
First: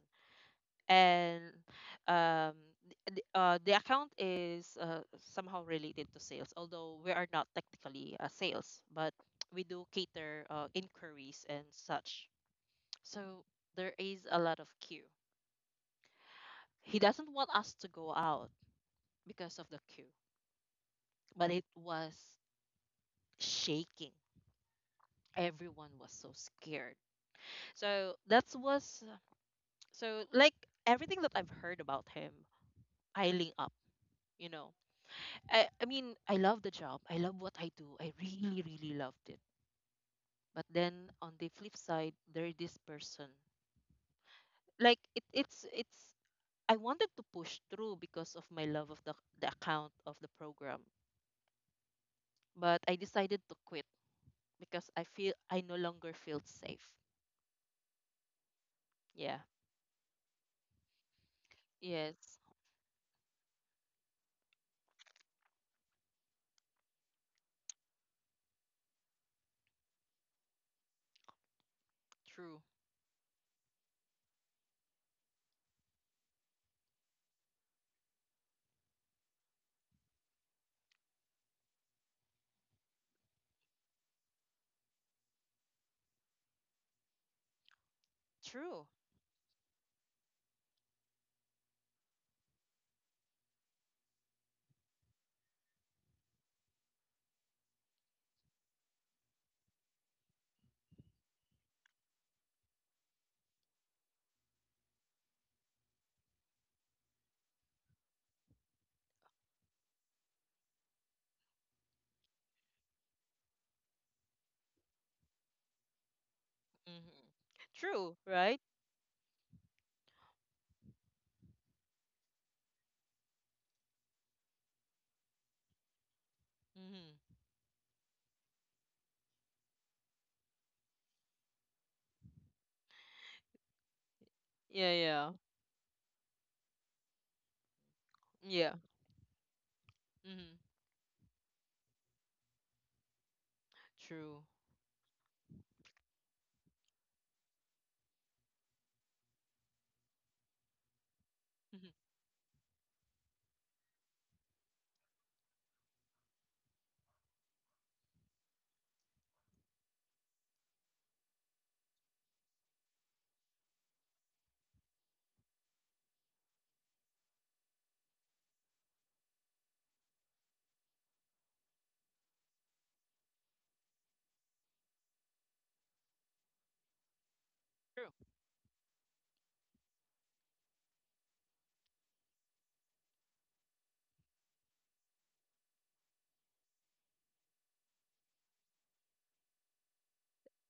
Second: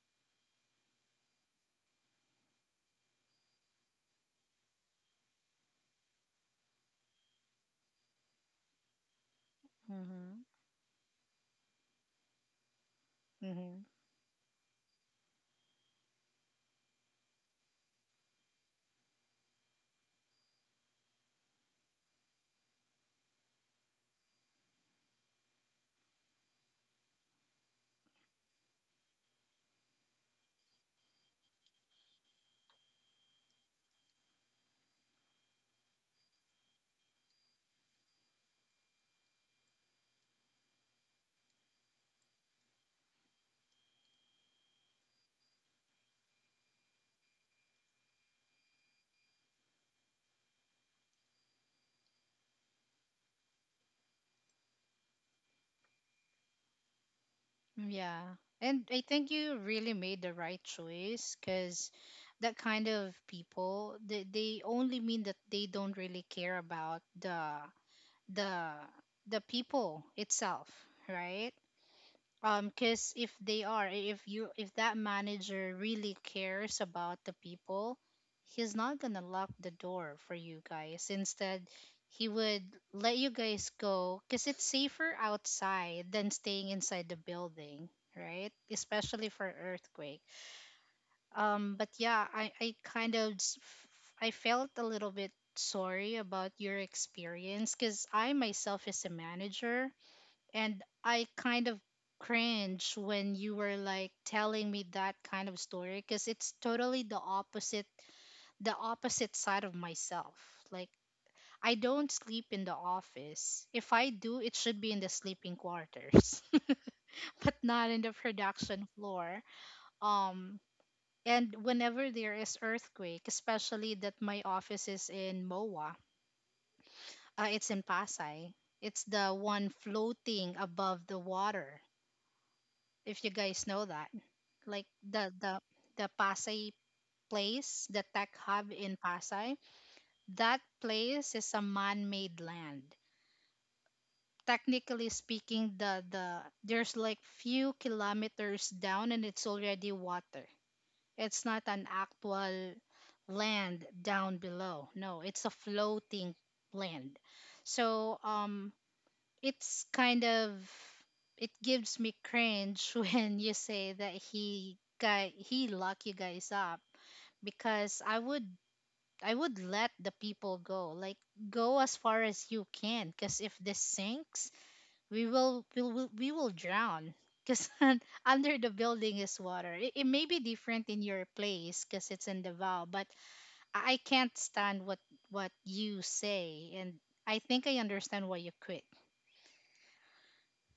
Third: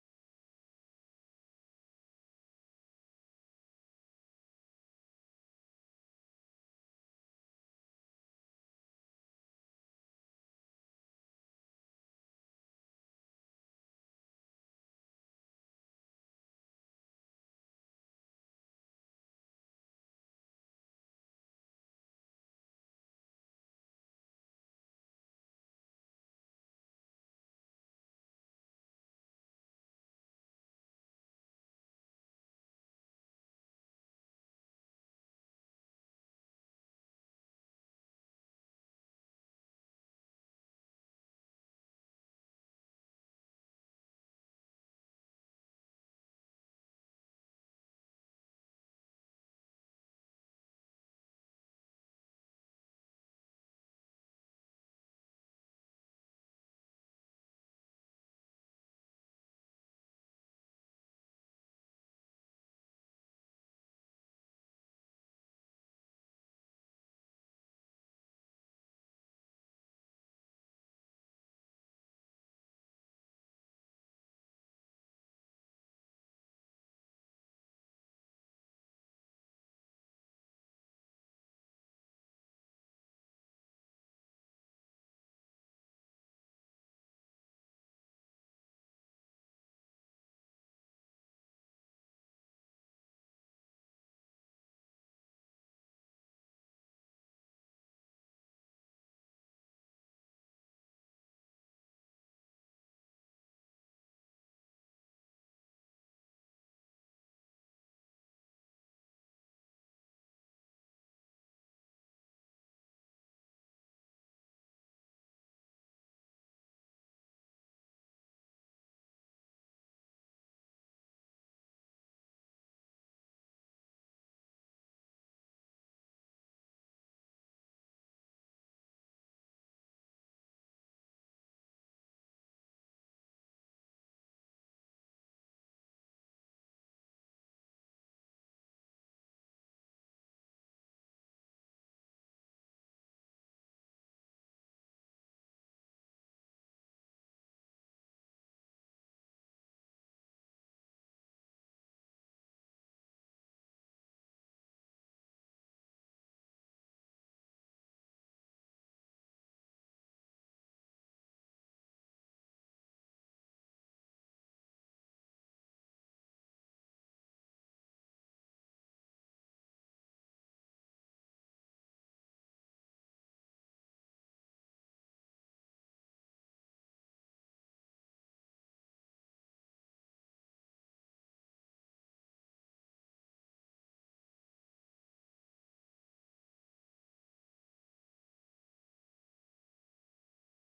S1: and um the account is somehow related to sales, although we are not technically sales, but we do
S2: Mm-hmm.
S1: cater inquiries and such. So
S2: Mm-hmm.
S1: there is a lot of queue. He doesn't want us to go out because of the queue. But it was shaking. Everyone was so scared. So that was so like everything that I've heard about him, I up. You know, I mean, I love the job. I love what I do. I really, really loved it. But then on the flip side, there this person. Like it's. I wanted to push through because of my love of the account, of the program, but I decided to quit because I feel, I no longer feel safe.
S2: Yeah. And I think
S1: Yeah.
S2: you really made the right choice, because
S1: Yes.
S2: that kind of people, they only mean that they don't really care about the the the people itself, right?
S1: True.
S2: Because if they are, if you, if that manager really cares about the people, he's not gonna lock the door for you guys. Instead, he would let you guys go, because it's safer outside than staying inside the building, right?
S1: True.
S2: Especially for earthquake. But yeah, I kind of, I felt a little bit sorry about your experience, because I myself is a manager, and I kind of cringe when you were like telling me that kind of story, because it's totally the opposite, the opposite side of myself. Like, I don't sleep in the office. If I do, it should be in the sleeping quarters,
S1: Mm-hmm.
S2: *laughs* but not in the
S1: True. Right.
S2: production floor. Um and whenever there is earthquake, especially that my office is in MOA,
S1: Mm-hmm.
S2: it's in Pasay. It's the one floating above the water. If you guys know that, like
S1: Yeah,
S2: the
S1: yeah,
S2: the the Pasay place, the tech hub
S1: yeah.
S2: in Pasay. That
S1: Mm-hmm.
S2: place is a man-made land.
S1: True.
S2: Technically speaking, the there's like few kilometers down, and it's already water. It's not an
S1: Mm-hmm.
S2: actual land down below. No, it's a floating land. So it's kind of, it gives me cringe, *laughs* when you say that he guy he lock you guys up, because I would, I would let the people go. Like, go as far as you can, because if this sinks, we will drown. Because *laughs*
S1: True.
S2: under the building is water. It may be different in your place because it's in Davao, but I can't stand what you say, and I think I understand why you quit.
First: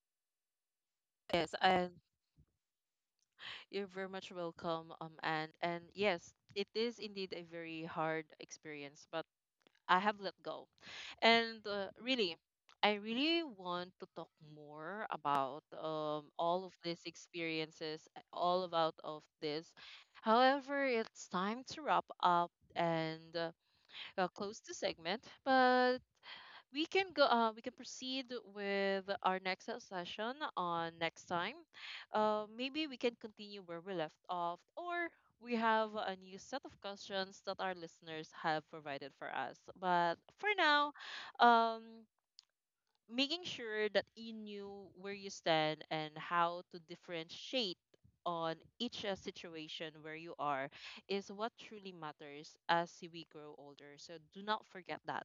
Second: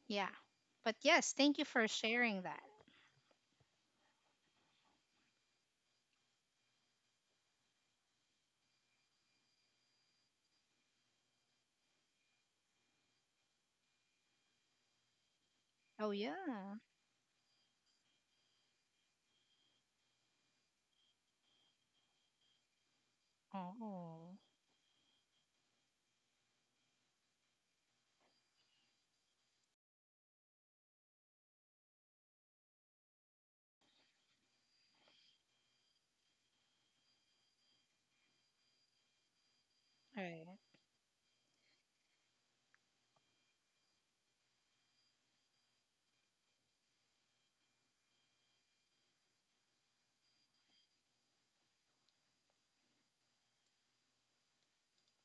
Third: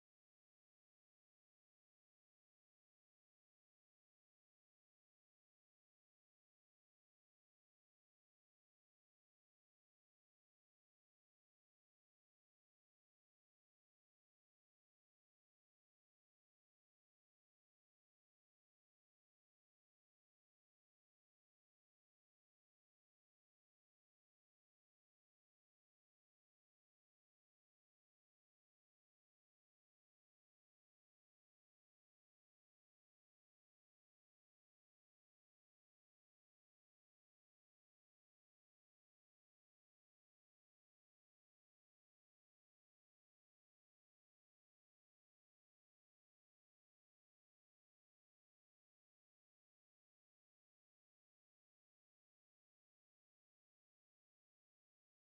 S2: Yeah, but yes,
S1: Yes,
S2: thank you for
S1: and
S2: sharing that.
S1: you're very much welcome, and yes, it is indeed a very hard experience, but I have let go, and really, I really want to talk more about
S2: Oh
S1: all of
S2: yeah.
S1: these experiences, all about of this. However, it's time to wrap up, and
S2: Oh, all
S1: close the segment, but we can go. We can proceed with our next session on next time. Maybe we can continue where we left off, or we have a new set of questions that our listeners have provided for us. But for
S2: right.
S1: now, um, making sure that you knew where you stand and how to differentiate on each situation where you are is what truly matters as we grow older. So do not forget that.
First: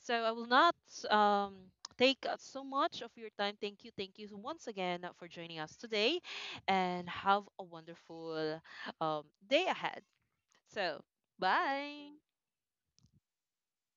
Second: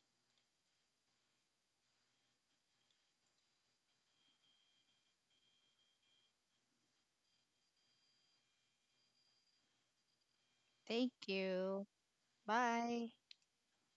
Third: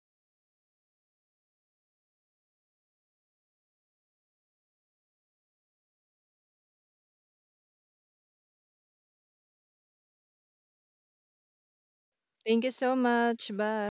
S1: So I will not um, take so much of your time. Thank you. Thank you once again for joining us today and have a wonderful um, day ahead. So,
S2: Thank you.
S1: bye.
S3: Thank you so
S2: Bye.
S3: much. Bye.